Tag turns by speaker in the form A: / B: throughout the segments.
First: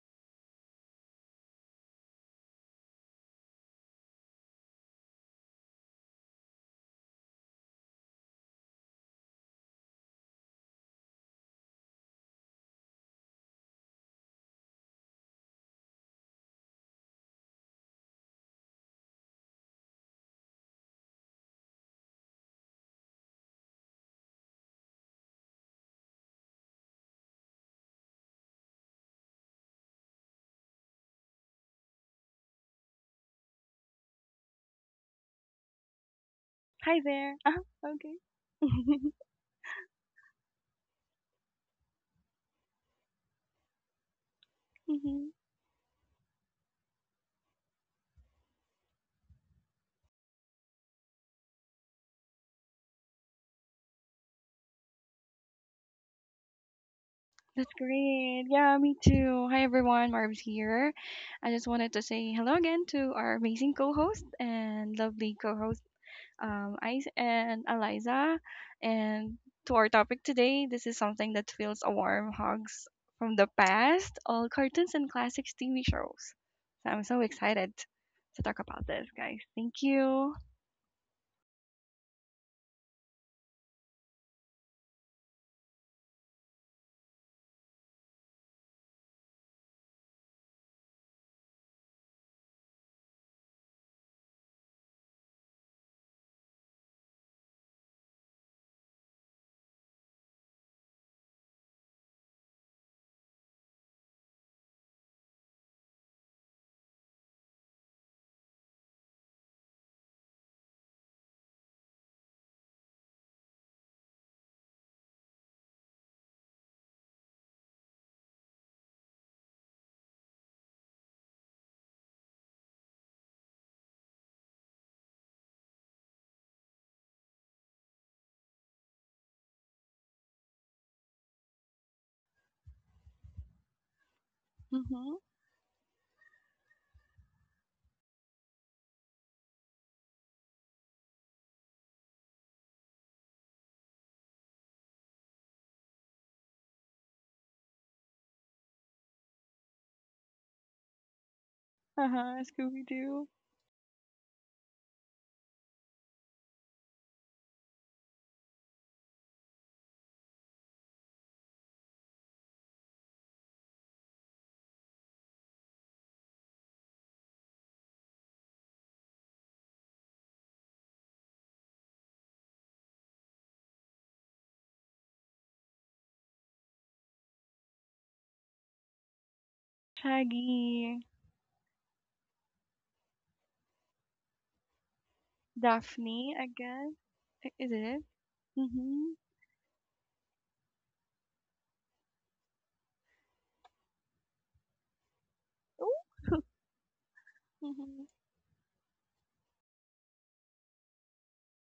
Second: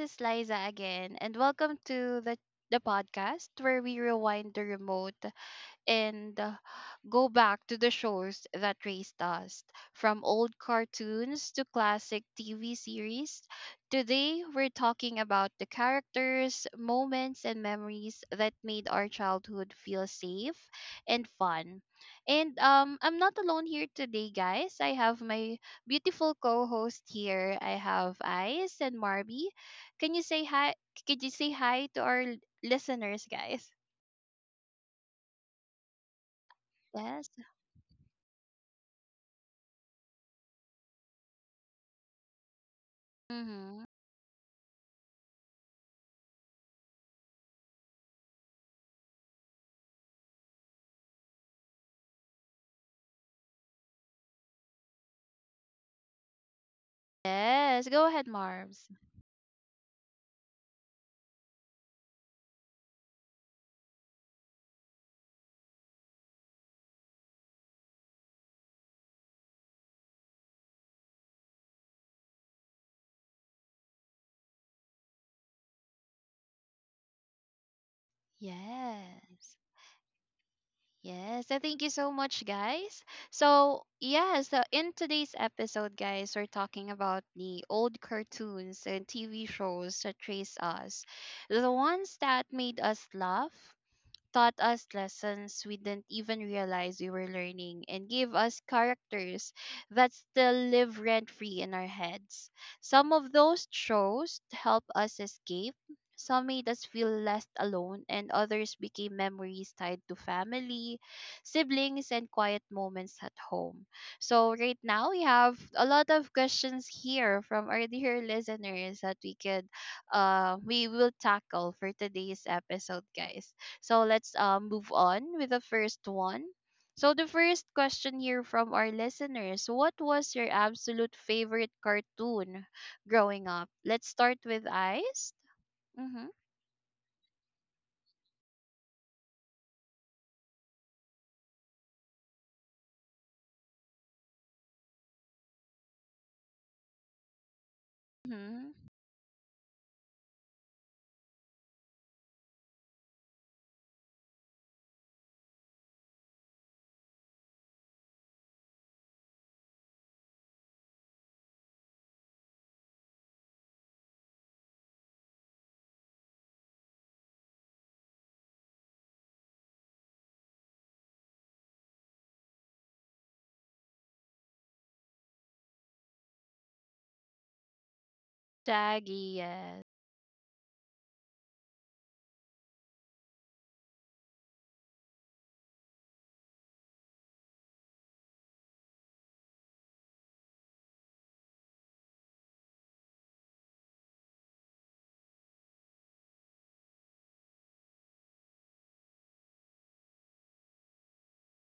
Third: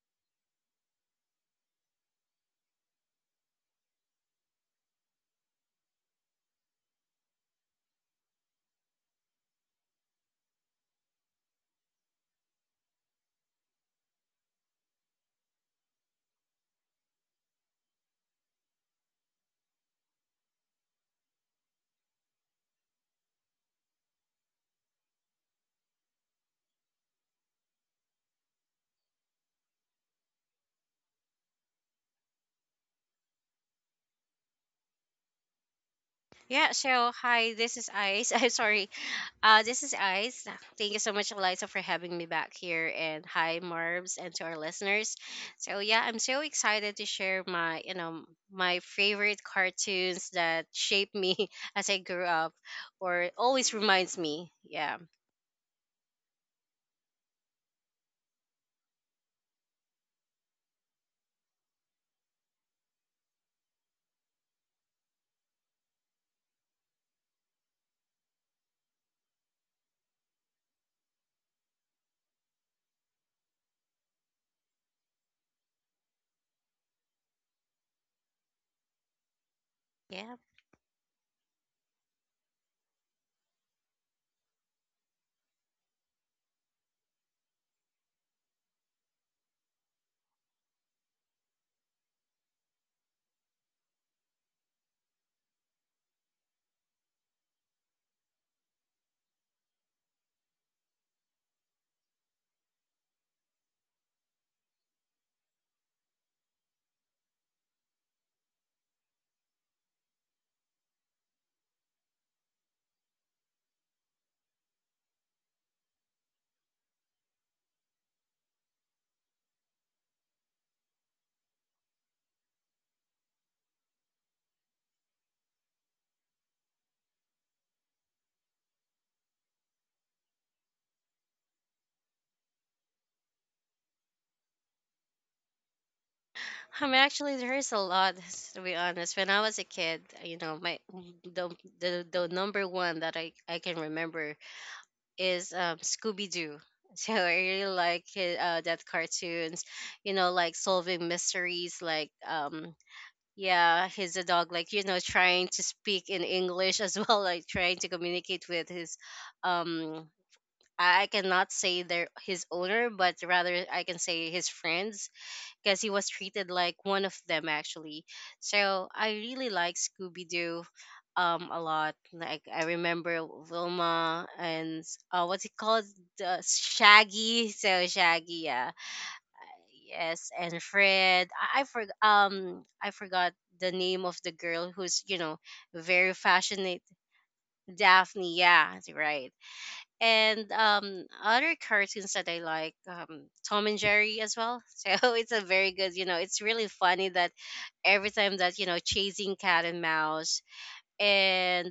A: is Liza again, and welcome to the podcast where we rewind the remote, and go back to the shows that raised us from old cartoons to classic TV series. Today, we're talking about the characters, moments, and memories that made our childhood feel safe and fun. And I'm not alone here today, guys. I have my beautiful co-host here. I have Ice and Marby. Can you say hi? Could you say hi to our listeners, guys?
B: Yeah,
C: Hi
B: so
A: Yes.
C: there.
B: hi, this is
C: Uh-huh.
B: Ice. I'm
C: Okay.
B: sorry. This is Ice. Thank you so much, Eliza, for having me back here. And hi, Marbs, and to our listeners.
C: Mhm.
B: So yeah, I'm so excited to share my favorite cartoons that shaped me as I grew up, or always reminds me. Yeah,
C: That's
A: Yes, go ahead,
C: great. Yeah,
A: Marbs.
C: me too. Hi everyone, Marv's here. I just wanted to say hello again to our amazing co-host and lovely co-host, Ice and Eliza. And to our topic today, this is something that feels a warm hugs from the past, all cartoons and classics TV shows. So I'm so excited to talk about this, guys.
A: Yes.
C: Thank you.
B: yeah.
A: Yes, so thank you so much, guys. So, yeah, so in today's episode, guys, we're talking about the old cartoons and TV shows that trace us. The ones that made us laugh, taught us lessons we didn't even realize we were learning, and gave us characters that still live rent free in our heads. Some of those shows helped us escape, some made us feel less alone, and others became memories tied to family, siblings, and quiet moments at home. So, right now, we have a lot of questions here from our dear listeners that we will tackle for today's episode, guys. So let's move on with the first one. So the first question here from our listeners: what was your absolute favorite cartoon growing up? Let's start with
C: Mm-hmm.
A: Ice. Mm-hmm.
B: I mean, actually, there is a lot. To be honest, when I was a kid, you know, the the number one that I can remember is Scooby Doo. So I really like his, uh,
A: Mm-hmm.
B: that cartoons, you know, like solving mysteries, like
C: Uh-huh. Scooby-Doo.
B: yeah, he's a dog, like, you know, trying to speak in English as well, like trying to communicate with his um. I cannot say their his owner, but rather I can say his friends, because he was treated like one of them actually. So I really like Scooby Doo a lot. Like, I remember Wilma and what's it called? The Shaggy. So, Shaggy, yeah.
A: Shaggy, yes.
B: Yes, and
C: Shaggy.
B: Fred. I forgot the name of the girl who's very
C: Daphne, I
B: passionate.
C: guess. Is it?
B: Daphne, yeah,
C: Mhm.
B: right. And other cartoons that I like, Tom and Jerry as well. So it's a very good, it's
C: Ooh.
B: really funny that
C: Mhm.
B: every time that chasing cat and mouse. And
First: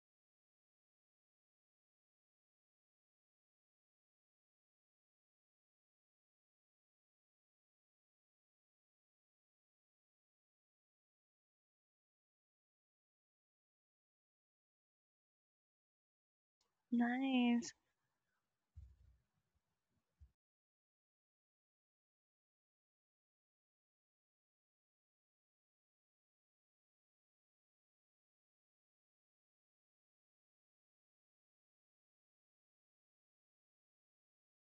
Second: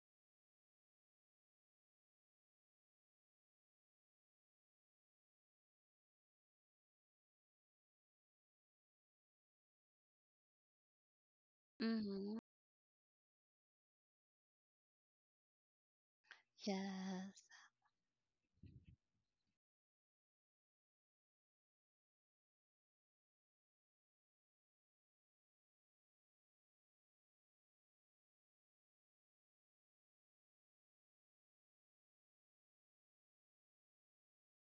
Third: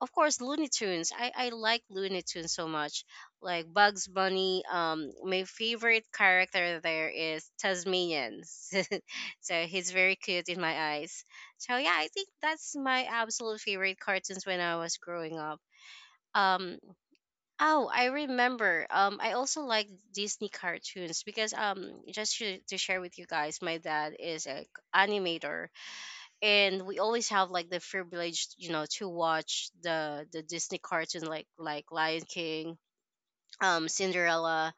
B: of course, Looney Tunes. I like Looney Tunes so much, like Bugs Bunny. My favorite character there is Tasmanian. So, he's very cute in my eyes. So yeah, I think
A: Mm-hmm.
B: that's my absolute favorite cartoons when I was growing up um
A: Yes.
C: Nice.
B: oh, I remember. I also like Disney cartoons, because just to share with you guys, my dad is a animator, and we always have like the privilege, to watch the Disney cartoon, like Lion King, Cinderella,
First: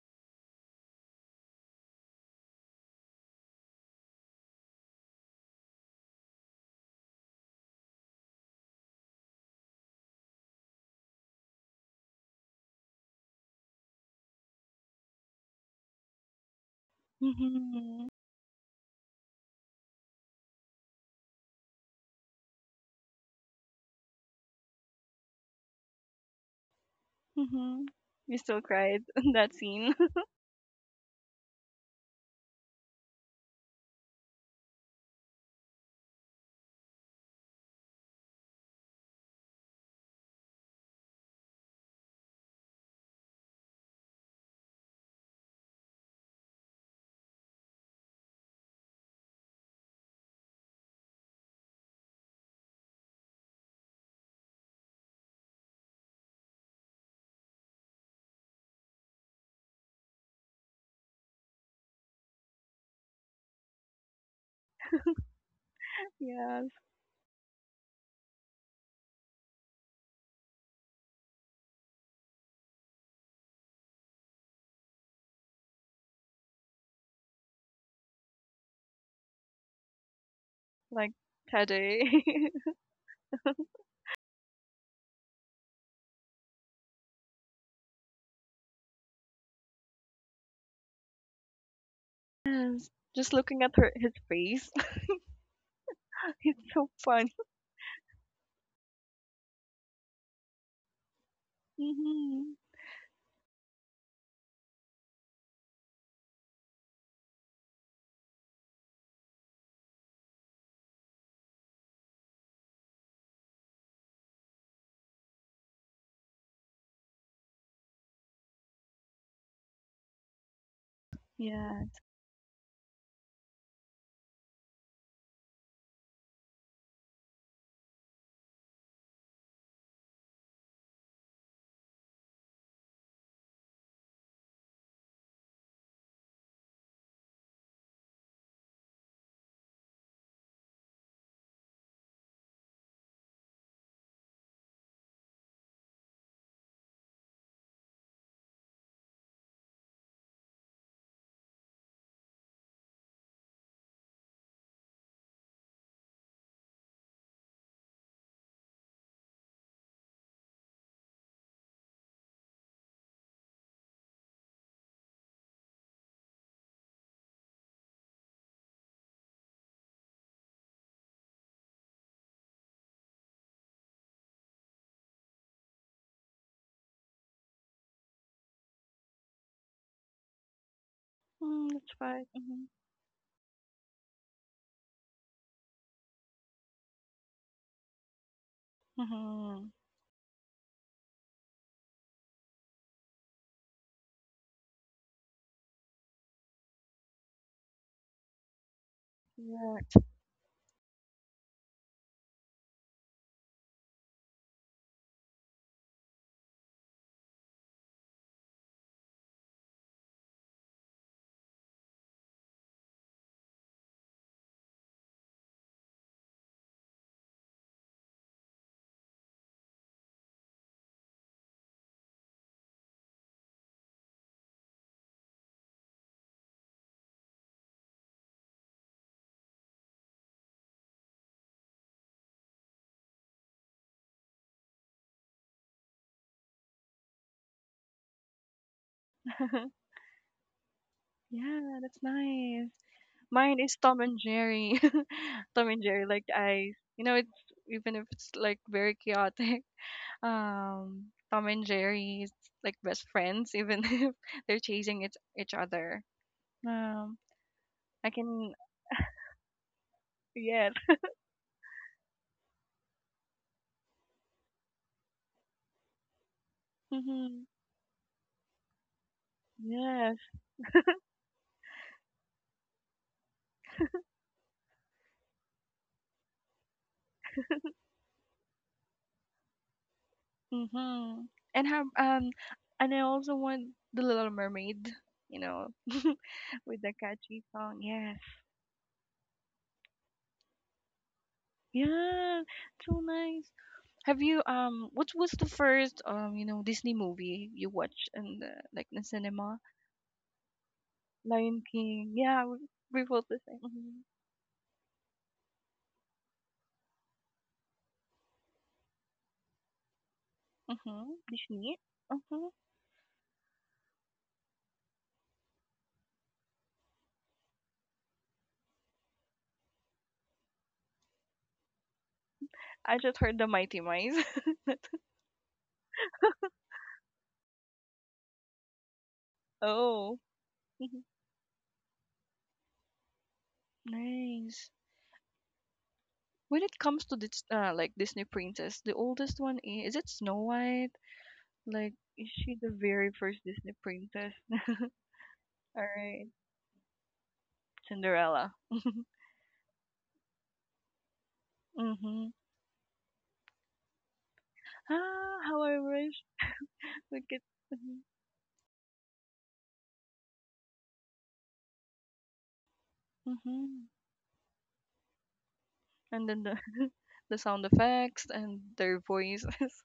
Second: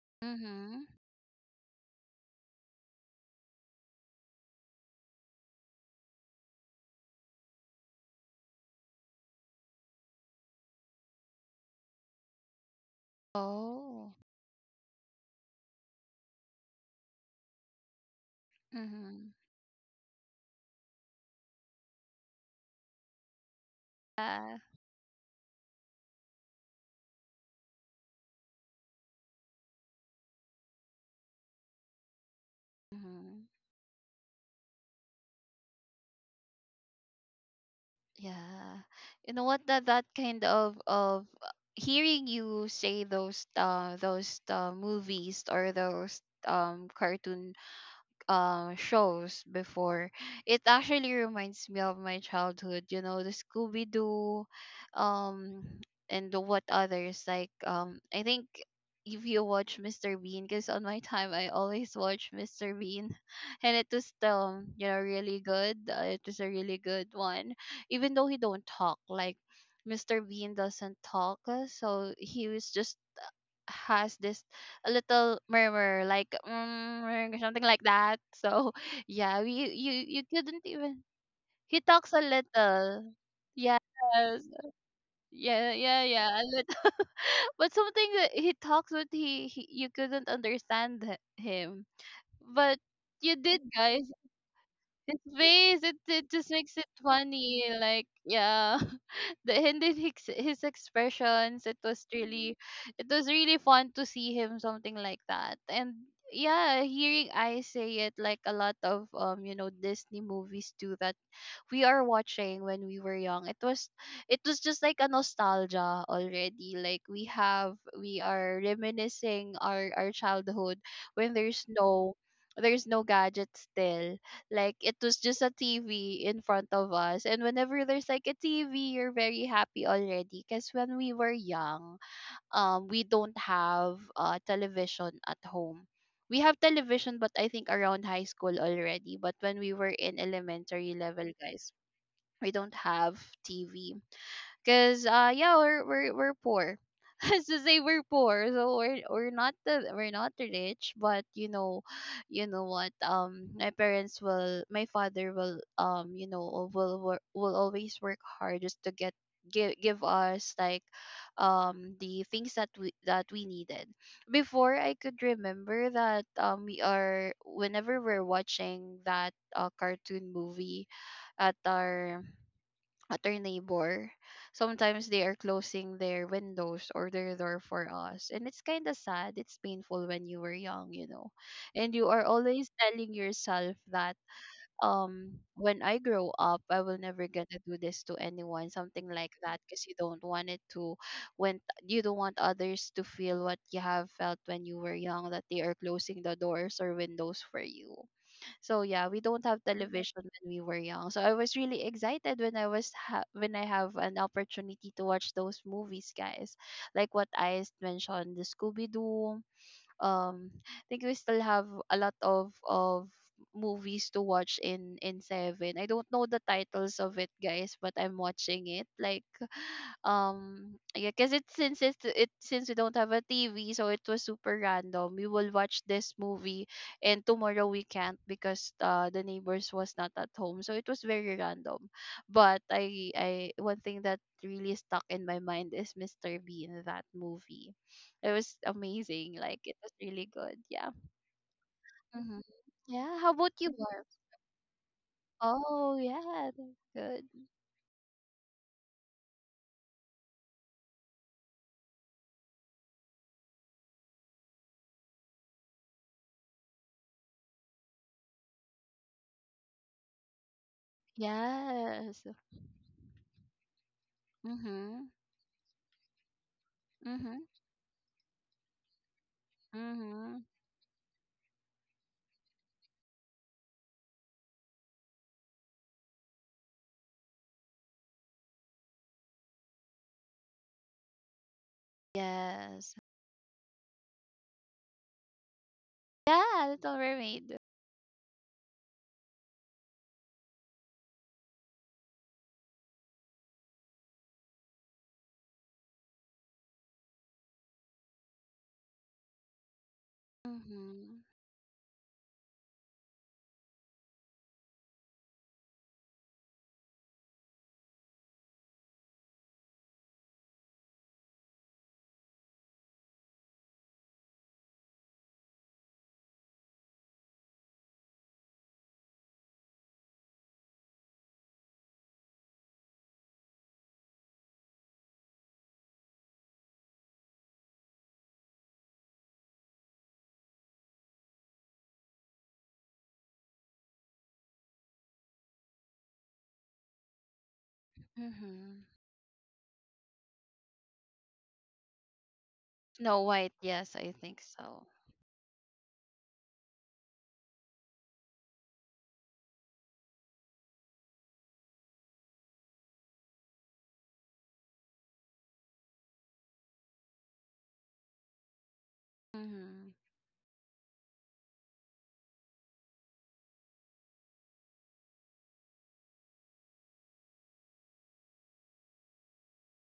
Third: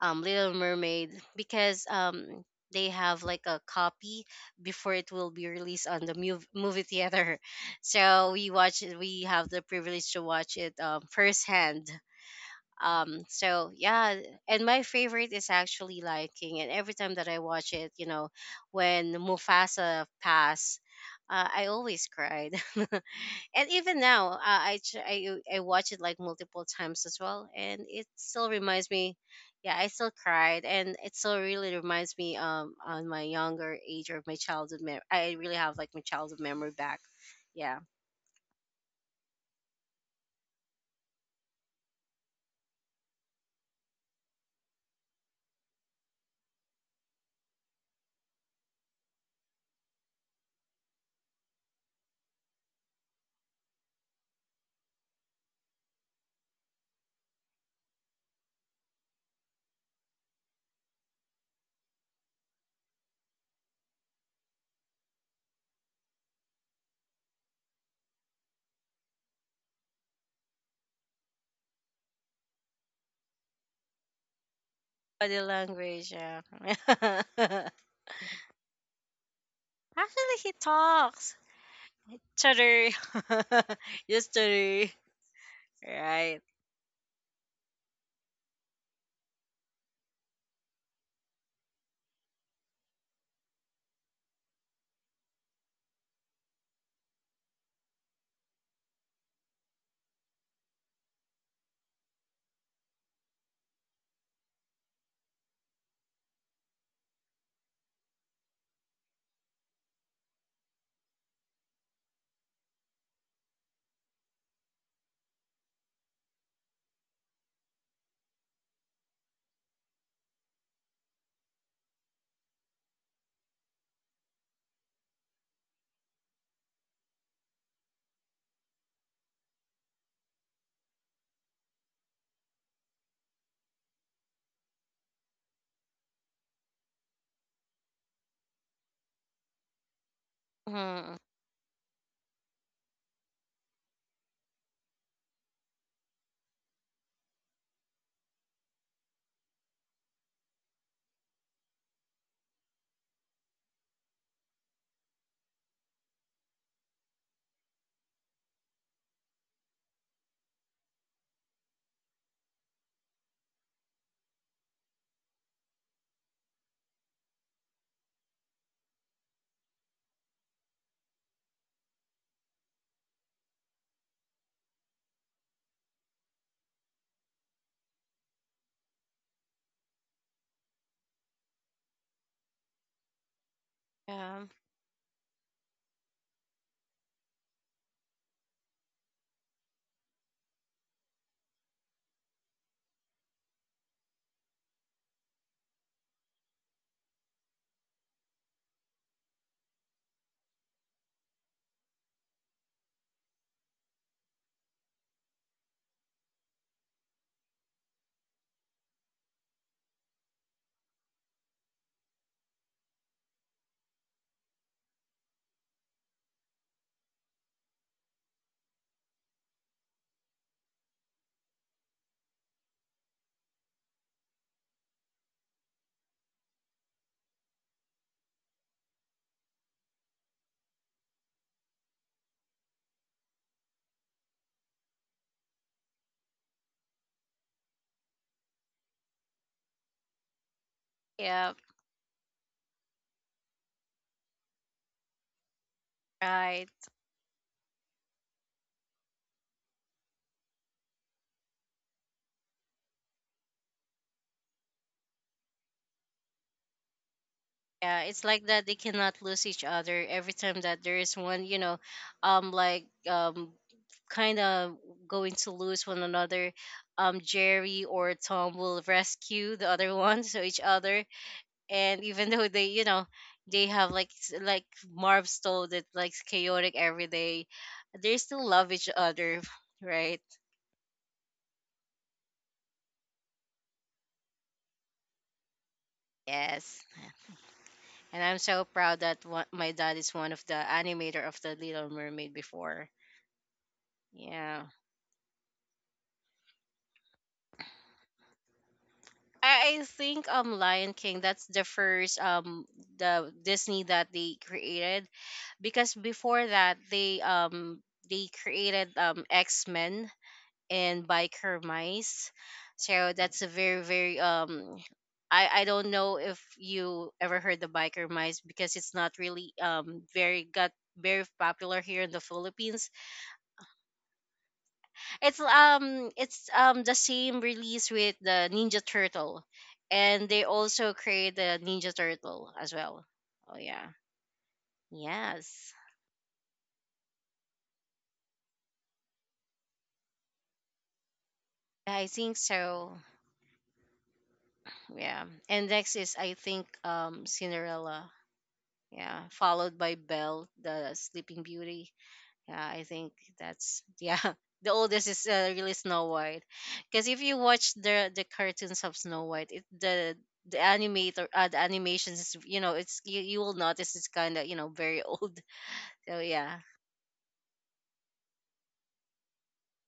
B: Little
A: Mm-hmm.
B: Mermaid, because they have like a copy before it will be released on the movie theater. So we watch it. We have the privilege to watch it firsthand, so
A: Oh.
B: yeah. And my favorite is actually Lion King, and every time that I watch it, you
C: Mhm.
B: know, when
A: Mm-hmm.
B: Mufasa passed, I always cried, and even now,
A: Yeah.
B: I, tr- I watch it like multiple times as well, and
C: Mhm.
B: it
C: You
B: still
C: still
B: reminds
C: cried
B: me.
C: in that
B: Yeah, I
C: scene.
B: still cried, and it still really reminds me, on my
A: Mm-hmm.
B: younger age or my childhood. I really have like my childhood memory back. Yeah.
A: Yeah. You know what, that kind of hearing you say those movies or those cartoon shows before, it actually reminds me of my childhood. You know, the Scooby Doo, um, and the what others like. I think if you watch Mr. Bean, because on my time I always watch Mr. Bean, and it was still, you know, really good. It was a
C: Yes,
A: really good one, even though he don't talk like. Mr. Bean doesn't talk, so he was just has this a little
B: Body
A: murmur
B: language,
A: like
B: yeah.
A: something like that, so yeah, you
B: Actually, he
A: couldn't even —
C: like
B: talks.
A: he talks a
C: Teddy.
B: Cheddar.
A: little, yes,
B: Yesterday.
A: yeah, yeah, yeah,
B: Right.
A: a little, but something that he talks with, he you couldn't understand him, but
C: Yes. Just
A: you did,
C: looking at her,
A: guys.
C: his face.
A: His face, it just
C: It's
A: makes it
C: so fun.
A: funny, like, yeah, the — and then his expressions, it was really
C: Mhm.
A: it was really fun to see him, something like that. And yeah, hearing I say it like a lot of Disney movies too that we are watching when we were young, it was just like a nostalgia already. Like, we are reminiscing our childhood when there's
C: Yeah.
A: no there's no gadgets still, like it was just a TV in front of us. And whenever there's like a TV, you're very happy already. Because when we were young, we don't have television at home. We have television, but I think around high school already. But when we were in elementary
B: Mm.
A: level, guys, we don't have TV. Cause yeah, we're poor. As to say we're poor, so we're not the rich, but you know what? My parents will, my father will, you know, will wor- will always work hard just to get give give us, like, the things that we needed. Before, I could remember that we are whenever we're watching that cartoon movie at our at our neighbor. Sometimes they are closing their windows or their door for us. And it's kind of sad. It's painful when you were young.
C: Mm, that's
A: And you are
C: fine. Mhm.
A: always telling yourself that
B: Yeah.
A: when I grow up, I will never get to do this to anyone, something like that,
C: Mhm.
A: because you don't want it to when you don't want others to feel what you have felt when you were young, that they are closing the doors or windows for you. So yeah, we don't have
C: Yeah.
A: television when we were young. So I was really excited when when I have an opportunity to watch those movies, guys. Like what I mentioned, the Scooby Doo. I think we still have a lot of movies to watch in Seven. I don't know the titles of it, guys, but I'm watching it. Like yeah, because it since it's it since we don't have a TV, so it was super random. We will watch this movie, and tomorrow we can't because the neighbors was not at home, so it was very random. But I one thing that really stuck in my mind is Mr. Bean, that movie. It was amazing, like, it was really good. Yeah.
B: Yeah.
C: Yeah, that's
A: Hmm,
C: nice.
A: yeah, how about
C: Mine
A: you,
C: is Tom
A: Marv?
C: and Jerry. Tom and
A: Oh
C: Jerry, like the
A: yeah,
B: Right.
A: that's
C: eyes. You know,
A: good.
C: it's even if it's like very chaotic. Tom and Jerry's like best friends even if they're chasing each other. Um,
B: Yeah.
C: I
B: It's like
C: can,
B: that they cannot lose each other every time
C: yes.
B: that there is one, you know,
A: Yes.
B: like kind of
A: Mm-hmm.
B: going to lose one another.
A: Mm-hmm.
C: Mhm.
B: Jerry or Tom will rescue the other
C: Yes.
B: one, so
A: Mm-hmm.
B: each other. And even though they have like Marv stole, that like chaotic every day, they still love each other, right?
C: Mhm. And have
A: Yes.
C: and I also want the Little Mermaid, you know,
A: Yeah,
B: Yes.
C: with the
A: Little
C: catchy
A: Mermaid.
C: song.
B: And
C: Yes.
B: I'm so proud that one, my dad is one of the animator of the Little Mermaid
C: Yeah.
B: before.
C: So nice. Have you
B: Yeah.
C: what was the first you know Disney movie you watched in the like the cinema?
B: I think Lion
A: Mm-hmm.
B: King, that's the
C: Lion King.
B: first,
C: Yeah, we both
B: the
C: the
B: Disney
C: same.
B: that they created, because before that they created X-Men and
C: Mhm.
B: Biker
C: Disney?
B: Mice.
C: Mhm.
B: So that's a very very, I don't know if you ever heard the Biker Mice, because it's not really very got very popular here in the Philippines.
C: I just heard the Mighty Mice.
B: It's the same release with the Ninja Turtle,
C: Oh.
B: and they also
C: Mhm.
B: create the Ninja Turtle as well. Oh yeah,
C: Nice.
B: yes,
C: When it comes to this, like Disney
A: Mm-hmm.
C: princess, the oldest one is it Snow White? Like,
B: I
C: is
B: think
C: she the
B: so.
C: very
A: Snow
C: first
A: White,
C: Disney
A: yes, I
C: princess?
A: think so.
B: Yeah, and
C: All
B: next is,
C: right,
B: I think, Cinderella.
C: Cinderella.
B: Yeah, followed by Belle, the Sleeping Beauty.
C: Mm-hmm.
B: Yeah, I think that's, yeah. The oldest is,
C: Ah, how
B: really,
C: I
B: Snow
C: wish
B: White, because if
C: we
B: you
C: could.
B: watch
C: Mm-hmm.
B: the cartoons of Snow White, it
A: Mm-hmm.
B: the animator the animations is, it's, you will
C: Mm-hmm.
B: notice, it's kind of, very old. So
C: And then
B: yeah,
C: the the sound effects and their voices.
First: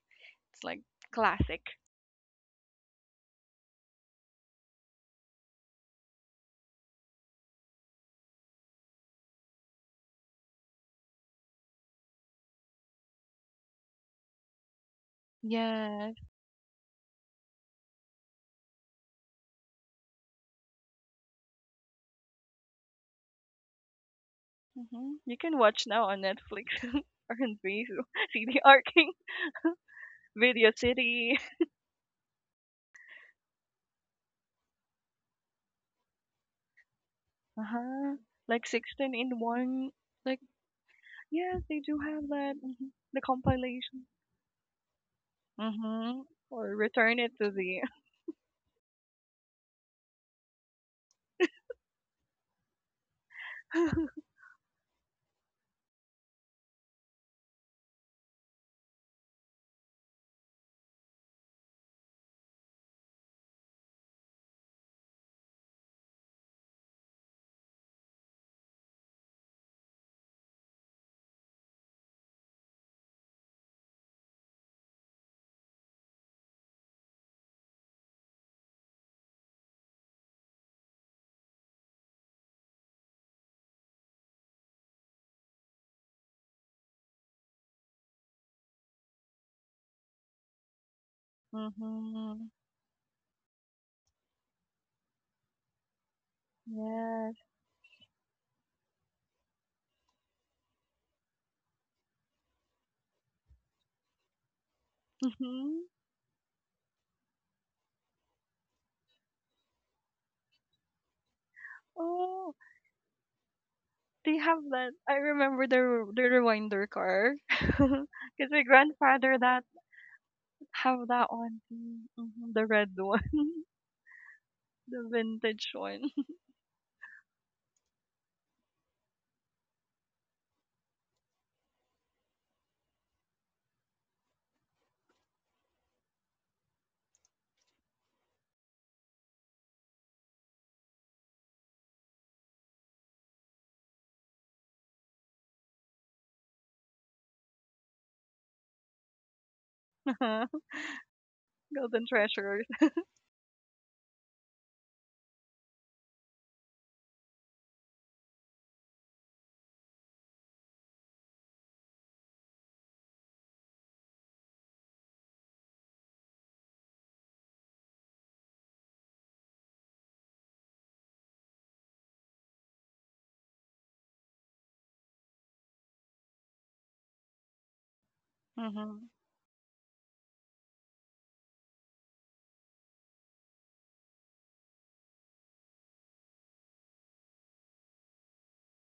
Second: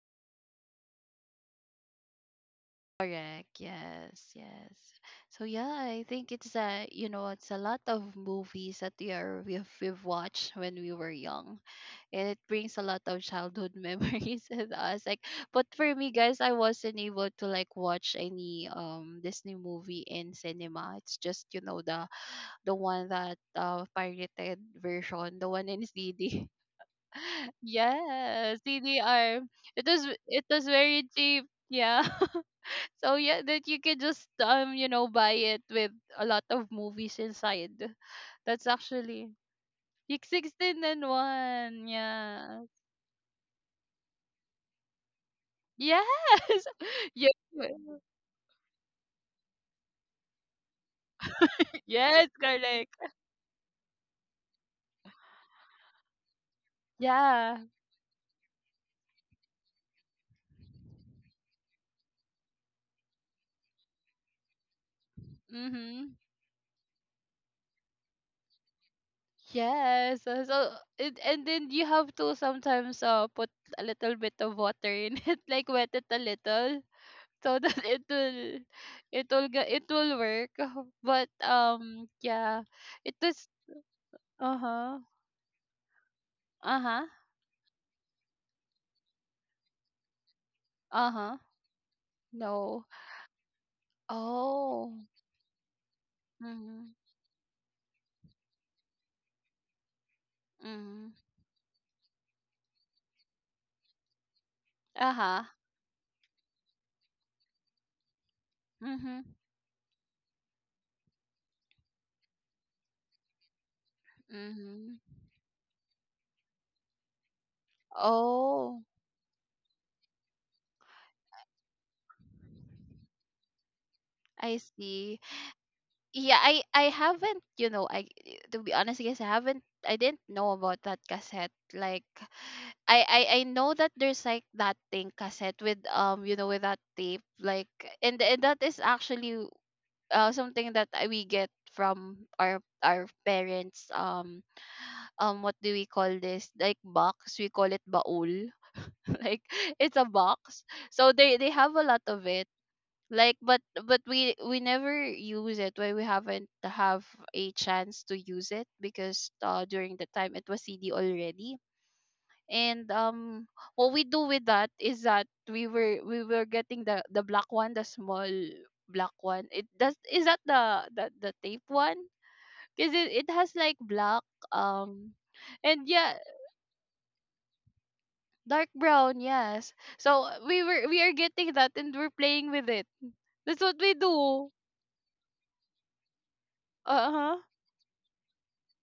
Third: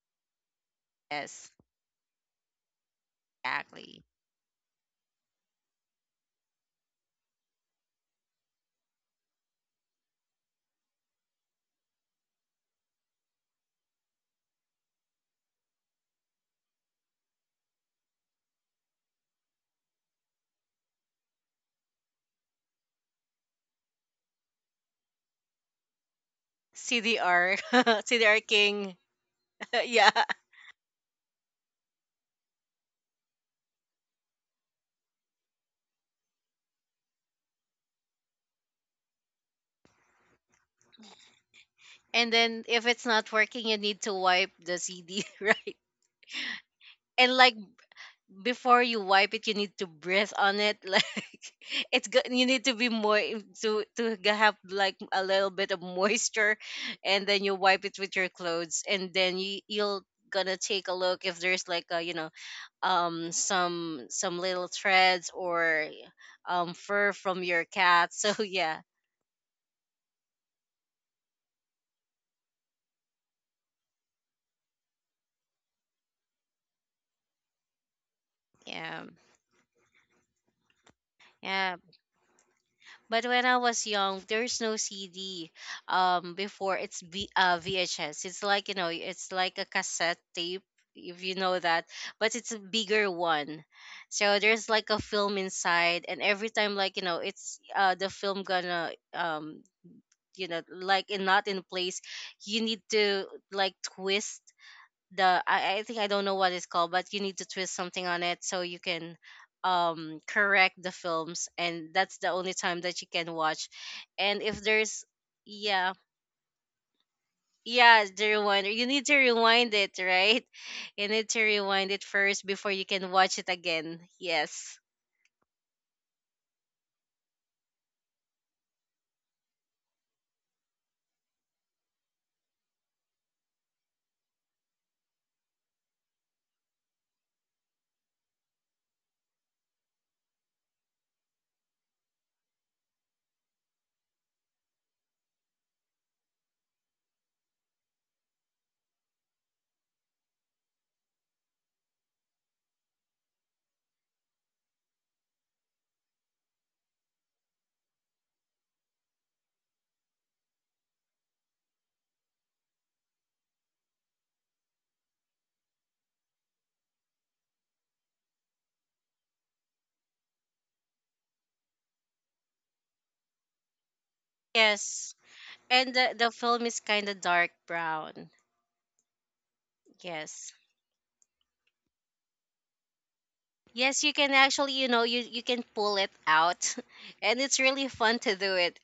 C: It's like
B: yes,
C: classic.
A: Correct.
B: exactly.
A: Yes, yes. So yeah, I think it's a lot of movies that we've watched when we were young, and it brings a lot of childhood memories with us. Like, but for me,
C: Yes.
A: guys, I wasn't able to like watch any Disney movie in cinema. It's just, the one that pirated
C: Mhm. You
A: version, the
C: can
A: one
C: watch
A: in
C: now on
A: CD.
C: Netflix,
B: CDR
C: R&B,
B: CDR
A: Yes,
C: CDR
B: King,
C: King,
A: DDR. It was
B: yeah.
A: it was
C: Video
A: very
C: City.
A: cheap. Yeah. So yeah, that you can just buy it with a lot of movies inside.
C: Uh-huh. Like
A: That's
C: 16
A: actually
C: in one.
A: Pick
C: Like,
A: 16 and
C: yes, they
A: 1.
C: do have
B: And
C: that.
A: Yeah.
B: then, if
C: Hmm.
B: it's
C: The
B: not working, you need
C: compilation.
B: to wipe the CD, right?
A: Yes.
C: Mm-hmm. Or return it
A: Yes.
B: And
C: to
B: like,
C: the.
B: before you wipe it, you need to breathe on it, like, it's good.
A: Yes,
B: You need to be
A: correct.
B: more, to to g- have like a little bit of moisture, and then you
A: Yeah.
B: wipe it with your clothes, and then you'll gonna take a look if there's like a you know some little threads or
A: Mhm.
B: fur from your cat. So yeah.
A: Yes. So, and then you have to sometimes put a little bit of water in it, like wet it a little, so that it will
B: Yeah.
A: it will get it will work. But
B: Yeah.
A: yeah, it
B: But when
A: is.
B: I was young, there's no
A: Uh-huh.
B: CD. Before, it's
A: Uh-huh.
B: VHS. It's like a cassette tape, if you
A: Uh-huh.
B: know that. But
C: Mm-hmm.
B: it's a
A: No.
B: bigger one, so there's like
A: Oh.
B: a film inside, and every time, like,
A: Mhm.
C: Yes.
B: it's the film gonna, like,
A: Mhm.
B: in, not in place. You need to like twist the
A: Uh-huh.
B: I,
C: Mm-hmm.
B: I think, I don't know what it's called, but you need to twist something on it so you can
A: Mhm.
B: correct the films, and that's the only
C: Oh,
B: time that you can watch.
C: they
B: And if
C: have that.
A: Mhm.
B: there's.
C: I remember
B: Yeah,
C: the rewinder car.
B: yeah, the
C: Because my
B: rewinder. You
A: Oh,
B: need to
C: grandfather that
B: rewind it, right? You
C: have
B: need
C: that
B: to
C: one.
B: rewind it first
C: Mm-hmm. The
B: before you
C: red
B: can
C: one.
B: watch it again.
A: I
B: Yes.
C: The
A: see.
C: vintage one.
A: Yeah, I haven't, you know, I to be honest, I guess I didn't know about that cassette. Like, I know that there's like that thing cassette with with that tape, like, and that is actually, something that we get from our parents, what do we call this, like box, we call it baul. Like, it's a box, so they have a lot
C: Golden
A: of it.
C: treasures.
A: Like, but we never use it, when we haven't have a chance to use it, because during the time it was CD already. And what we do with that is that we were getting the black one, the small black one. It does — is that the tape one, because it has like black, um
B: Yes.
A: and
B: And
A: yeah,
B: the film is kind of dark brown.
A: dark
C: Mhm.
A: brown, yes. So
B: Yes.
A: we are getting that and we're playing with it, that's what we
B: Yes, you can
A: do.
B: actually, you can pull it out,
A: Uh-huh.
B: and it's really fun to do it.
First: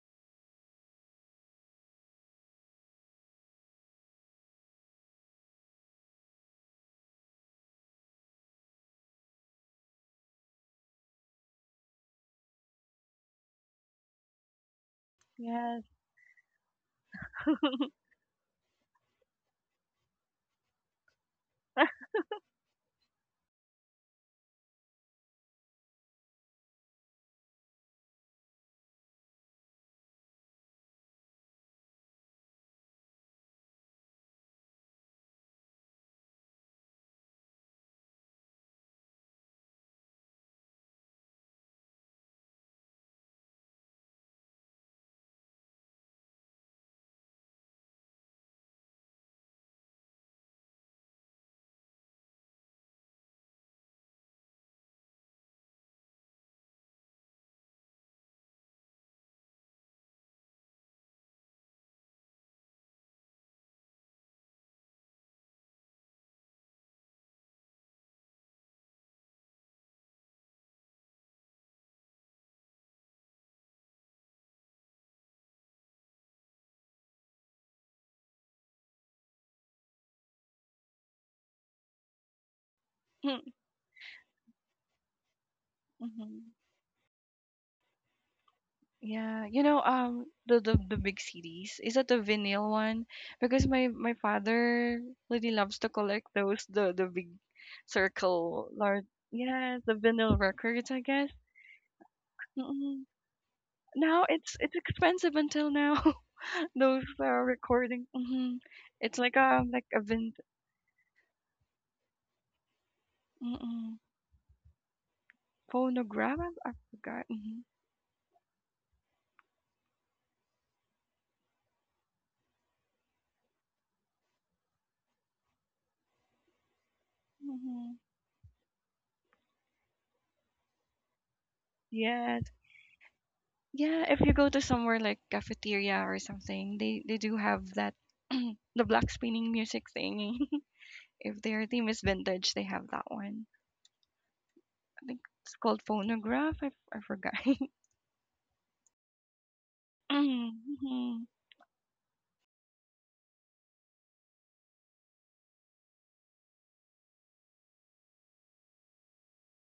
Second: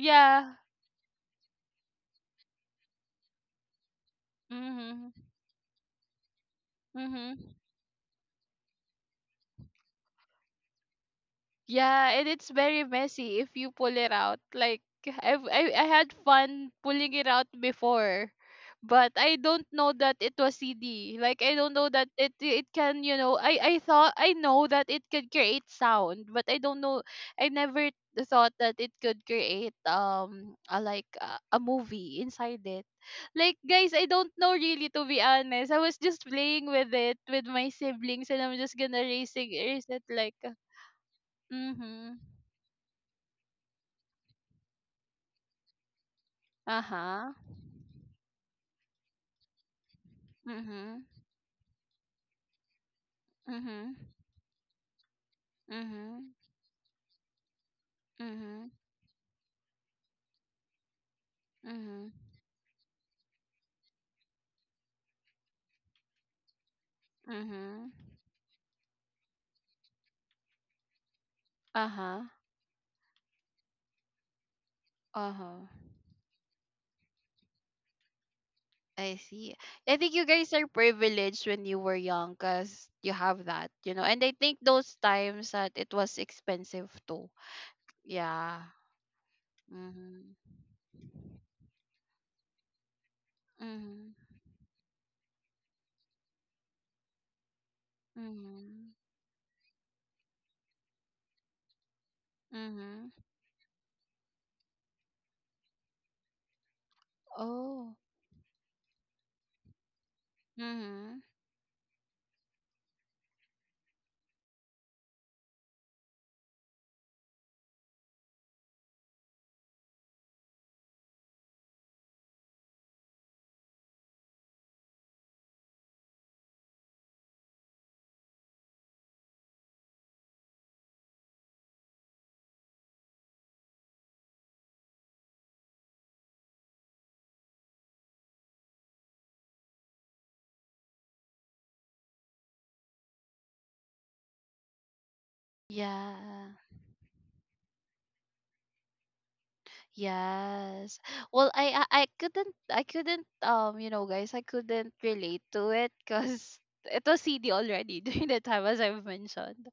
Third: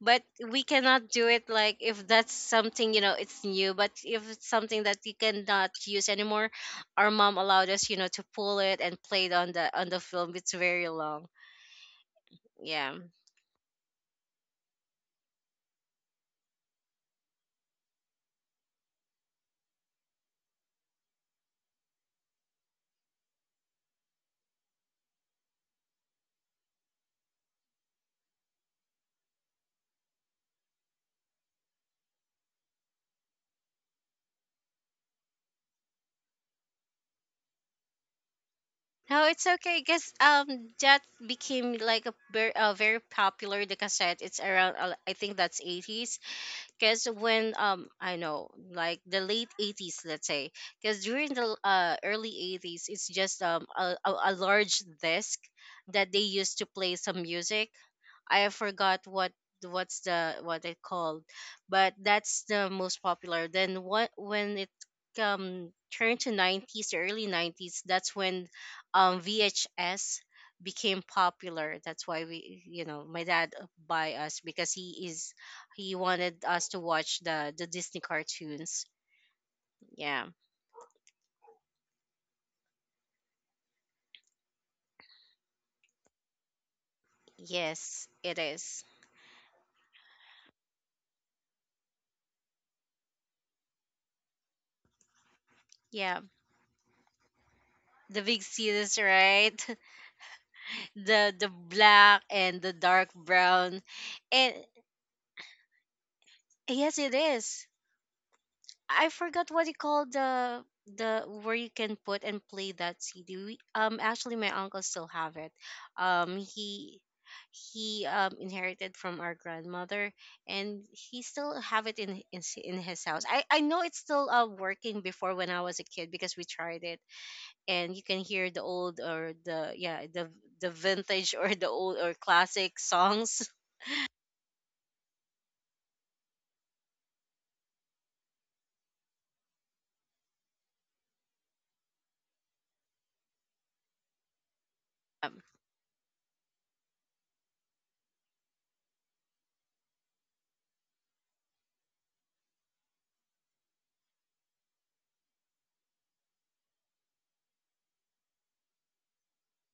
B: But we cannot do it, like, if that's something, it's new. But if it's something that
A: Mhm.
B: you cannot use anymore, our mom
A: Mhm.
B: allowed us, to pull it and play it on the film. It's very long.
A: Yeah, and it's very
B: Yeah.
A: messy if you pull it out. Like, I've, I
C: Yes.
A: I had fun pulling it out before, but I don't know that it was CD. Like, I don't know that it can, I thought I know that it could create sound, but I don't know, I never thought that it could create a movie inside it. Like, guys, I don't know, really, to be honest. I was just playing with it with my siblings, and I'm just gonna
B: No, it's
A: racing
B: okay.
A: race it,
B: Guess
A: like.
B: that became like a,
A: Mm-hmm.
B: ver- a very popular, the cassette. It's around, I think, that's 80s, because
A: Uh-huh.
B: when I know, like, the late 80s, let's say, because
A: Mhm.
B: during the, early 80s, it's just a,
A: Mhm.
B: a, a large disc that they
A: Mhm.
B: used to play some music. I
A: Mhm.
B: forgot what what's the what it called, but
A: Mhm.
B: that's the most popular. Then what when it um turned to 90s, early 90s,
A: Mhm.
B: that's when VHS became popular. That's why
A: Uh-huh.
B: we, my dad, buy us, because he is
A: Uh-huh.
B: he wanted us to watch the Disney cartoons.
A: I see. I think you
B: Yeah.
A: guys are privileged when you were young, cuz you have that. And I think those times that it was
C: Mhm.
A: expensive too.
B: Yes, it
A: Yeah.
B: is.
C: Yeah, you know,
A: Mhm.
C: the big CDs is that the vinyl one? Because my
A: Mhm.
C: father really loves to
B: Yeah.
C: collect those the big
B: The big
C: circle
A: Mhm.
B: series,
C: large.
B: right?
C: Yeah, the vinyl records, I guess.
B: The black and the
C: Mm-mm.
A: Mhm.
B: dark brown.
C: Now
B: And
C: it's expensive until now.
B: yes,
C: Those
B: it is.
A: Oh.
C: recording. Mm-hmm.
B: I
C: It's
B: forgot what you
C: like a
B: call
C: vin
B: the
A: Mhm.
B: the where you can put and play that CD. We,
C: mm-mm,
B: actually, my uncle still have it. Um,
C: phonograph. I
B: he
C: forgot. Mm-hmm.
B: he inherited from our grandmother, and he still have it in his house. I know it's still working before when I was a kid, because we tried it,
C: Mm-hmm.
B: and you can hear the old, or the yeah the vintage, or the old, or
C: Yeah,
B: classic songs.
C: yeah, if you go to somewhere like cafeteria or something, they do have that the black spinning music thing. If their theme is vintage, they have that one. I think
B: Um,
C: it's called
A: Yeah.
C: phonograph. I forgot.
A: Yes.
C: Mhm.
A: Well, I couldn't, I couldn't you know guys I couldn't relate to it because it was CD already during the time, as I've mentioned.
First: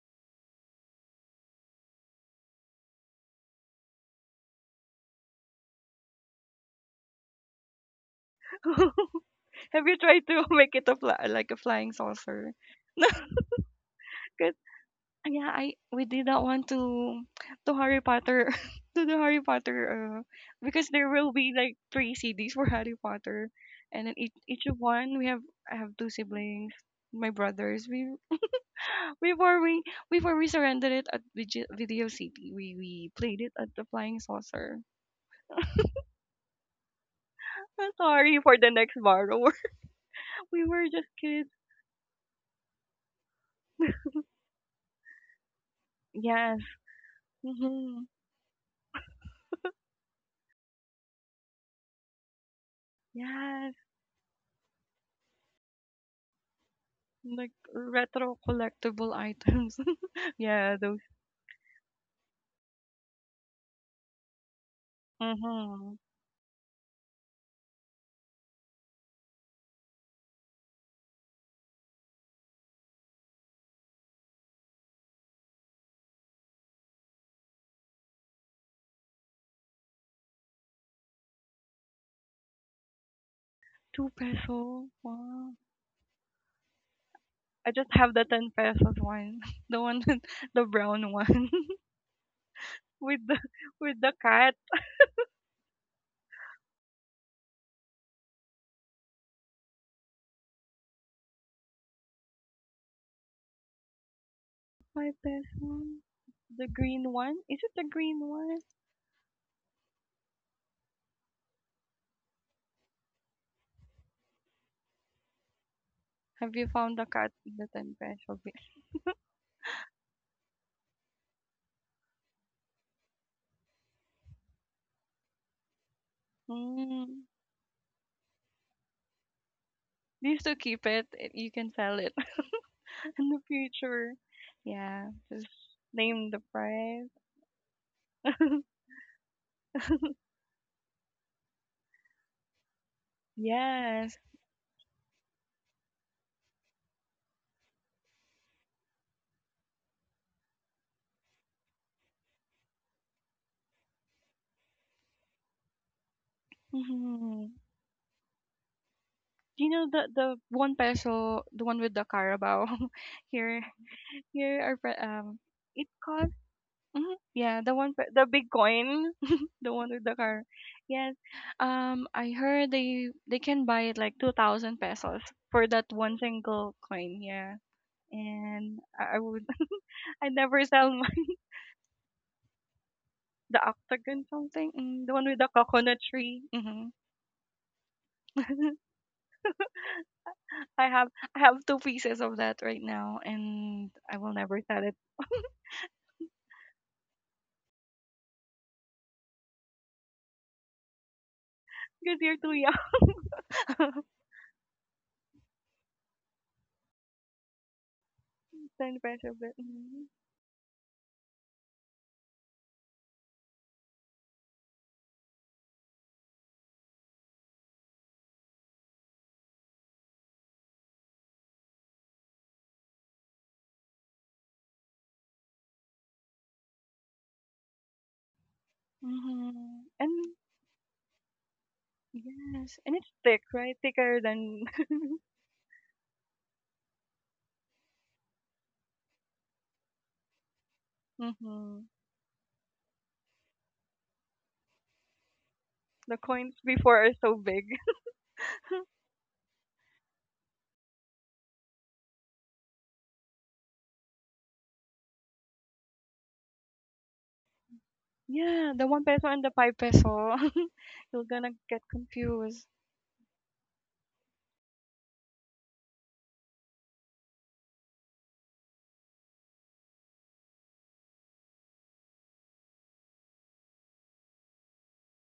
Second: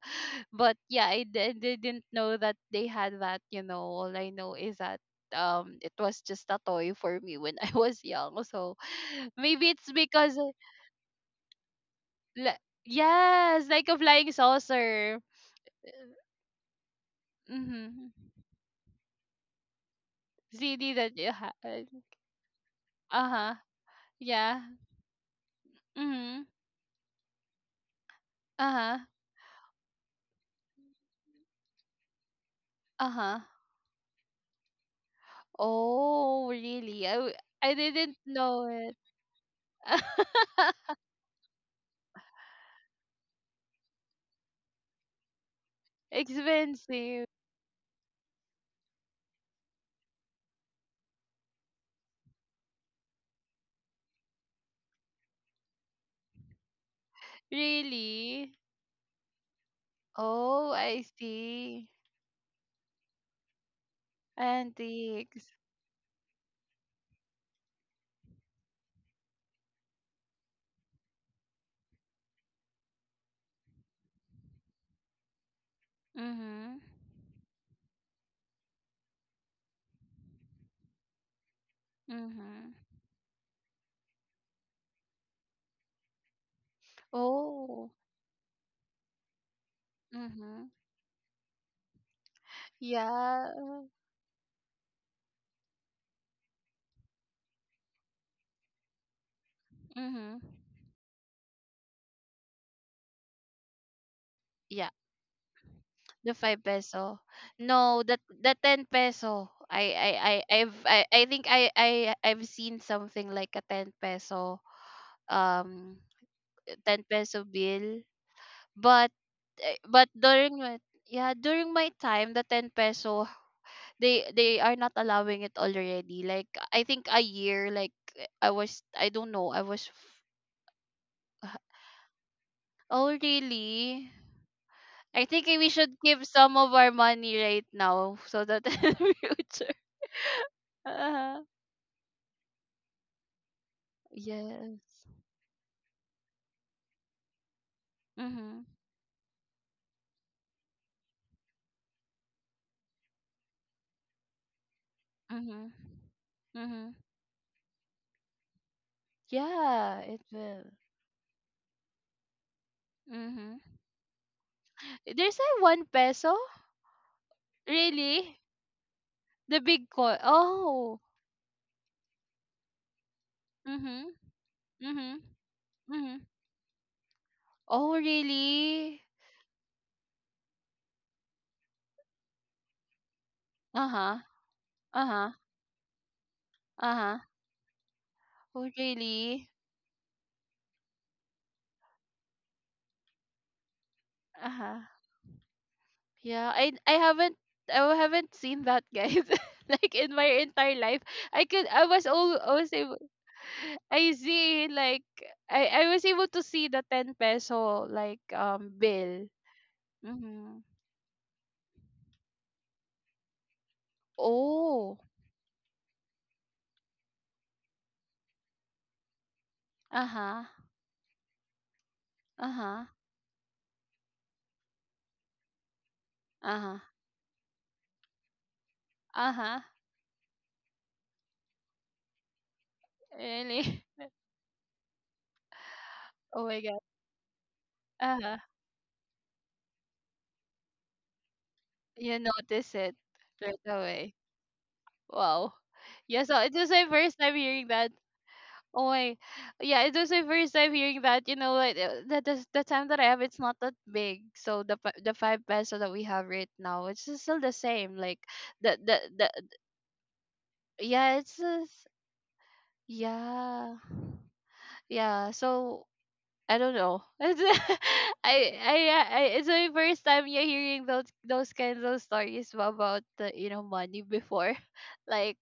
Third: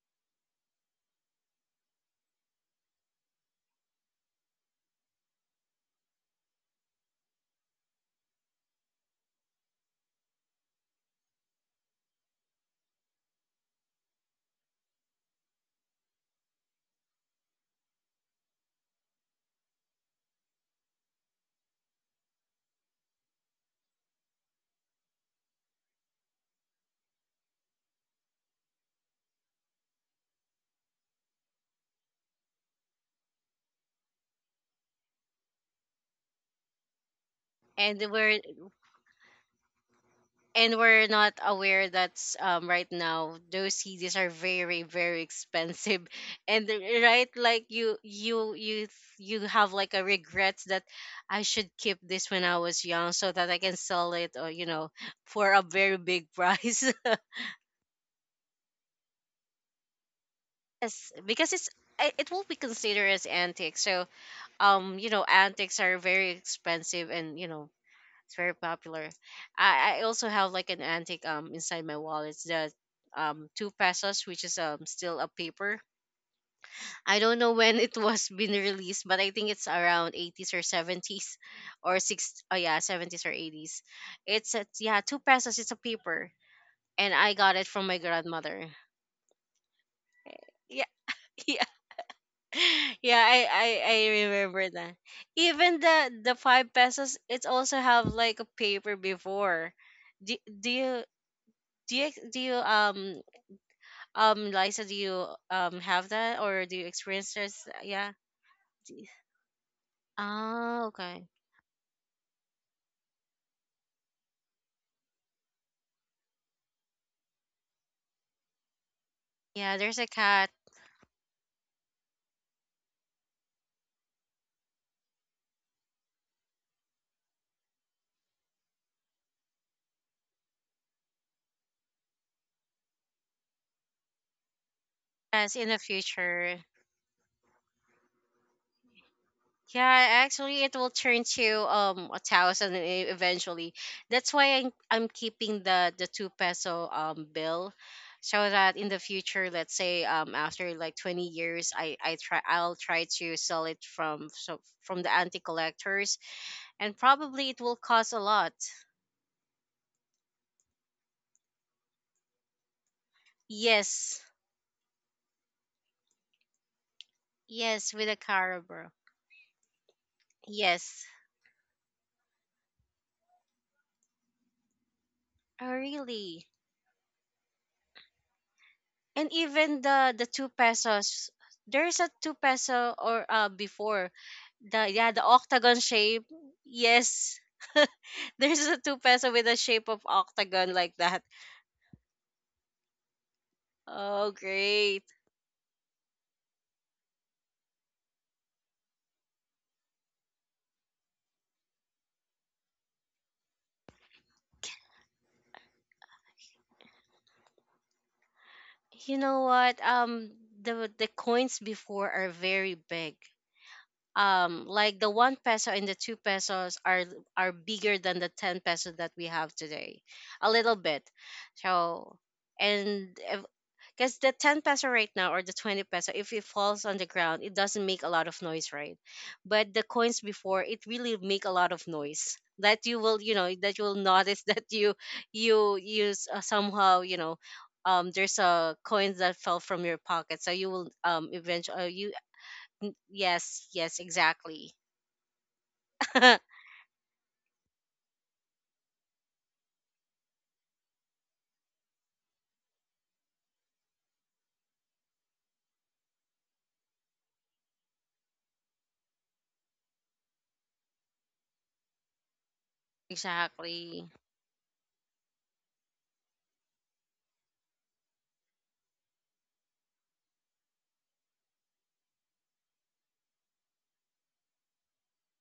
A: But yeah, I didn't know that they had that. You know, all I know is that it was just a toy for me when I was young. So maybe
C: Have
A: it's
C: you tried
A: because,
C: to make it a fly, like a flying saucer?
A: li-
C: No,
A: yes, like a flying
C: 'cause
A: saucer.
C: yeah, I we did not want to Harry
A: Mm-hmm.
C: Potter to the Harry Potter because
A: CD
C: there
A: that you
C: will be like
A: had.
C: three CDs for Harry
A: Uh
C: Potter,
A: huh.
C: and then each
A: Yeah.
C: each of one we have, I have two
A: Mm-hmm.
C: siblings, my brothers. We
A: Uh huh.
C: before we before we surrendered it at Video City,
A: Uh
C: we
A: huh.
C: played it at the Flying Saucer.
A: Oh, really? I
C: I'm
B: and
A: didn't
C: sorry
B: we're
C: for
A: know
C: the
A: it.
C: next borrower. We
B: and
C: were just
B: we're not
C: kids.
B: aware that, right now, those CDs are very very expensive.
C: Yes.
B: And
A: Expensive.
B: right, like, you
C: Hmm.
B: you you you have like a regret that I should keep this when I was young, so that I
C: Yes.
B: can sell it, or, for a very big price.
C: Like retro
A: Really?
C: collectible items.
A: Oh,
C: Yeah. Those.
A: I
B: Yes, because it's
A: see.
B: i- it will be considered as antique. So,
A: Antiques.
B: antiques
C: Hmm.
B: are very expensive, and, it's very popular. I also have like an antique inside my wallet. It's the 2 pesos, which is still a paper.
A: Mm-hmm.
B: I don't know when it was been released, but I think it's around 80s or 70s, or six. Oh
A: Mm-hmm.
B: yeah, 70s or 80s.
C: 2-peso
B: It's a,
C: peso?
B: yeah, two
C: Wow.
B: pesos. It's a paper, and I got it
C: I
B: from
A: Oh.
C: just
B: my
C: have the 10
B: grandmother.
C: pesos one. The one with
A: Mm-hmm.
C: the
B: Yeah,
C: brown one
B: yeah, yeah.
C: with the
A: Yeah.
B: I I,
C: with
B: I
C: the cat.
B: remember that. Even the 5 pesos, it also have like a paper before. Do,
A: Mm-hmm.
B: do you Do you Liza,
A: Yeah.
B: do
C: 5-peso
B: you
C: peso.
B: have
A: The
B: that,
A: five
B: or
C: The
B: do you
C: green
A: peso.
B: experience
C: one? Is
B: this?
C: it the
A: No,
B: Yeah.
A: that
C: green
A: the
C: one?
A: ten
B: D-
A: peso. I I I I've
B: Oh,
A: I, I
B: okay.
A: think I've seen something like a ten peso, um
C: Have you found
A: ten
C: the cat
A: peso
C: with the 10
A: bill.
C: peso?
A: But
B: Yeah, there's a cat,
A: during my yeah, during my time, the 10 peso, they are not allowing it already. Like, I think a
C: Mm.
A: year, like, I was, I don't know, I was
C: Do you still keep it? Eh, you can sell it
A: Oh,
C: in the
A: really?
C: future. Yeah,
A: I think
C: just
B: as
A: we
B: in the
A: should give
C: name the
A: some
B: future.
A: of our
C: price.
A: money right now, so that in the future.
B: Yeah, actually, it will turn
A: Uh,
B: to 1,000 eventually.
C: Yes.
B: That's why I'm
A: yes.
B: I'm keeping the 2-peso bill, so
A: Mhm.
B: that in the future, let's say, after like 20 years, I'll try to sell it, from the anti
A: Mhm.
B: collectors,
A: Mhm.
B: and
C: Hmm.
B: probably it will cost a lot.
C: Do you know
A: Yeah, it
C: the
A: will.
C: one peso, the one with the Carabao
A: Mhm.
C: here?
B: Yes.
C: Here are
A: There's
C: um,
A: a one
C: it cost
A: peso.
C: mhm, yeah,
B: Yes, with a
C: the
A: Really?
C: big
B: Carabao.
C: coin,
A: The
C: the
A: big
C: one with the
A: coil.
C: car.
A: Oh.
B: Yes.
C: Yes. Um, I heard they can buy it
A: Mhm.
C: like 2,000
A: Mhm.
C: pesos for
B: Oh,
C: that one
A: Mhm.
B: really?
C: single coin, yeah.
A: Oh,
C: And
A: really?
C: I
B: And
C: would,
B: even the the
C: I
B: two
C: never sell mine.
B: pesos, there's a 2-peso or
C: The
B: before
A: Uh-huh.
C: octagon something,
B: the,
C: mm,
B: yeah,
C: the
B: the
C: one
A: Uh-huh.
C: with the
B: octagon
C: coconut
B: shape.
C: tree. Hmm.
A: Uh-huh.
B: Yes, there's
A: Oh,
B: a two peso with
A: really?
B: a shape of octagon like that.
C: I have two pieces of that right now, and I
B: Oh,
C: will never sell
A: Uh-huh.
C: it
B: great!
A: Yeah, I haven't seen that, guys. Like in my entire life, I could I was
C: because
A: all
C: you're too
A: I was
C: young.
A: able— I see, like I was able to see the 10 peso, like
C: Ten
B: You
A: bill.
C: pesos,
B: know
C: but
B: what?
C: mm-hmm,
B: Um,
A: Mhm.
B: the the coins before are very big.
A: Oh.
B: Like the one peso and the two pesos are bigger than the 10 peso that we have today
A: Uh-huh.
B: a little bit, so
A: Uh-huh.
B: and because the 10 peso right now or the 20 peso, if it
A: Uh-huh.
B: falls on the ground, it doesn't make a lot of noise, right?
A: Uh-huh.
B: But the
C: mm-hmm, and
B: coins before, it really make a lot of noise
C: yes,
B: that
C: and
B: you
C: it's
B: will you
C: thick,
B: know
C: right?
B: that
A: Really?
B: you will
C: Thicker
B: notice
C: than
B: that you use,
A: Oh my god.
B: somehow, you know,
A: Uh-huh.
B: there's a coins that fell from your pocket, so you will eventually,
C: hmm
B: you
A: You notice it right
B: yes, yes,
A: away.
B: exactly.
A: Wow.
C: the
A: Yeah, so it
C: coins
A: was my
C: before are
A: first time
C: so big.
A: hearing that. Oh my, yeah, it was my first time hearing that. You know, like the time that I have, it's not that big. So the the five peso that we have right now, it's just still the same. Like
C: Yeah, the one peso
A: the
C: and the five peso.
A: yeah,
C: You're
A: it's
C: gonna get
A: just,
C: confused.
A: yeah,
B: Exactly.
A: yeah. So I don't know. It's, I I I it's my first time, yeah, hearing those kinds of stories about the, you know, money before, like.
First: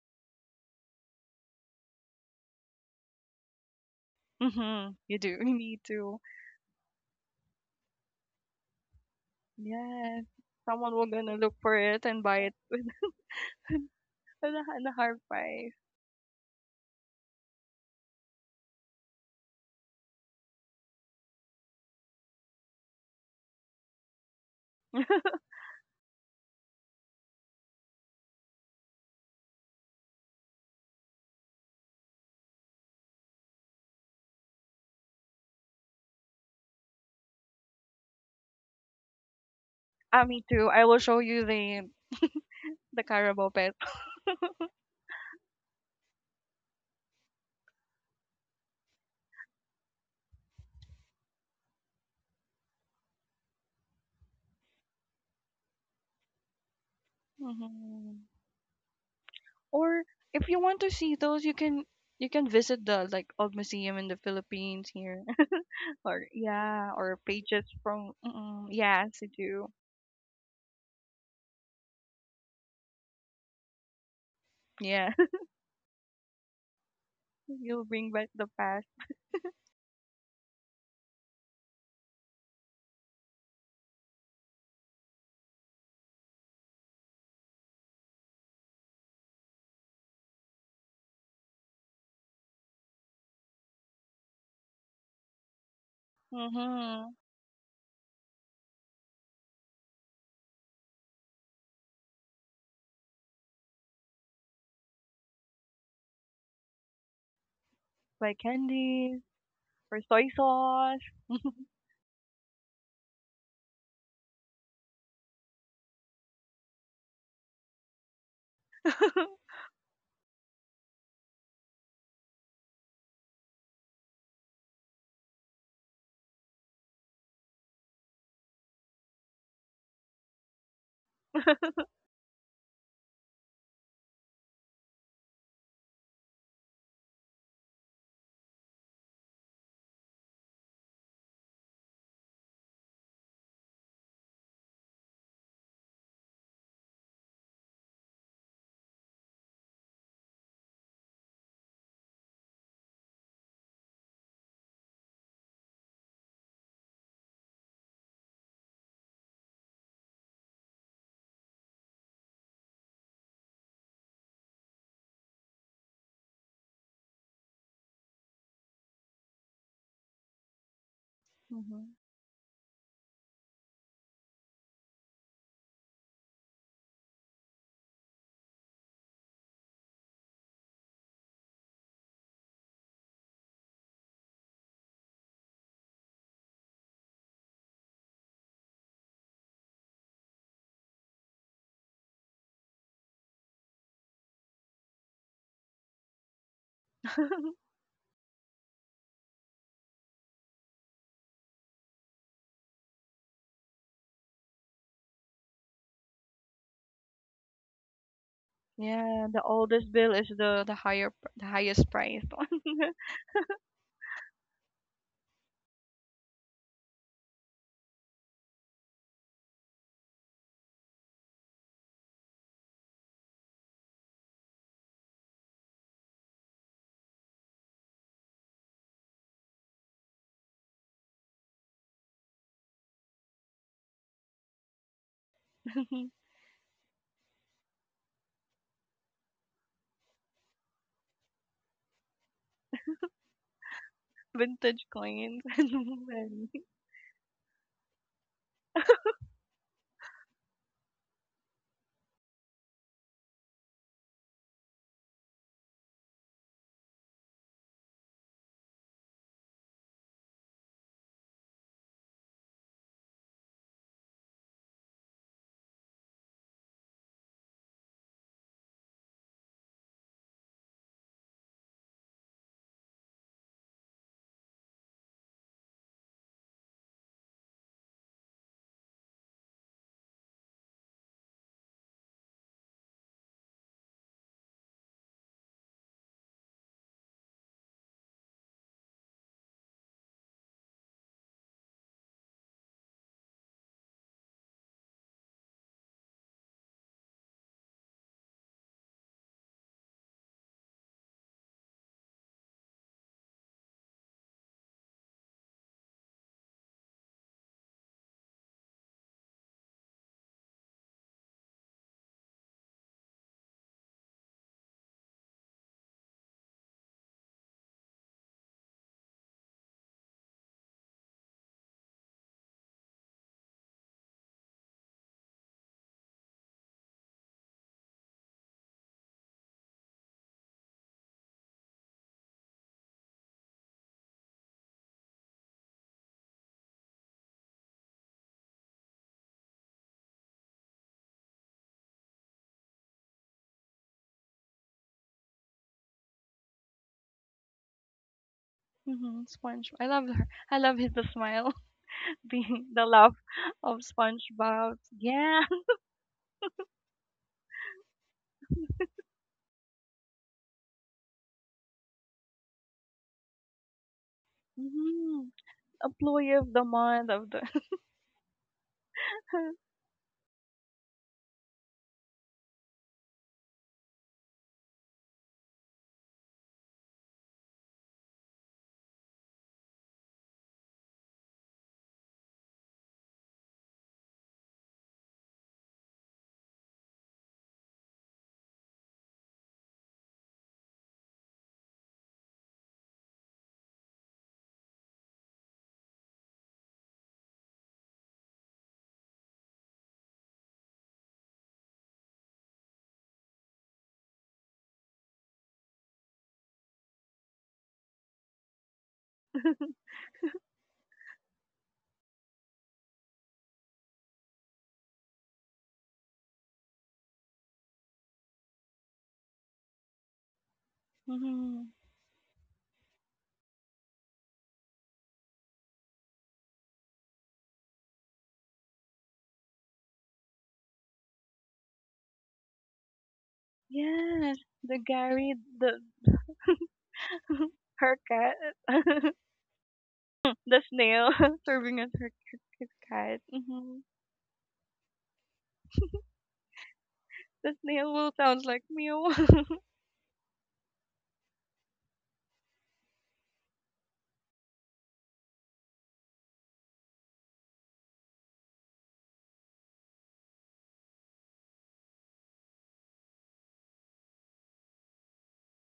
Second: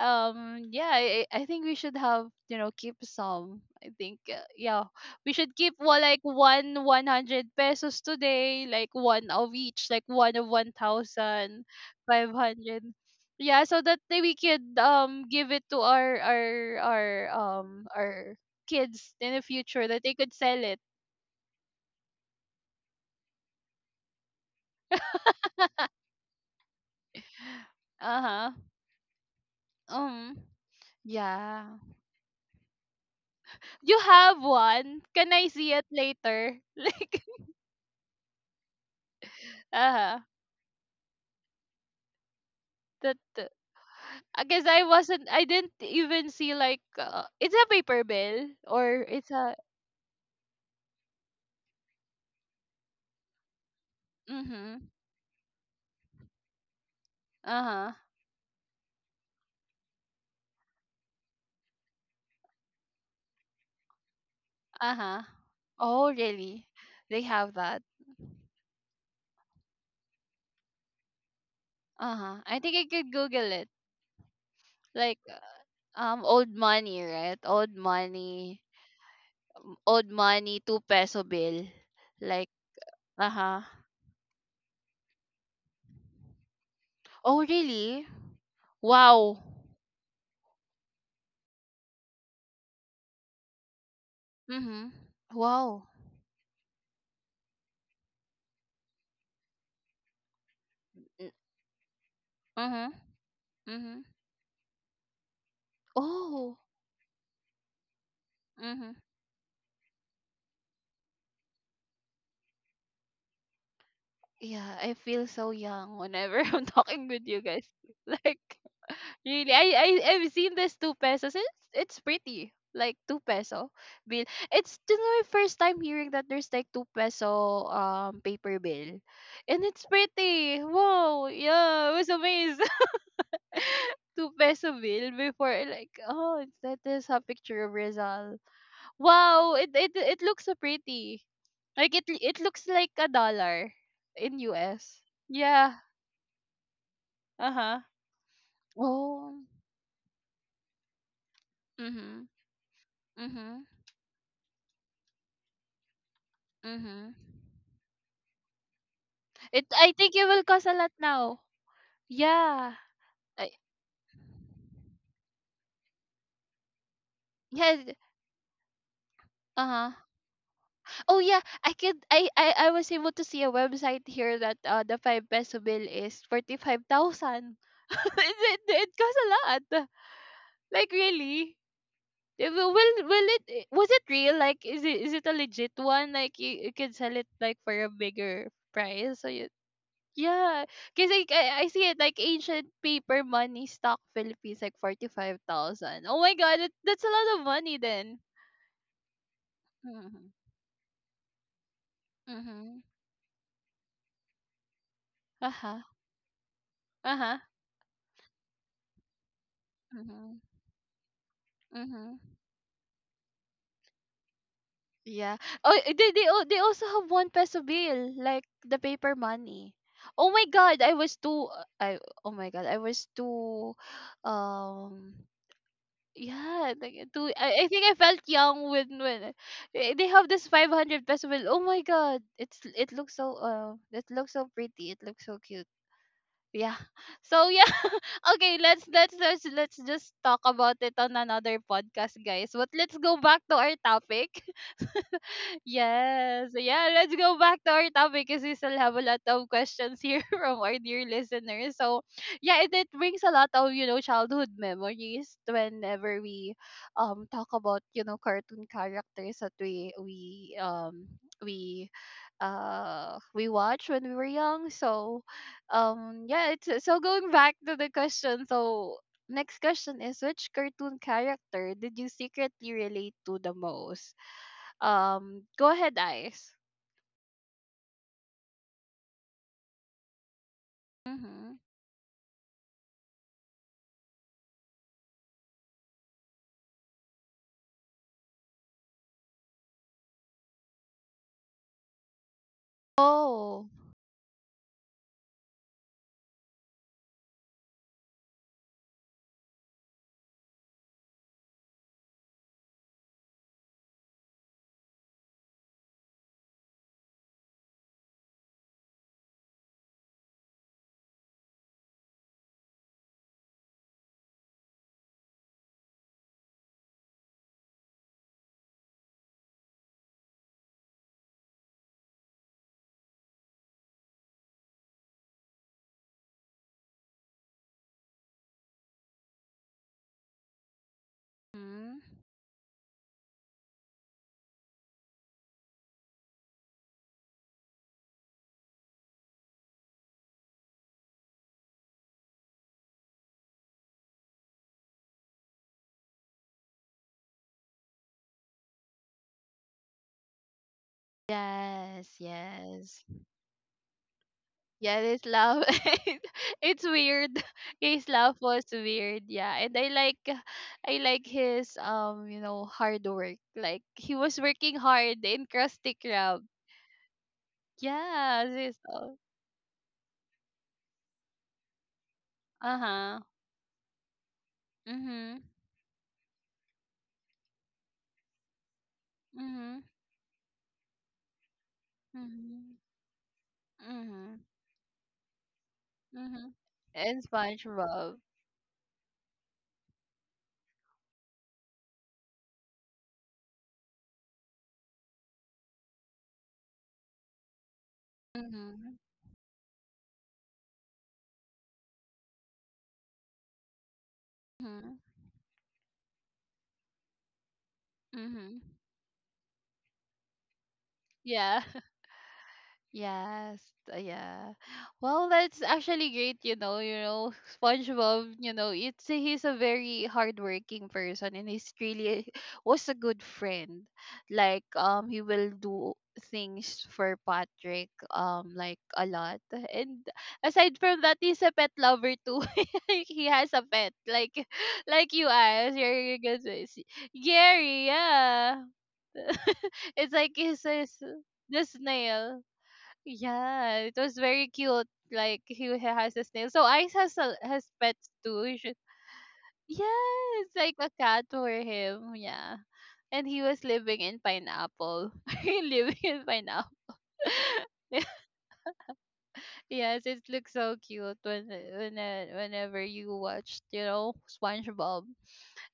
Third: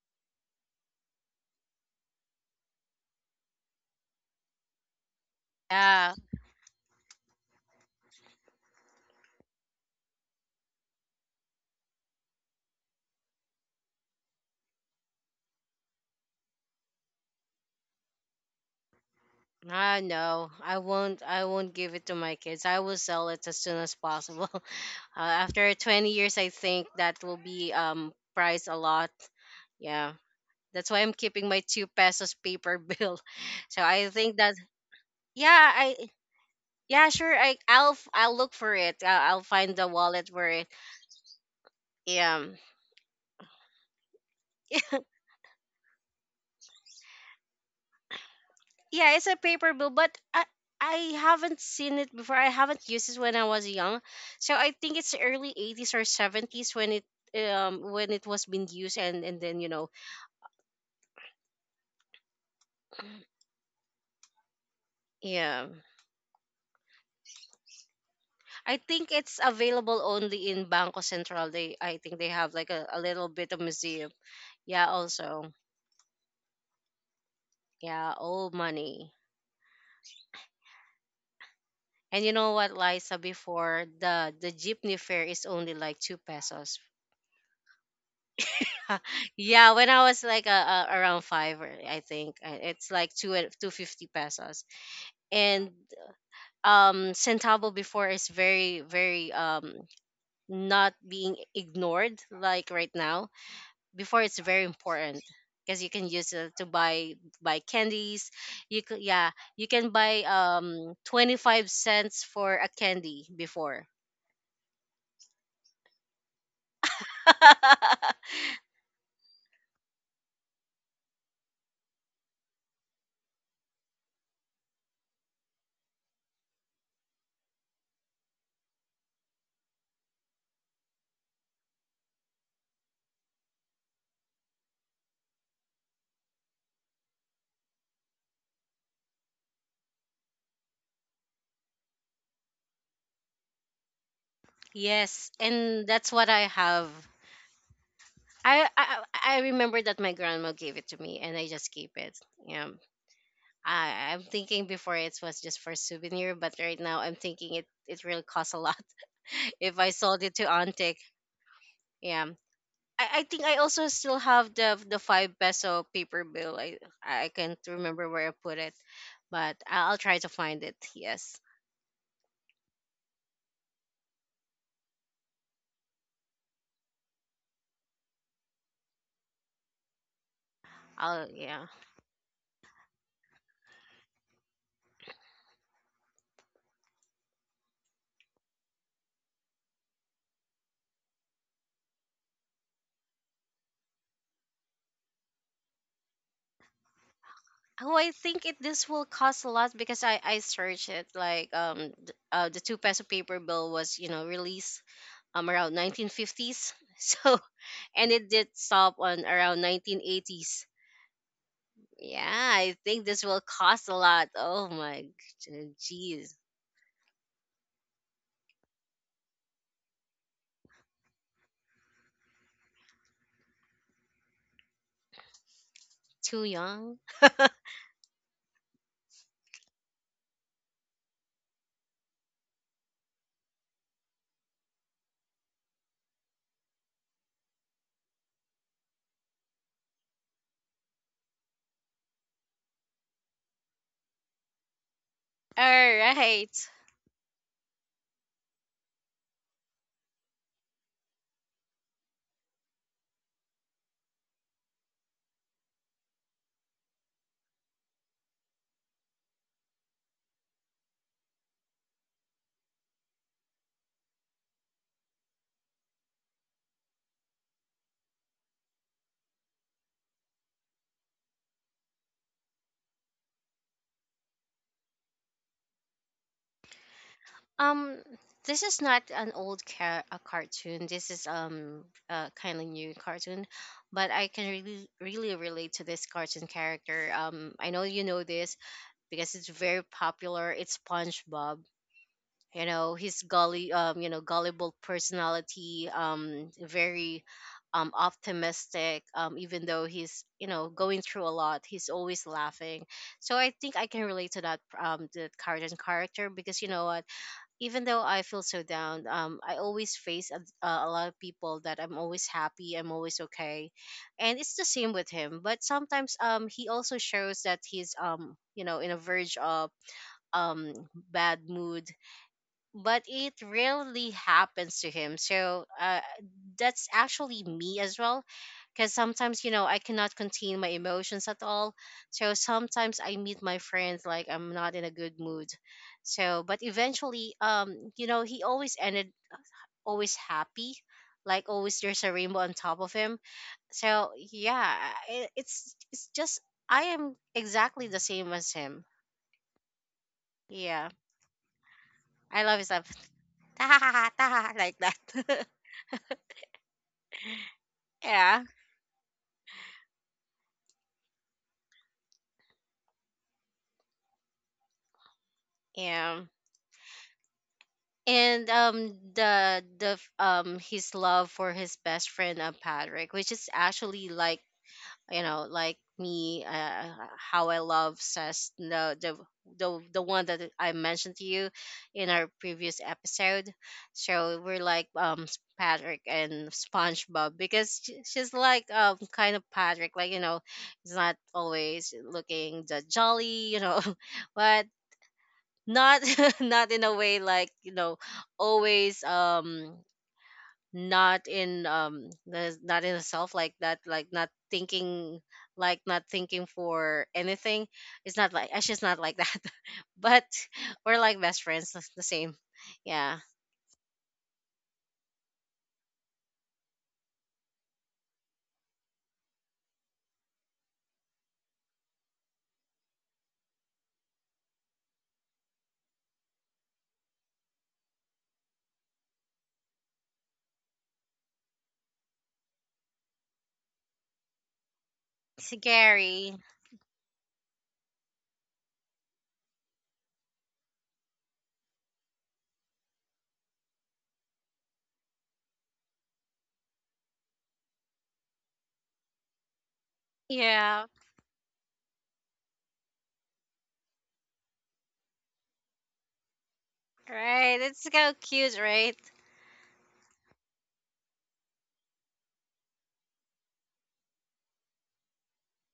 A: Yeah, I think we should, have you know, keep some. I think Yeah,
C: Hmm. You
A: we
C: do.
A: should
C: You
A: keep,
C: need
A: well,
B: Yeah.
A: like
C: to.
A: one 100 pesos today, like one of each, like
C: Yes.
A: one of
C: Someone will gonna look for it and buy it
A: 1500,
C: with
A: yeah, so that we could
C: at a hard
A: give it
C: price.
A: to our kids in the future,
B: I
A: that they could
B: know.
A: sell it.
B: I won't give it to my kids. I will sell it as soon as possible. After 20 years, I think that will be
A: Uh-huh.
B: priced a lot. Yeah.
A: um
B: That's why I'm keeping my
A: yeah,
B: 2 pesos paper bill. So
A: you
B: I think
A: have
B: that
A: one? Can I
B: yeah,
A: see it
B: I
A: later?
B: yeah,
A: Like.
B: sure. I'll look for it. I'll find the
A: Uh-huh.
C: Ah,
B: wallet
C: me
B: for it.
C: too. I will show you
B: Yeah.
C: the
A: That—
C: Carabao pet.
A: because I didn't even see, like, it's a paper bill or
B: Yeah, it's
A: it's
B: a
A: a—
B: paper bill, but I haven't seen it before. I haven't used it when I was young, so I
A: mhm.
B: think it's early 80s or seventies
A: Uh-huh.
B: when
C: Hmm.
B: it was being used. And then, you know,
C: Or if you want to see those, you can visit the like old museum in the Philippines
A: Uh-huh.
C: here.
B: yeah,
A: Oh
C: Or
A: really?
C: yeah, or
A: They have
C: pages
A: that.
C: from mm,
B: I think
C: yes, you
B: it's
C: do.
B: available only in Banco Central. They, I think they
A: Uh-huh.
B: have
A: I
B: like
A: think I
B: a
A: could
B: little
A: google
B: bit of
A: it,
B: museum. Yeah,
C: Yeah,
A: like,
B: also
A: old money, right? Old
C: you'll bring
B: yeah,
C: back the
B: old
A: money.
C: past.
B: money.
A: Old money, 2 peso bill.
B: And you
A: Like.
B: know what, Liza?
A: Uh-huh.
B: Before, the jeepney fare is only like two pesos.
A: Oh really? Wow.
B: Yeah, when I was like around five, or I think, it's like two, 2.50 pesos,
A: Mhm.
B: and
A: Wow.
C: Mm-hmm.
B: centavo before is very not being ignored like
A: Mhm.
B: right now.
A: Mhm.
B: Before, it's very important because you can use it
A: Oh.
B: to buy candies.
C: Like
B: You
A: Mhm.
B: could,
C: candies
B: yeah, you can
C: or
B: buy
C: soy sauce.
B: 25 cents for a candy before.
A: Yeah, I feel so young whenever I'm talking with you guys. Like really, I I've seen this two pesos. It's— it's pretty, like two peso bill. It's This is my first time hearing that there's like two peso paper bill, and it's pretty. Whoa, yeah, I was amazed. Two peso bill before, like, oh, that is a picture of Rizal. Wow, it looks so pretty. Like it looks like a dollar in US.
B: Yes,
A: Yeah.
B: and that's what I have.
A: Uh-huh.
B: I
A: Oh.
B: remember that my grandma gave it to me, and I just keep it.
A: Mhm.
B: Yeah,
A: Mhm.
B: I I'm thinking before it was just for souvenir, but right now
A: Mhm.
B: I'm thinking it it really costs a lot
A: It
B: if I
A: I think
B: sold
A: it
B: it
A: will
B: to
A: cost a lot
B: Antic.
A: now.
B: Yeah,
A: Yeah.
B: I think
A: I,
B: I also still have the five peso paper bill. I can't
A: yeah.
B: remember where I put it, but
A: Uh-huh.
B: I'll try to find it.
A: Oh yeah,
B: Yes.
A: I could—
C: Hmm.
A: I was able to see a website here that the 5 peso bill is 45,000. It costs a lot. Like,
B: I'll,
A: really?
B: yeah.
A: Will it— was it real? Like, is it— is it a legit one? Like, you— you can sell it, like, for a bigger price. So you, yeah, because like, I see it like ancient paper money stock Philippines like 45,000. Oh my god, that's a lot of money
B: Oh, I
A: then.
B: think it this will cost a lot because
A: Mhm.
B: I searched it like the two
A: Mhm.
B: peso paper bill was, you know, released
A: Uh
B: around
A: huh.
B: 1950s.
A: Uh huh.
B: So, and it did stop on
C: Yeah, the
B: around
C: oldest bill is
A: Mhm.
B: 1980s.
C: the the highest
A: Mhm.
C: priced one.
B: Yeah, I think this will cost a lot. Oh my,
A: Yeah. Oh, they
B: jeez,
A: they also have one peso bill, like the paper money. Oh my god, I was too I oh my god, I was too um
B: too
A: yeah,
B: young.
A: like, too— I think I felt young when they have this 500 peso bill. Oh my god, it's— it looks so pretty. It looks so cute. Yeah. So yeah, okay, let's just talk about it on another podcast, guys. But let's go back to our topic.
C: Vintage coins
B: All
C: and
A: Yes.
B: right.
A: Yeah, let's go back to our topic because we still have a lot of questions here from our dear listeners. So, yeah, it brings a lot of, you know, childhood memories whenever we talk about, you know, cartoon characters that we we watched when we were young. So, yeah, it's so going back to the question. So, next question is: which cartoon character did you secretly relate to the most? Go ahead, Ice.
B: Um, this is not an a cartoon. This is
A: Mm-hmm.
B: a kind of new cartoon, but I can really relate to this cartoon character. I know you know this because it's very popular. It's SpongeBob. You know his
A: Oh.
B: gully, you know, gullible personality, very optimistic, even though he's, you know, going through a lot, he's always laughing. So I think I can relate to that, the cartoon character, because you know what, even though I feel so down, I always face a lot of people that I'm always happy, I'm always okay, and it's the same with him. But sometimes he also shows that he's, you know, in a verge of um bad mood, but it rarely happens to him. So, that's actually me as well. Because sometimes, you know, I cannot contain my emotions at all.
A: Mm-hmm.
B: So sometimes I meet my friends like I'm not in a good mood. So, but eventually, you know, he always ended always happy. Like always, there's a rainbow on top of him. So yeah, it's just I am exactly the same as him.
C: mm-hmm, Sponge. I love her. I love
B: Yeah,
C: his the smile,
A: Yes,
B: I
C: the
B: love his
C: the
B: laugh,
A: yes.
C: laugh of
B: like
C: SpongeBob.
A: Yeah, this
C: Yeah,
B: that.
A: love. It's weird. His love
B: Yeah.
A: was weird, yeah. And I like— I like his, you know, hard work. Like he was working hard
C: mm-hmm,
A: in Krusty
B: Yeah.
C: employee
A: Krab.
C: of the month of the.
A: Yeah,
B: And
A: this— oh,
B: his love for his best friend, Patrick,
A: uh-huh.
B: which is actually like, you
A: Mhm.
B: know, like me, how I love says
A: Mhm.
B: the one that I mentioned to you in our
A: Mhm.
B: previous episode.
A: Mhm.
B: So we're like, Patrick and
A: Mhm. And
B: SpongeBob, because
A: SpongeBob.
B: she's like, kind of Patrick, like, you know, he's not always looking the jolly, you know, but not not in a way like, you know,
A: Mhm.
B: always not in, not in self like that, like not
A: Mhm.
B: thinking, like not thinking for anything. It's not like
A: Mhm.
B: she's not like that, but we're like best
A: Yeah.
B: friends, that's the same, yeah.
A: Yes, yeah. Well, that's actually great, you know, SpongeBob, you know, it's he's a very hardworking person and
C: Mhm.
A: he's really was a good friend. Like, he will do things for Patrick, like, a lot. And aside from that, he's a pet lover too. He has a pet, like—
C: Yes, the
A: like you,
C: Gary,
A: as
C: the
A: you're
B: Scary,
A: gonna say— Gary,
C: her cat,
A: yeah. It's like
C: the
A: his— his—
C: snail
A: the
C: serving as her
A: snail.
C: his cat. Hmm.
A: Yeah, it was very cute. Like, he has a snail. So Ice has a—
C: The
A: has
C: snail
A: pets
C: will sound
A: too. You
C: like
A: should—
C: meow.
A: yeah, it's like
B: yeah,
A: a cat for him. Yeah, and he was living in pineapple. Living in pineapple.
B: right, it's so cute, right?
A: Yes, it looks so cute when, whenever you watched, you know, SpongeBob.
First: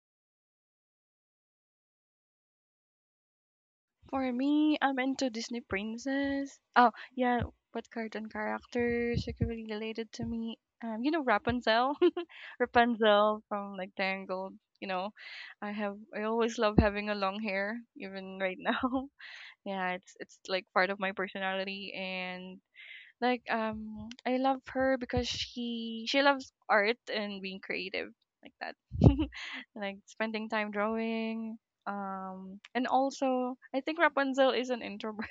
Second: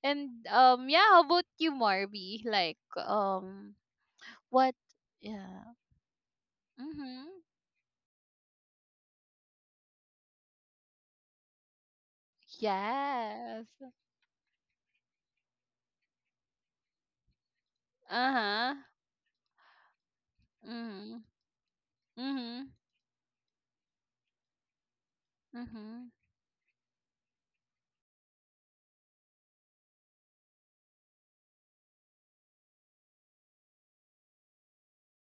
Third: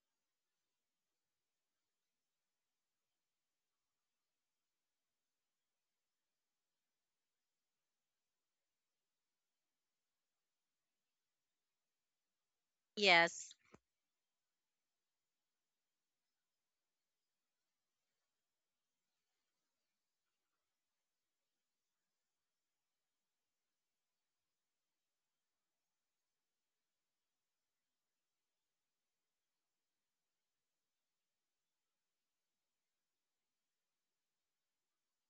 A: And, yeah. How about you, Marby? Like,
C: For
A: what?
C: me, I'm into Disney
A: Yeah.
C: princess. Oh yeah,
A: Mhm.
C: what cartoon characters are really related to me? You know Rapunzel, Rapunzel
B: Yes.
A: Yes.
C: from like Tangled. You know, I always love having a long hair,
A: Uh
C: even right
A: huh.
C: now. Yeah, it's like part of my
A: Mhm.
C: personality. And
A: Mhm.
C: like I love her because
A: Mm-hmm.
C: she loves art and being creative like that, like spending time drawing. And also I think Rapunzel is an introvert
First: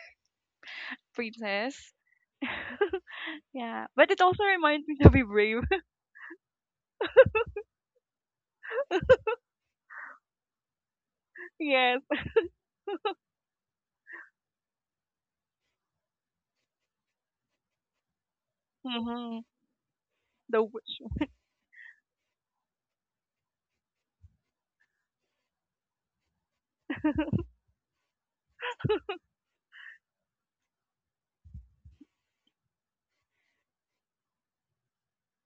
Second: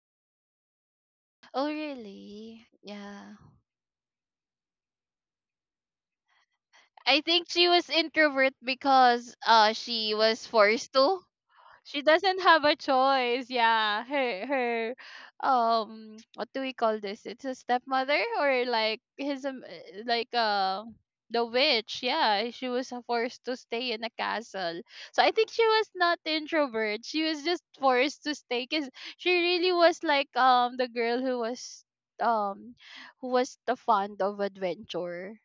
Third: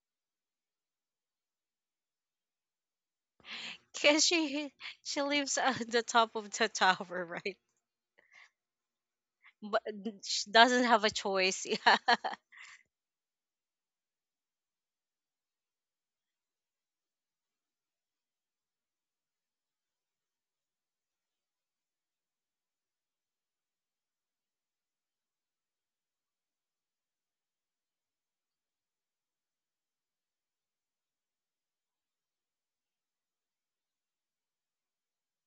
A: Oh,
C: princess.
A: really? Yeah.
C: Yeah, but it
B: Because
C: also
B: she
C: reminds me to
B: she
C: be
B: lives
C: brave.
B: on the top of the
A: I
B: tower,
A: think
B: right?
A: she was introvert because
B: But
A: she was
B: she doesn't
A: forced
B: have a
A: to.
B: choice. Yeah.
C: Yes.
A: She doesn't have a choice. Yeah, her, what do we call this? It's a stepmother or like
C: Mm-hmm.
A: his,
C: The witch.
A: the witch. Yeah, she was, forced to stay in a castle. So I think she was not introvert. She was just forced to stay because she really was like, the girl who was, um who was the fond of adventure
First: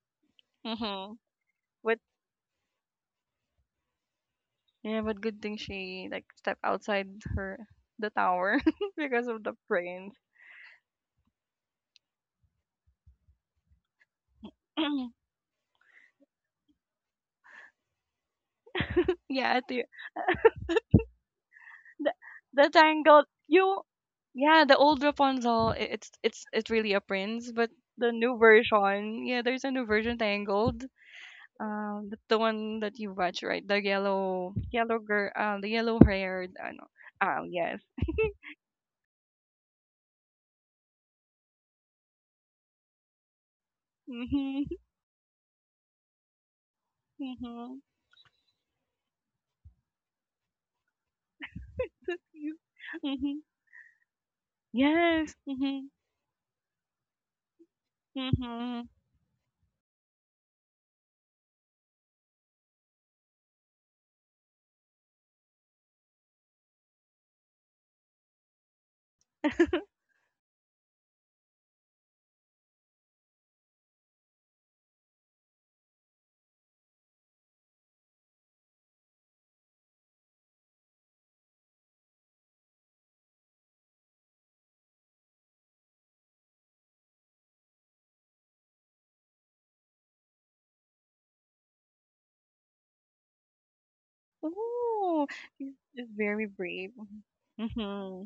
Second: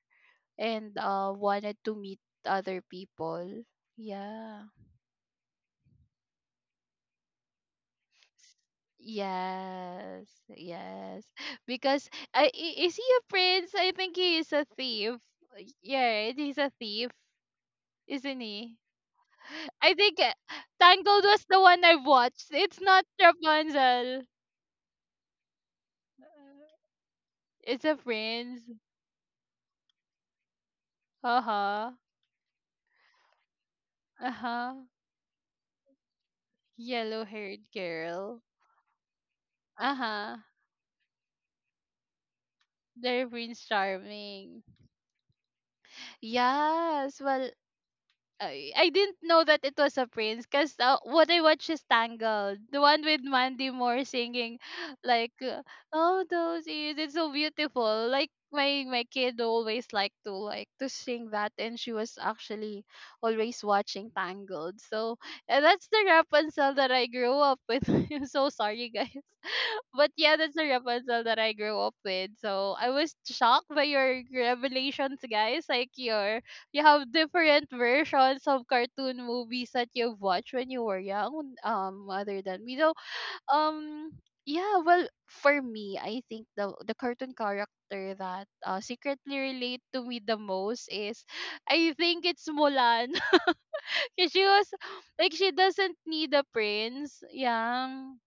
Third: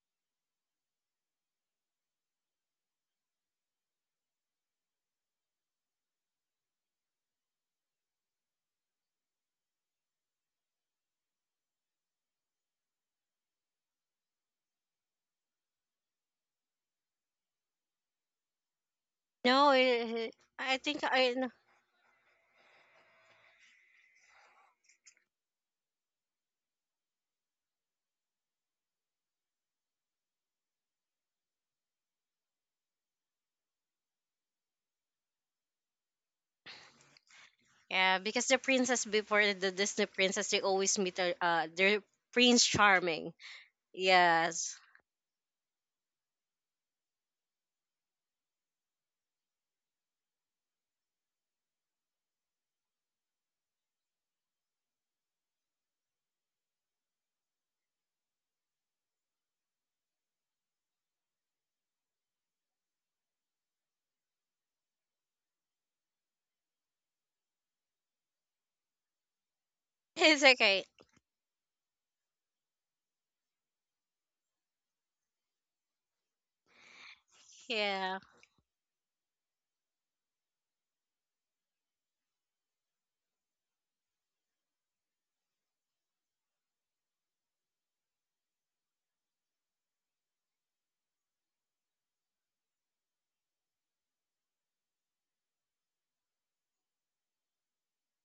A: and
C: Mm-hmm.
A: wanted to
C: But
A: meet other people. Yeah.
C: yeah, but good thing she like stepped outside her the tower because of the prince.
A: Yes, yes. Because is he a prince? I think he is a thief. Yeah, he's a thief, isn't he?
C: Yeah, at
B: No,
C: the
A: I think,
B: I think
A: Tangled
B: I
A: was
B: know.
A: the one I've
C: the,
A: watched.
C: the
A: It's not
C: tangled you
A: Rapunzel.
C: yeah the old rapunzel it's really a prince, but
A: It's a
C: the new
A: prince.
C: version, yeah there's a new version tangled
A: Uh huh.
C: the one that you watch right the
A: Uh huh.
C: yellow girl the yellow haired I know
A: Yellow
C: oh
A: haired
C: yes
B: Yeah,
A: girl.
B: because the princess before, eh, the
A: Uh
B: Disney
A: huh.
B: princess, they always meet their Prince
A: They're
B: Charming.
A: Prince Charming.
B: Yes.
C: hmm
A: Yes. Well,
C: hmm
A: I didn't know that it was a prince because, what I watched is Tangled, the one with
C: hmm
A: Mandy Moore singing, like,
C: yes hmm
A: oh, those ears, it's so beautiful. Like,
C: hmm
A: my kid always liked to— like to sing that, and she was actually always watching Tangled. So, and that's the Rapunzel that I grew up with. I'm so sorry, guys. But yeah,
B: It's
A: that's the
B: okay.
A: Rapunzel that I grew up with. So I was shocked by your revelations, guys. Like, your— you have different
B: Yeah.
A: versions of cartoon movies that you've watched when you were young, other than me. So, um yeah, well, for me, I think the cartoon character that, secretly relate to me the most is I think it's Mulan. 'Cause she was
C: Ooh,
A: like— she
C: he's
A: doesn't
C: just
A: need a
C: very brave.
A: prince. Yeah,
C: Hmm.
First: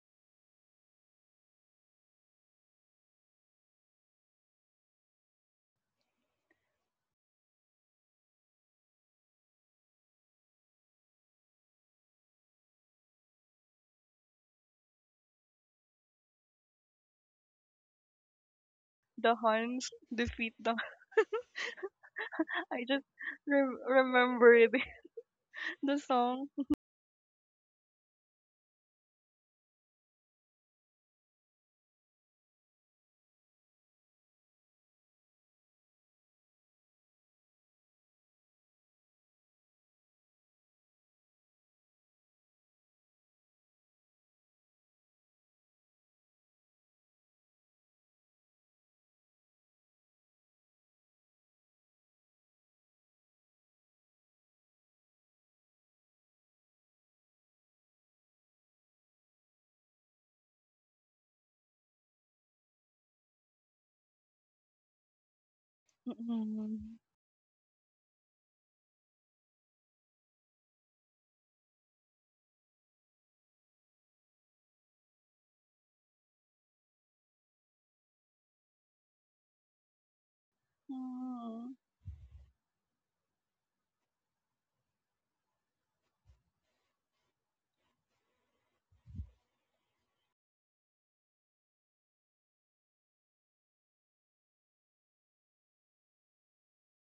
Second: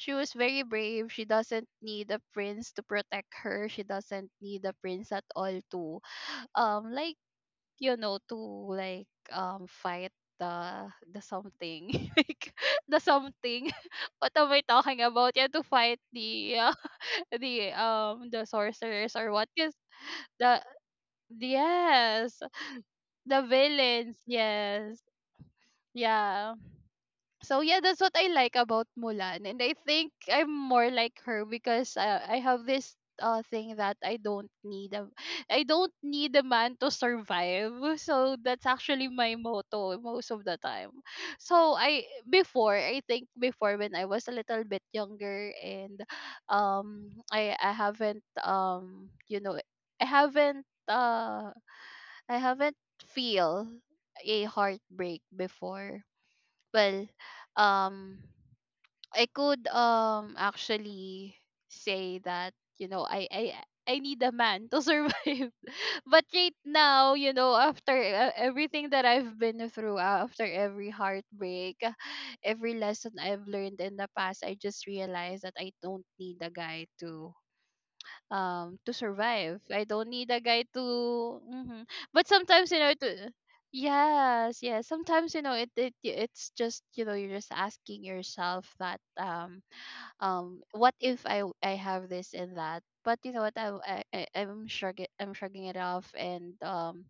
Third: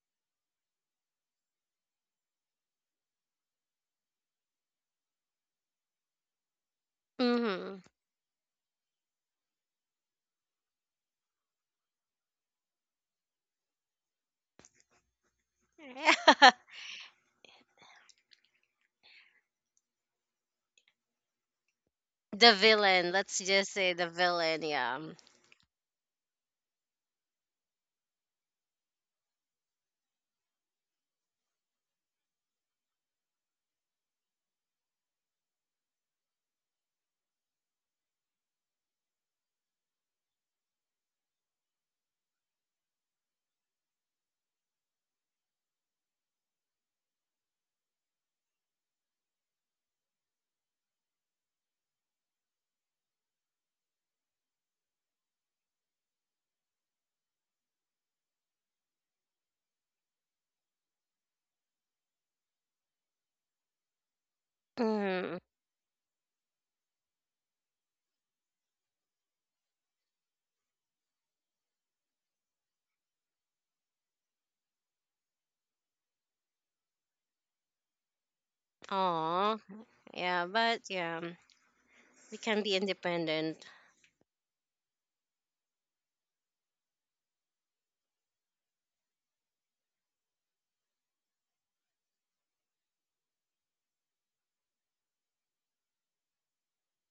A: she was very brave. She doesn't need a prince to protect her. She doesn't need a prince at all to, like,
B: Mm-hmm.
A: you know, to, like, fight the something like the something. What am I talking about? Yeah, to fight the, the sorcerers or
C: The
A: what is
C: Huns defeat
A: the
C: the.
A: yes,
B: the
C: I just
B: villain. Let's
A: the
B: just say the
A: villains,
C: remember
B: villain. Yeah.
A: yes,
C: the song?
A: yeah. So yeah, that's what I like about Mulan, and I think I'm more like her because, I have this thing that I don't need a man to survive. So that's actually my motto most of the time. So I— before, I think, before when I was a little bit younger and, I haven't you know, I haven't uh I haven't feel a heartbreak before, well, um, I could, actually say that, you know, I need a man to
B: Hmm.
A: survive. But right
C: Mm,
A: now, you know, after, everything that I've been through, after every heartbreak, every lesson I've learned in the past, I just realized that I don't need a guy to, to
B: Aw.
A: survive. I don't need a
B: Yeah,
A: guy
B: but yeah,
A: to—
C: mm,
A: hmm, but
B: we can
A: sometimes,
B: be
A: you know, to—
B: independent.
A: yes, yes. Sometimes, you know, it's just, you know, you're just asking yourself that, what if I have this and that. But you know what, I'm shrugging— I'm shrugging it off and,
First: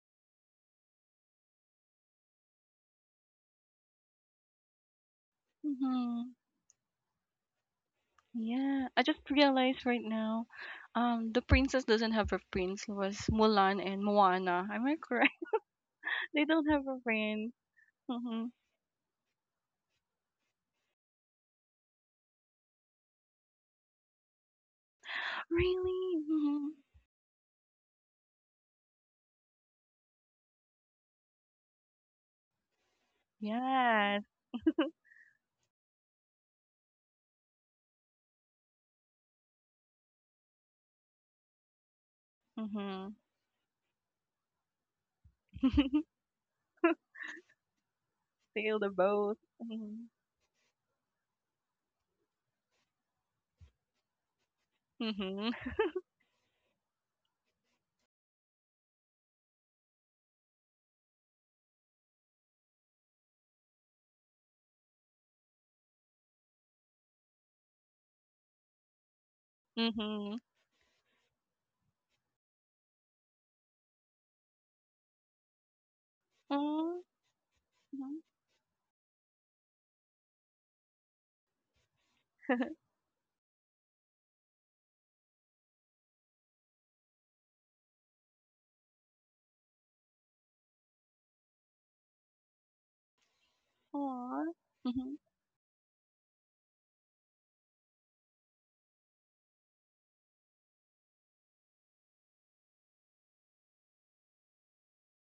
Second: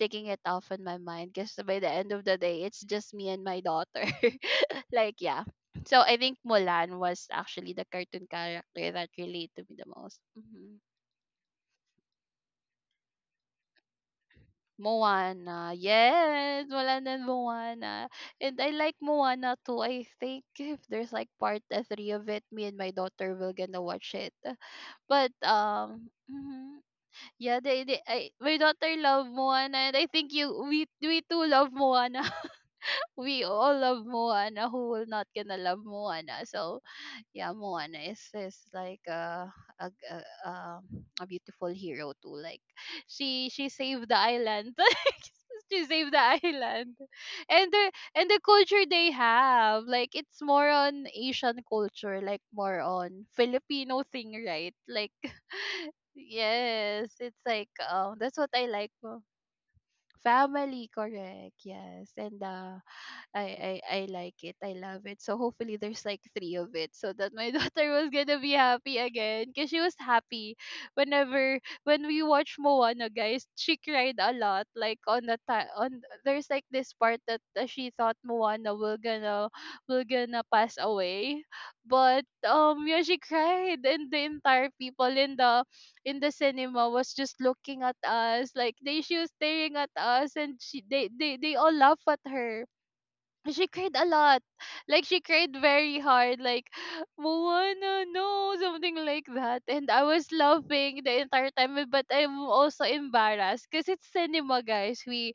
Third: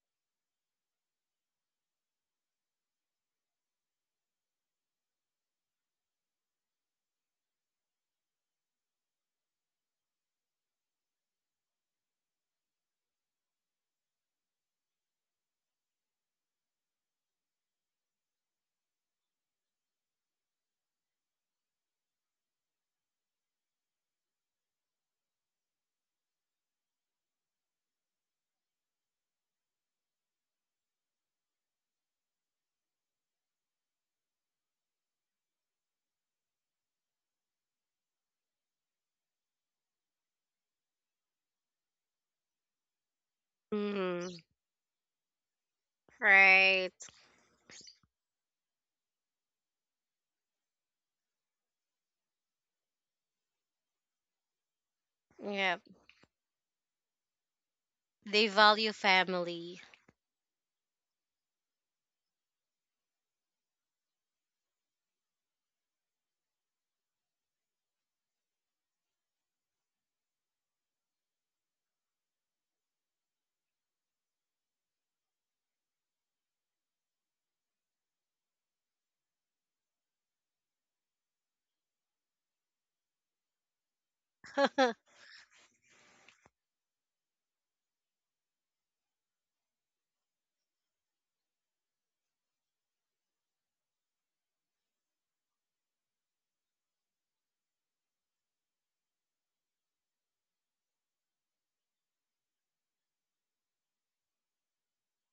A: taking it off in my mind, because by the end of the day it's just me and my daughter. Like, yeah. So I
C: mhm.
A: think Mulan was actually the cartoon
C: Yeah,
A: character
C: I
A: that
C: just
A: related to me
C: realized
A: the
C: right
A: most.
C: now,
A: Mm-hmm.
C: the princess doesn't have a prince. It was Mulan and Moana. Am I correct?
A: Moana.
C: They
A: Yes,
C: don't have a
A: wala na
C: prince.
A: Moana.
C: Hmm.
A: And I like Moana too. I think if there's like part, three of it, me and my daughter will gonna watch it. But,
C: Really? Hmm.
A: mhm. Yeah, my daughter love Moana, and I think you we— we too love Moana. We all love
C: Yes.
A: Moana. Who will not gonna love Moana? So yeah, Moana is— is like a— a, g- a a a beautiful hero too. Like,
C: Hmm.
A: she saved the
B: Hmm.
A: island. She saved the
B: Right.
A: island, and the and the
C: Sail
A: culture
C: the
A: they
C: boat.
A: have,
C: Hmm,
A: like it's more on Asian culture, like more on Filipino thing, right? Like
C: hmm,
B: Yeah.
A: yes, it's like that's
B: They
A: what I like.
B: value family.
A: Family, correct. Yes. And I like it. I love it. So hopefully there's like three of it so that my daughter was gonna be happy again. Cause she was
C: hmm.
A: happy whenever when we watch Moana guys, she cried a lot. Like on the time on there's like this
C: Aww.
A: part that she thought
C: Hmm.
A: Moana will gonna pass away. But yeah, she cried and the entire people in the cinema was just looking at us like they she was staring at us and she they all laugh at her, she cried a lot.
C: Aww.
A: Like
C: Hmm.
A: she cried very hard, like Moana, no, something like that. And I was laughing the entire time, eh, but I'm also embarrassed because it's cinema, guys. We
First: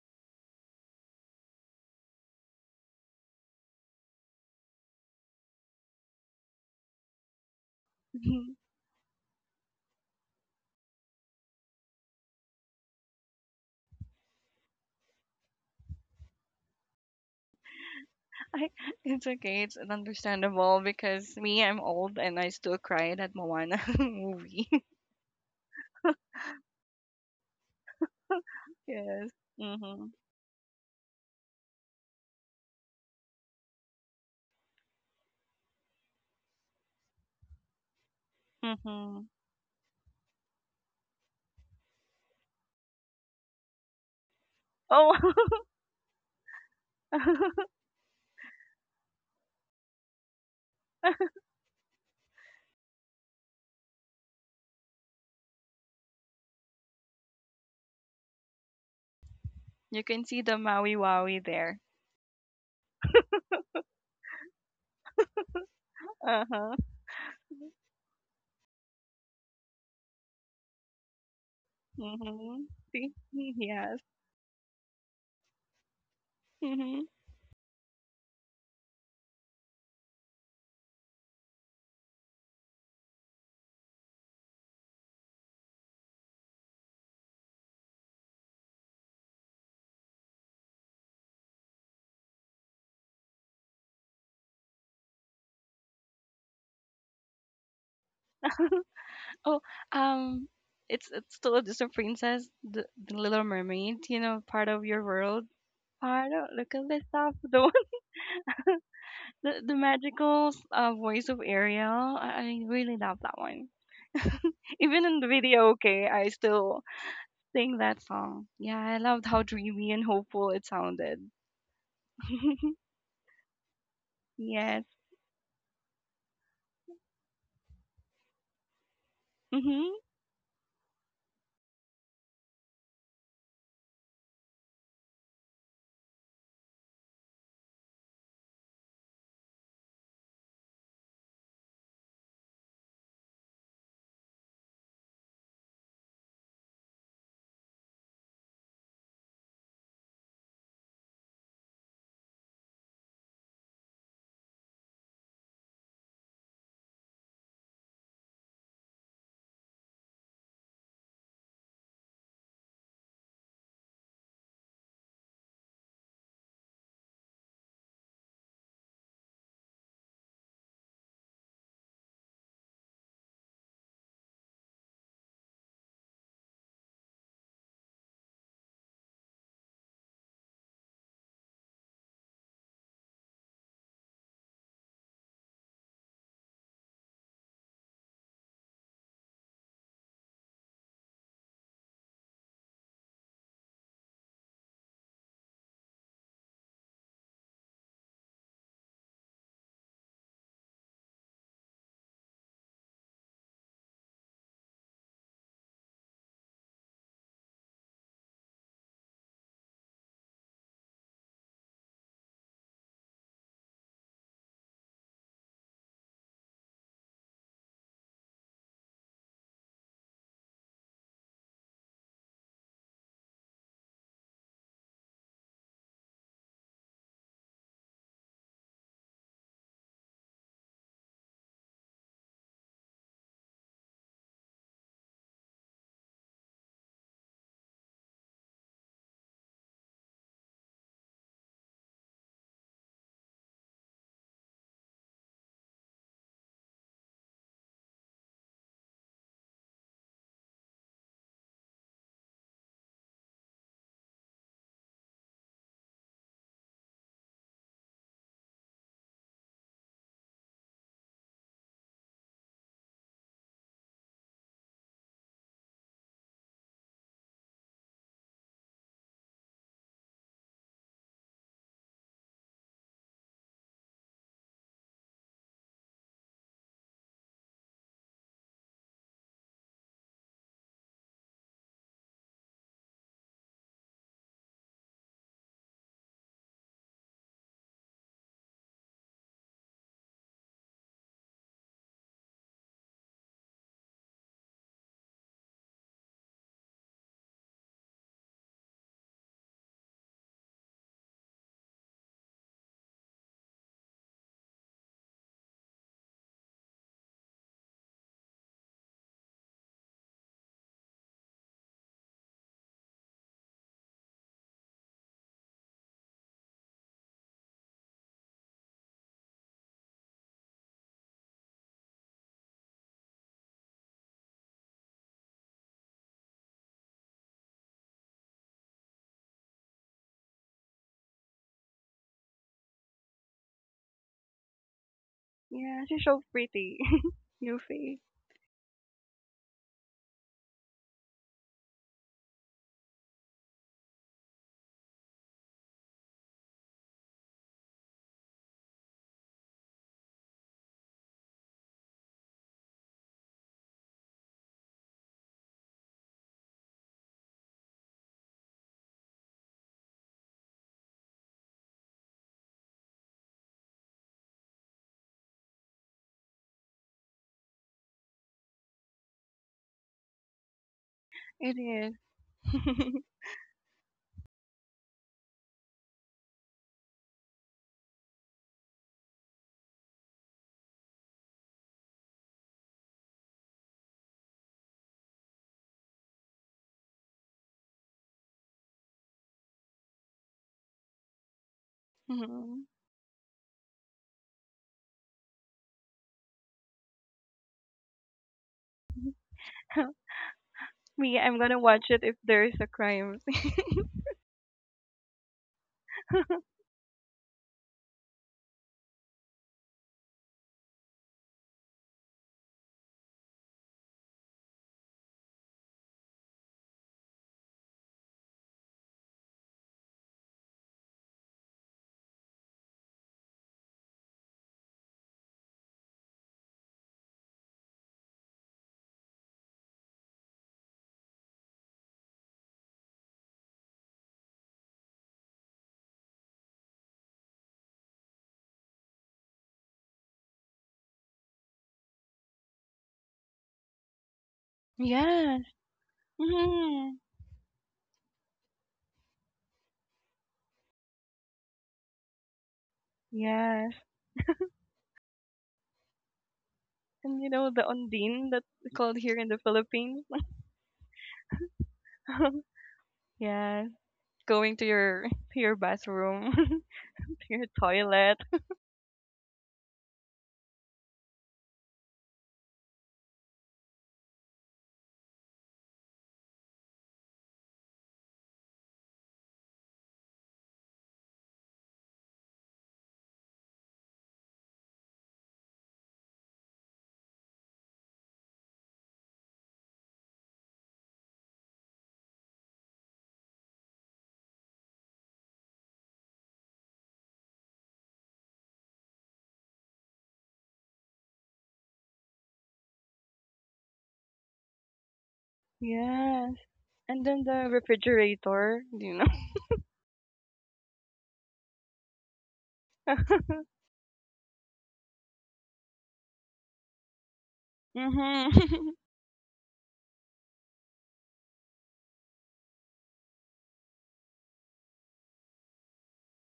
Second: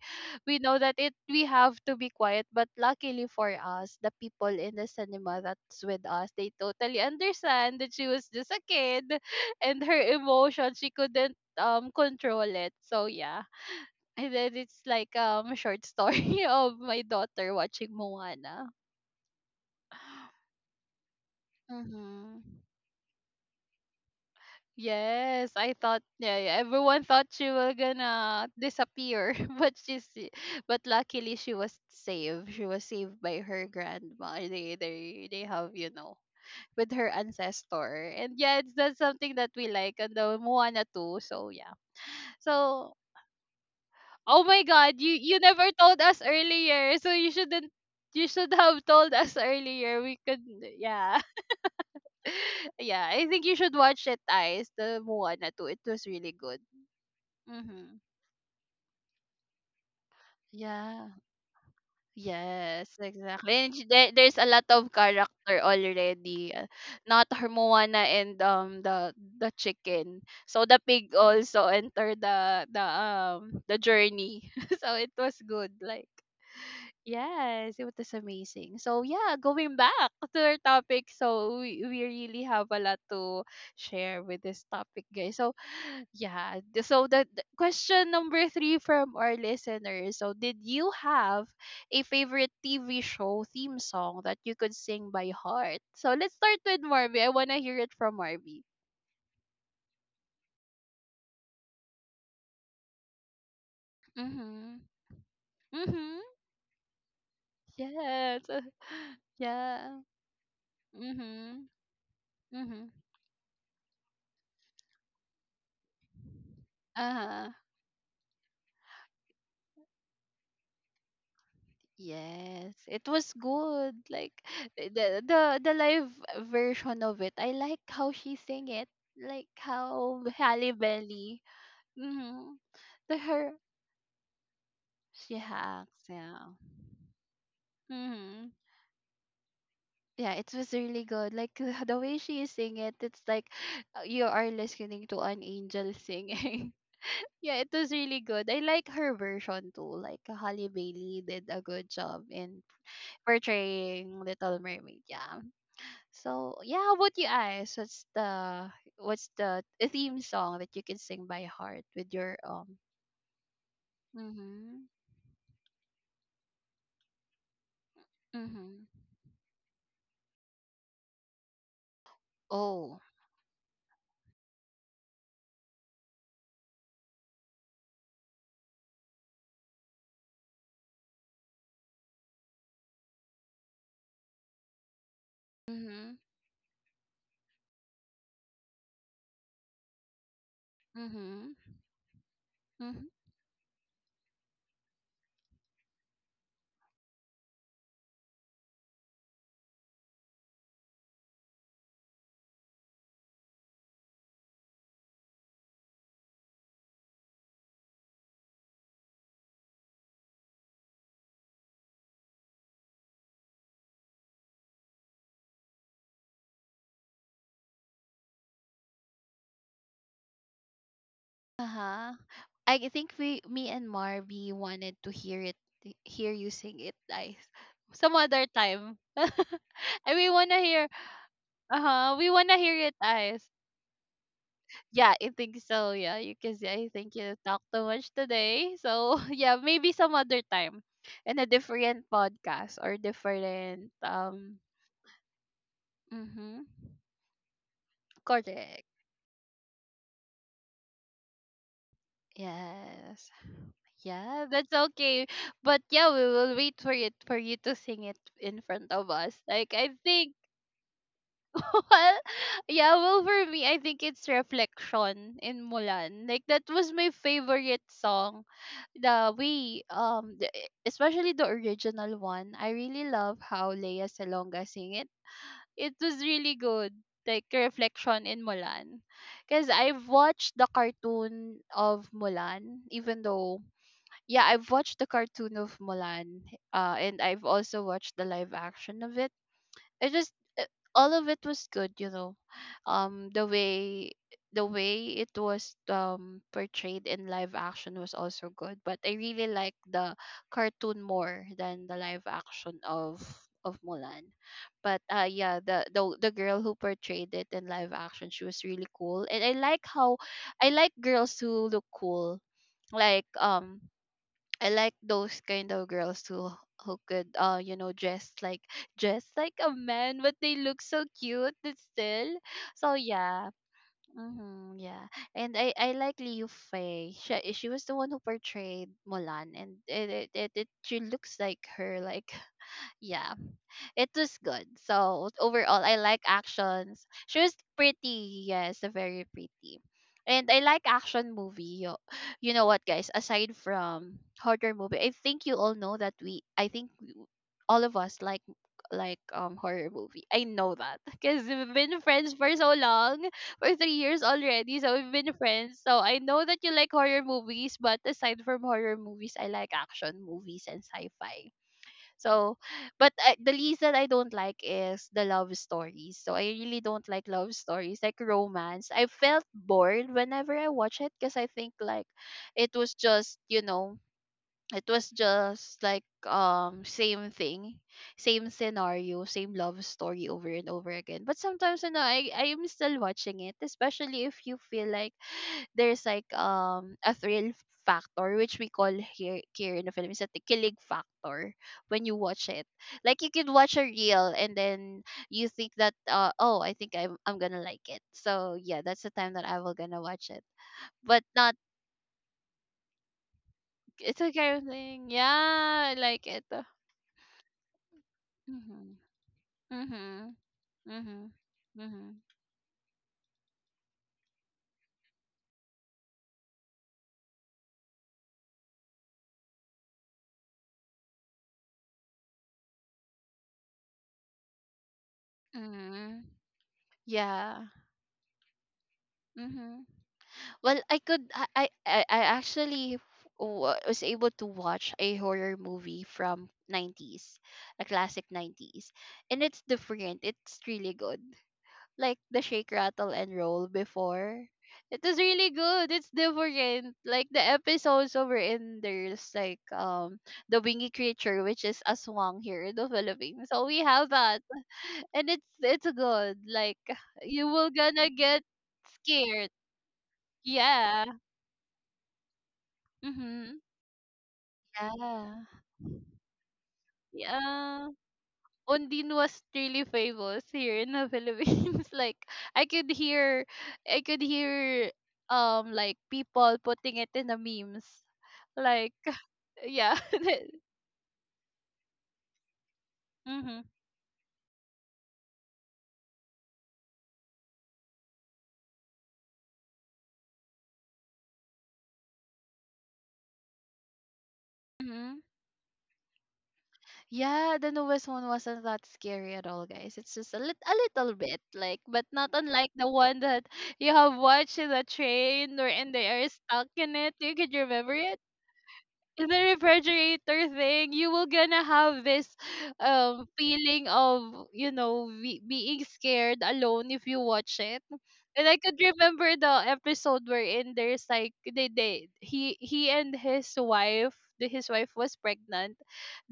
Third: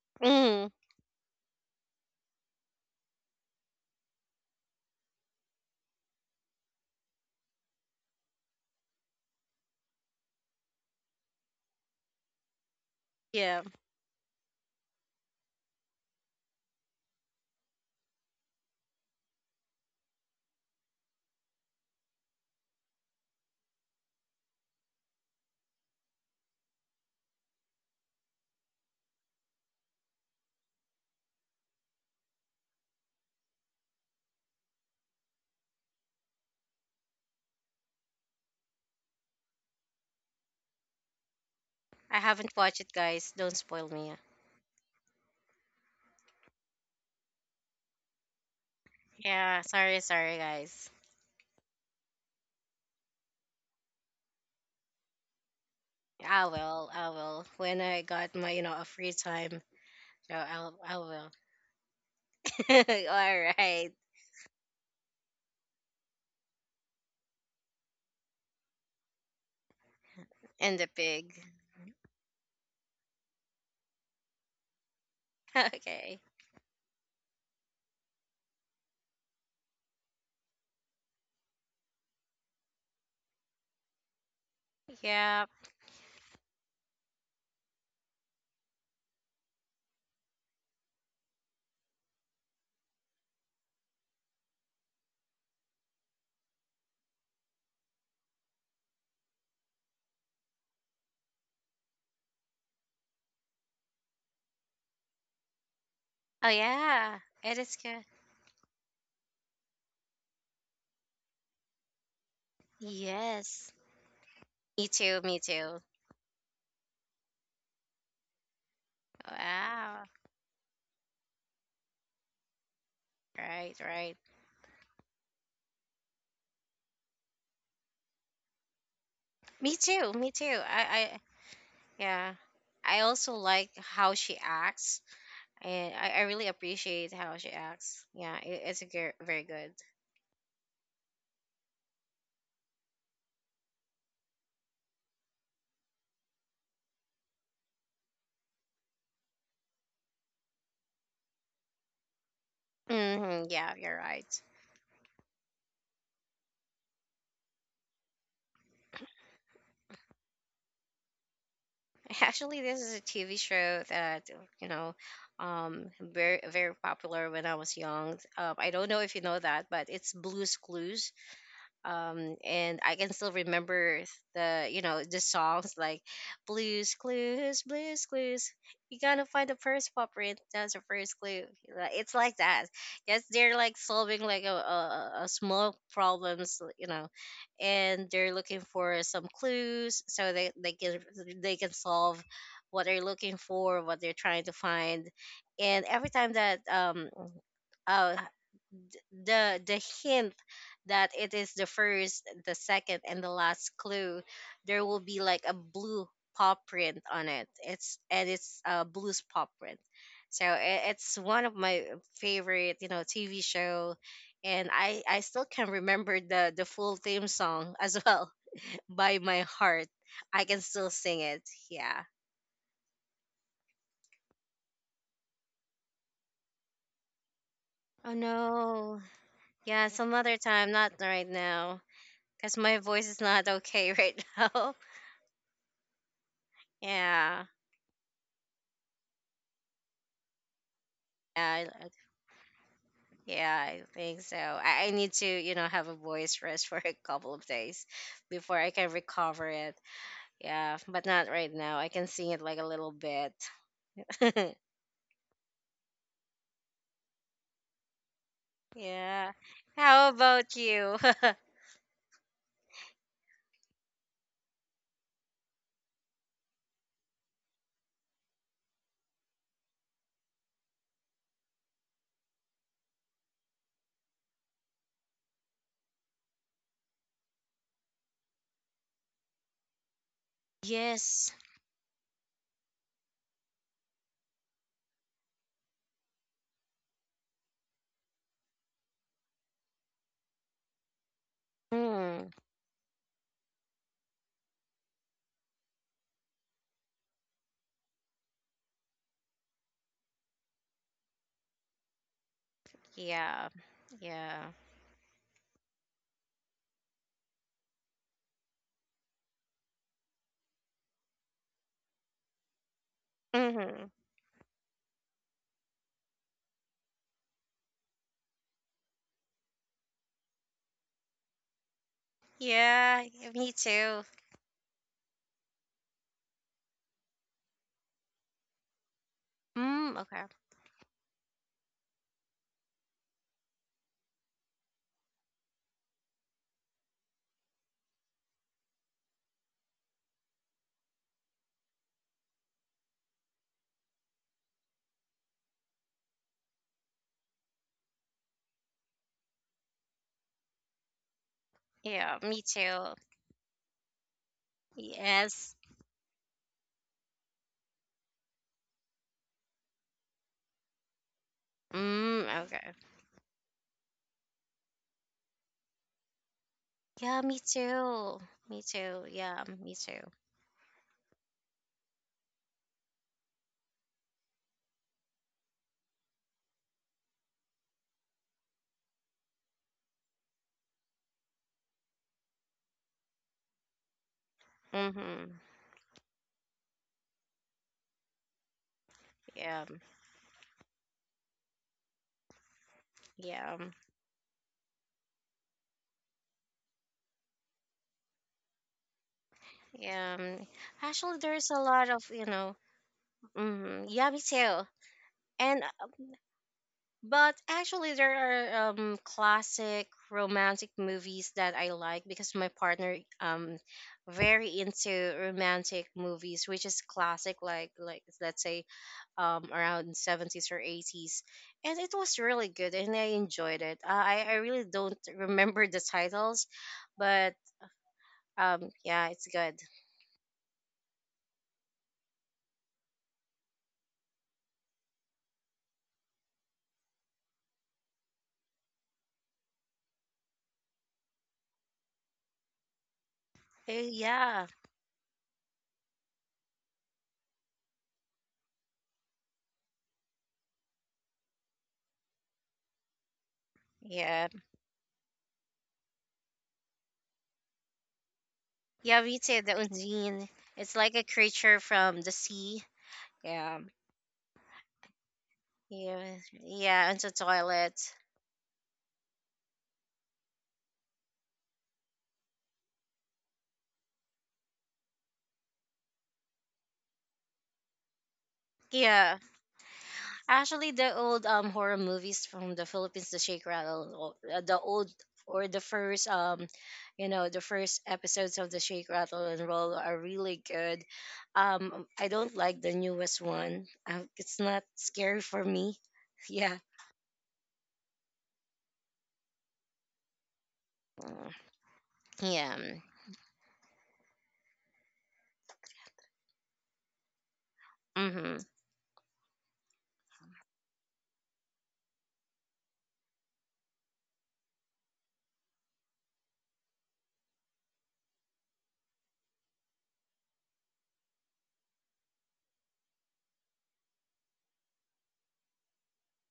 A: we
B: Hmm.
A: know that it we have to be quiet, but luckily for us, the people in the cinema that's with us, they totally understand that she was just a kid, and her emotion she couldn't control it. So yeah,
B: Yeah.
A: and then it's like a short story of my daughter watching Moana.
C: I, it's okay. It's understandable because me, I'm old and
A: Mm-hmm.
C: I still cried at Moana movie.
A: Yes, I thought yeah, yeah, everyone thought she was gonna
C: Yes.
A: disappear,
C: Mhm.
A: but luckily she was saved. She was saved by her grandma. They have, you know, with her ancestor. And yeah, it's that's
C: Mhm.
A: something that we like on the Moana too. So yeah.
B: I haven't watched it,
A: So
B: guys. Don't spoil me.
A: oh my god, you
C: Oh,
A: you never told us earlier. So you shouldn't, you should have told us
B: Yeah, sorry,
A: earlier. We
B: sorry,
A: could
B: guys.
A: yeah. Yeah, I think you should watch it, eyes the Moana too. It was really good.
B: I will. When I
A: Mhm.
B: got my, you know, a free time,
C: you can
B: so
C: see the
B: I
C: Maui
A: Yeah.
B: will.
C: Wowie there.
A: Yes,
B: All
A: exactly. And
B: right,
A: there, there's a lot of character
C: Uh
A: already.
C: huh.
A: Not her Moana and the chicken. So the
B: and the
A: pig
B: pig.
A: also entered
C: Mhm.
A: the the
C: See?
A: um the
C: Yes.
A: journey. So it was good like,
B: Okay.
C: Mhm.
A: yes, it was amazing. So yeah, going back to our topic, so we really have a lot to share with this topic, guys.
B: Yeah.
A: So yeah, so the question number three from our listeners. So did you have a favorite TV show theme song that you could sing by heart? So let's start with Marvy. I wanna hear it from Marvy.
C: Oh, um, it's still a Disney princess, the Little Mermaid. You know, part
A: Mhm.
C: of your world.
A: Mhm.
C: Part
B: Oh
C: of look at this
B: yeah,
C: stuff.
B: it
C: The one,
B: is good.
A: Yes.
C: the
A: Yeah.
C: magical voice of
A: Mhm.
C: Ariel. I
A: Mhm.
C: really love that one.
B: Yes. Me
C: Even in
B: too.
C: the
B: Me
C: video,
B: too.
C: okay, I still
A: Uh huh.
C: sing that song. Yeah, I loved how dreamy and
B: Wow.
C: hopeful it sounded.
A: Yes, it was
B: Right.
A: good.
B: Right.
A: Like
C: Yes.
A: eh, the the live version of it. I like how she sing it. Like
B: Me
C: Mm-hmm.
B: too.
A: how
B: Me too.
A: Halle
B: I. I.
A: Berry.
B: Yeah.
A: Mm-hmm.
B: I
A: The
B: also
A: her
B: like how she acts,
A: she hacks.
B: and I
A: Yeah.
B: really appreciate how she acts. Yeah,
A: Mm-hmm.
B: it, it's a very good.
A: Yeah, it was really good. Like the way she sing it, it's like you are listening to an angel singing. Yeah, it was really good. I like her version too. Like Halle Bailey did a good job in
B: Hmm, yeah, you're
A: portraying
B: right.
A: Little Mermaid. Yeah. So yeah, how about you Ice? What's the, what's the theme song that you can sing by heart with your?
B: Actually, this is a TV show that, you
A: Mhm.
B: know, very popular when I was young. I
A: Mhm.
B: don't know if you know that, but it's Blue's Clues. And I
A: Oh.
B: can still remember the, you know, the songs like Blue's Clues, Blue's Clues. You gotta find the first pop print, that's the first clue. Like, it's like that. Yes, they're like solving like a small
A: Mhm.
B: problems, you know, and they're looking for some clues, so
A: Mhm.
B: they can solve what they're
A: Mhm.
B: looking for, what they're trying to find. And every time that uh the hint that it is the first, the second, and the last clue, there will be like a blue paw print on it. It's, and it's a Blue's paw print. So, it's one of my favorite, you know, TV show, and I still can remember the full theme song as well by my heart. I can still sing it.
A: Uh
B: Yeah.
A: huh. Think we, me and Marby wanted to hear it, hear you sing it, guys.
B: Oh
A: Some other time.
B: no. Yeah, some
A: And we
B: other
A: wanna
B: time,
A: hear.
B: not right now,
A: Uh huh. We
B: because
A: wanna
B: my
A: hear it,
B: voice is
A: guys.
B: not okay right now.
A: Yeah, I think so. Yeah, you can see. I think you
B: Yeah.
A: talked too much today. So yeah, maybe some other time, in
B: Yeah,
A: a
B: like,
A: different podcast or
B: yeah, I
A: different.
B: think so. I need to, you know, have a voice
A: Mm-hmm.
B: rest for a couple of days before I
A: Correct.
B: can recover it. Yeah, but not right now. I can sing it like a little
A: Yes.
B: bit.
A: Yeah, that's okay. But yeah, we will wait for it for you to sing it in front of
B: Yeah.
A: us. Like I
B: How
A: think
B: about you?
A: well, yeah, well for me, I think it's reflection in Mulan. Like that was my favorite song, the way especially the original one, I really love how Leia Salonga sing it. It was really good, like a reflection in Mulan because I've watched the
B: Yes.
A: cartoon of Mulan. Even though yeah, I've watched the cartoon of Mulan, and I've also watched the live action of it. It just uh, all of it was good, you know.
B: Mm.
A: The way the way it was portrayed in live action was also good, but I really like the cartoon more than the live action of
B: Yeah.
A: Mulan.
B: Mm-hmm.
A: But yeah, the, the girl who portrayed it in live action, she was really cool, and I like how I like girls who look cool, like
B: Yeah. Hmm.
A: I like those kind of girls who could you know dress like, dress like a man but they look so cute still. So
B: Yeah,
A: yeah.
B: me too.
A: Mm-hmm, yeah. And I like Liu Fei. She was the one who portrayed Mulan and it
B: Mm,
A: it,
B: okay.
A: it, it she looks like her like yeah, it was good. So overall,
C: Yeah,
A: I
C: she's
A: like
C: so pretty.
A: actions. She was
C: Yuffie.
A: pretty, yes, very pretty. And I like action movie. You know what, guys? Aside from horror movie, I think you all know that we. I think all of us like like horror movie. I know that because we've been
B: Yeah,
A: friends
B: me
A: for so
B: too.
A: long, for 3 years already. So we've been
B: Yes.
A: friends. So I know that you like horror movies, but aside from horror movies, I like action movies and sci-fi.
B: Mm,
A: So,
B: okay.
A: the reason I don't like is the love stories. So I really don't
B: Yeah,
A: like
B: me
A: love stories, like
B: too. Me
A: romance.
B: too.
A: I
B: Yeah,
A: felt
B: me too.
A: bored whenever I watch it because I
C: It
A: think like
C: is.
A: it was just you know it was just like same thing, same scenario, same love story over and over again. But sometimes you know I am still watching it, especially if you feel like
B: Mm-hmm.
A: there's like a thrill factor which we call
B: Yeah,
A: here in the Philippines the kilig factor when you watch it.
C: Mhm.
A: Like you could
B: yeah,
A: watch a reel and then you think that uh oh I think I'm gonna like it. So yeah, that's the time that I will gonna watch
B: yeah.
A: it.
B: Actually,
C: Me,
A: But
C: I'm
B: there's
A: not
C: gonna
B: a
C: watch
B: lot
C: it
B: of,
C: if
B: you
C: there is
B: know.
C: a crime.
B: Mm, yeah, me
A: it's a kind
B: too.
A: of thing. Yeah,
B: And
A: I like it.
B: but actually, there are
A: Mhm.
B: classic
A: Mhm.
B: romantic movies
A: Mhm.
B: that I like,
A: Mhm.
B: because my partner very into romantic movies, which is classic, like let's say around seventies or eighties, and it was really good, and I enjoyed it. I really don't remember the
A: Mhm.
B: titles, but
A: Yeah.
B: yeah, it's good.
A: Mhm. Well, I could I actually was able to watch a horror movie from 90s, a classic 90s. And it's different. It's really good. Like the shake rattle and roll
B: Yeah,
A: before. It is
C: Yes.
A: really good. It's
C: Hmm.
A: different. Like the episodes over in there's like the wingy creature which is aswang here in the Philippines. So
C: Yes.
A: we have
B: yeah,
A: that. And it's good. Like
C: And you
A: you
C: know the
A: will gonna
C: Ondine
A: get
C: that's called
B: yeah.
C: here
B: We
C: in the
B: say
A: scared.
B: the
C: Philippines?
B: undine. It's like a
A: Yeah.
B: creature from the sea. Yeah,
A: Mhm.
C: Yes. Going to
A: Yeah.
C: your
B: yeah,
C: bathroom,
B: yeah. Into
C: to your
B: toilet.
A: Yeah.
C: toilet.
A: Ondine was really famous here in the Philippines. Like I could hear I could hear like people putting it in the memes. Like
B: Yeah,
A: yeah.
B: actually, the old horror movies from the Philippines, the Shake
A: Mhm.
B: Rattle, o- the old, or the first you know, the first episodes of the Shake Rattle and Roll are really good. I don't like the newest one. It's not
A: Mhm.
B: scary for me. Yeah,
A: Yeah, the newest one wasn't that scary at all, guys. It's just a, a little
B: mm,
A: bit, like, but not
B: yeah.
A: unlike the one that you have watched in the train or and they are
C: Yes.
A: stuck in
C: And
A: it.
C: then
A: You
C: the
A: could remember it.
B: Mm-hmm.
C: refrigerator, you know.
A: The refrigerator thing, you will gonna have this feeling of you know being scared alone if you watch it. And I
C: Mhm.
A: could remember the episode wherein there's like they he and his wife, the his wife was pregnant.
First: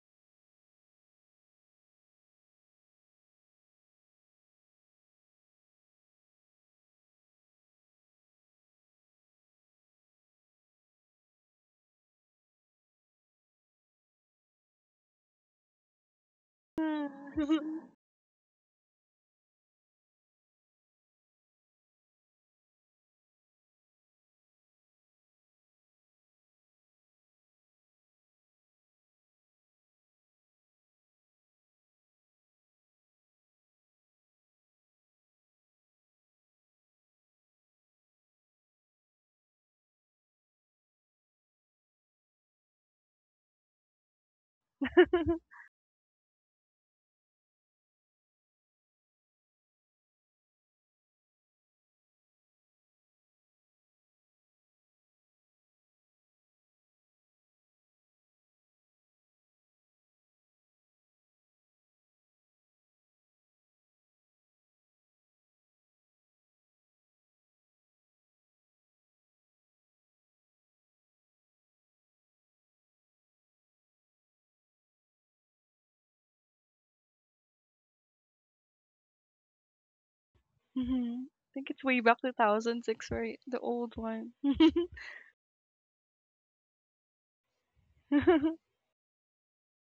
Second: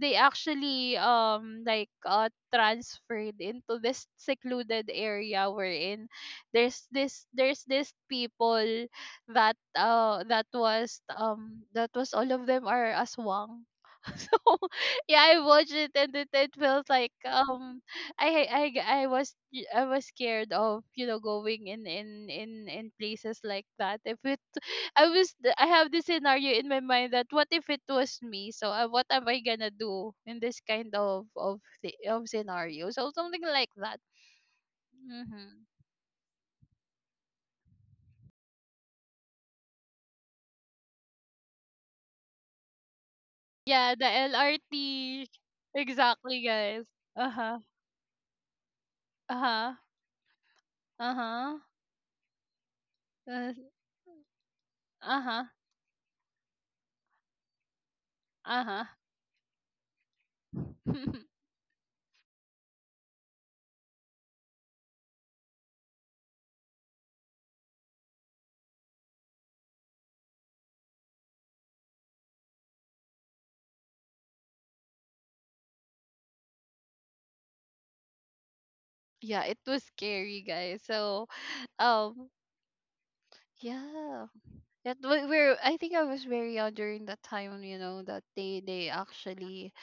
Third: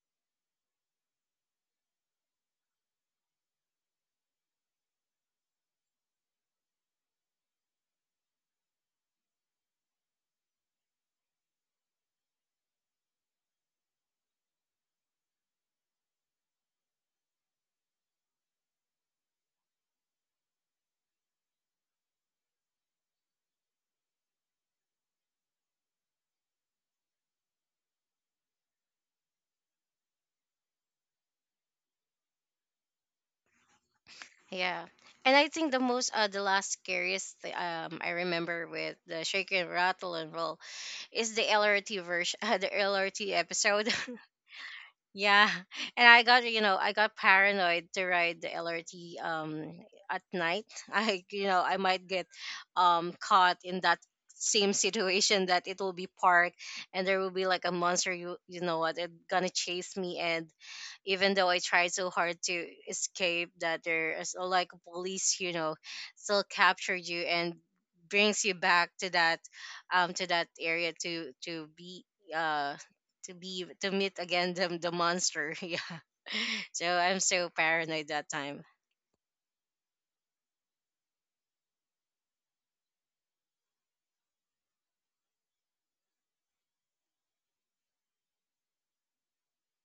A: They actually like transferred into this secluded area wherein there's this people that that was all of them are aswang. So yeah, I watched it and it felt like
C: Mhm.
A: I was I was scared of you know going in places like that if it I have this scenario in my mind that what if it was me, so what am I gonna do in this kind of of scenario, so something like that.
B: Yeah. And I
A: Hmm.
B: think the most, the last scariest I remember with the Shake and Rattle and Roll is the LRT version, the LRT episode.
A: Yeah, the lrt.
B: Yeah, and I
A: Exactly,
B: got, you know,
A: guys.
B: I got
A: Uh huh.
B: paranoid to ride the LRT
A: Uh-huh.
B: at night. I, you
A: Uh-huh.
B: know, I might get
A: Uh,
B: caught in that same
A: Uh-huh.
B: situation, that it will be parked, and there will be like a monster, you know
A: Uh-huh.
B: what, it gonna chase me, and even though I try so hard to escape, that there is, like police, you know, still capture you and brings you back to that area to be, uh to be to meet again the monster. Yeah. So I'm so paranoid that time.
A: Yeah, it was scary, guys.
C: I
A: So,
C: think it's way back
A: um
C: 2006, right? The old
A: yeah.
C: one.
A: That we were I think I was very young during that time, you know, that they actually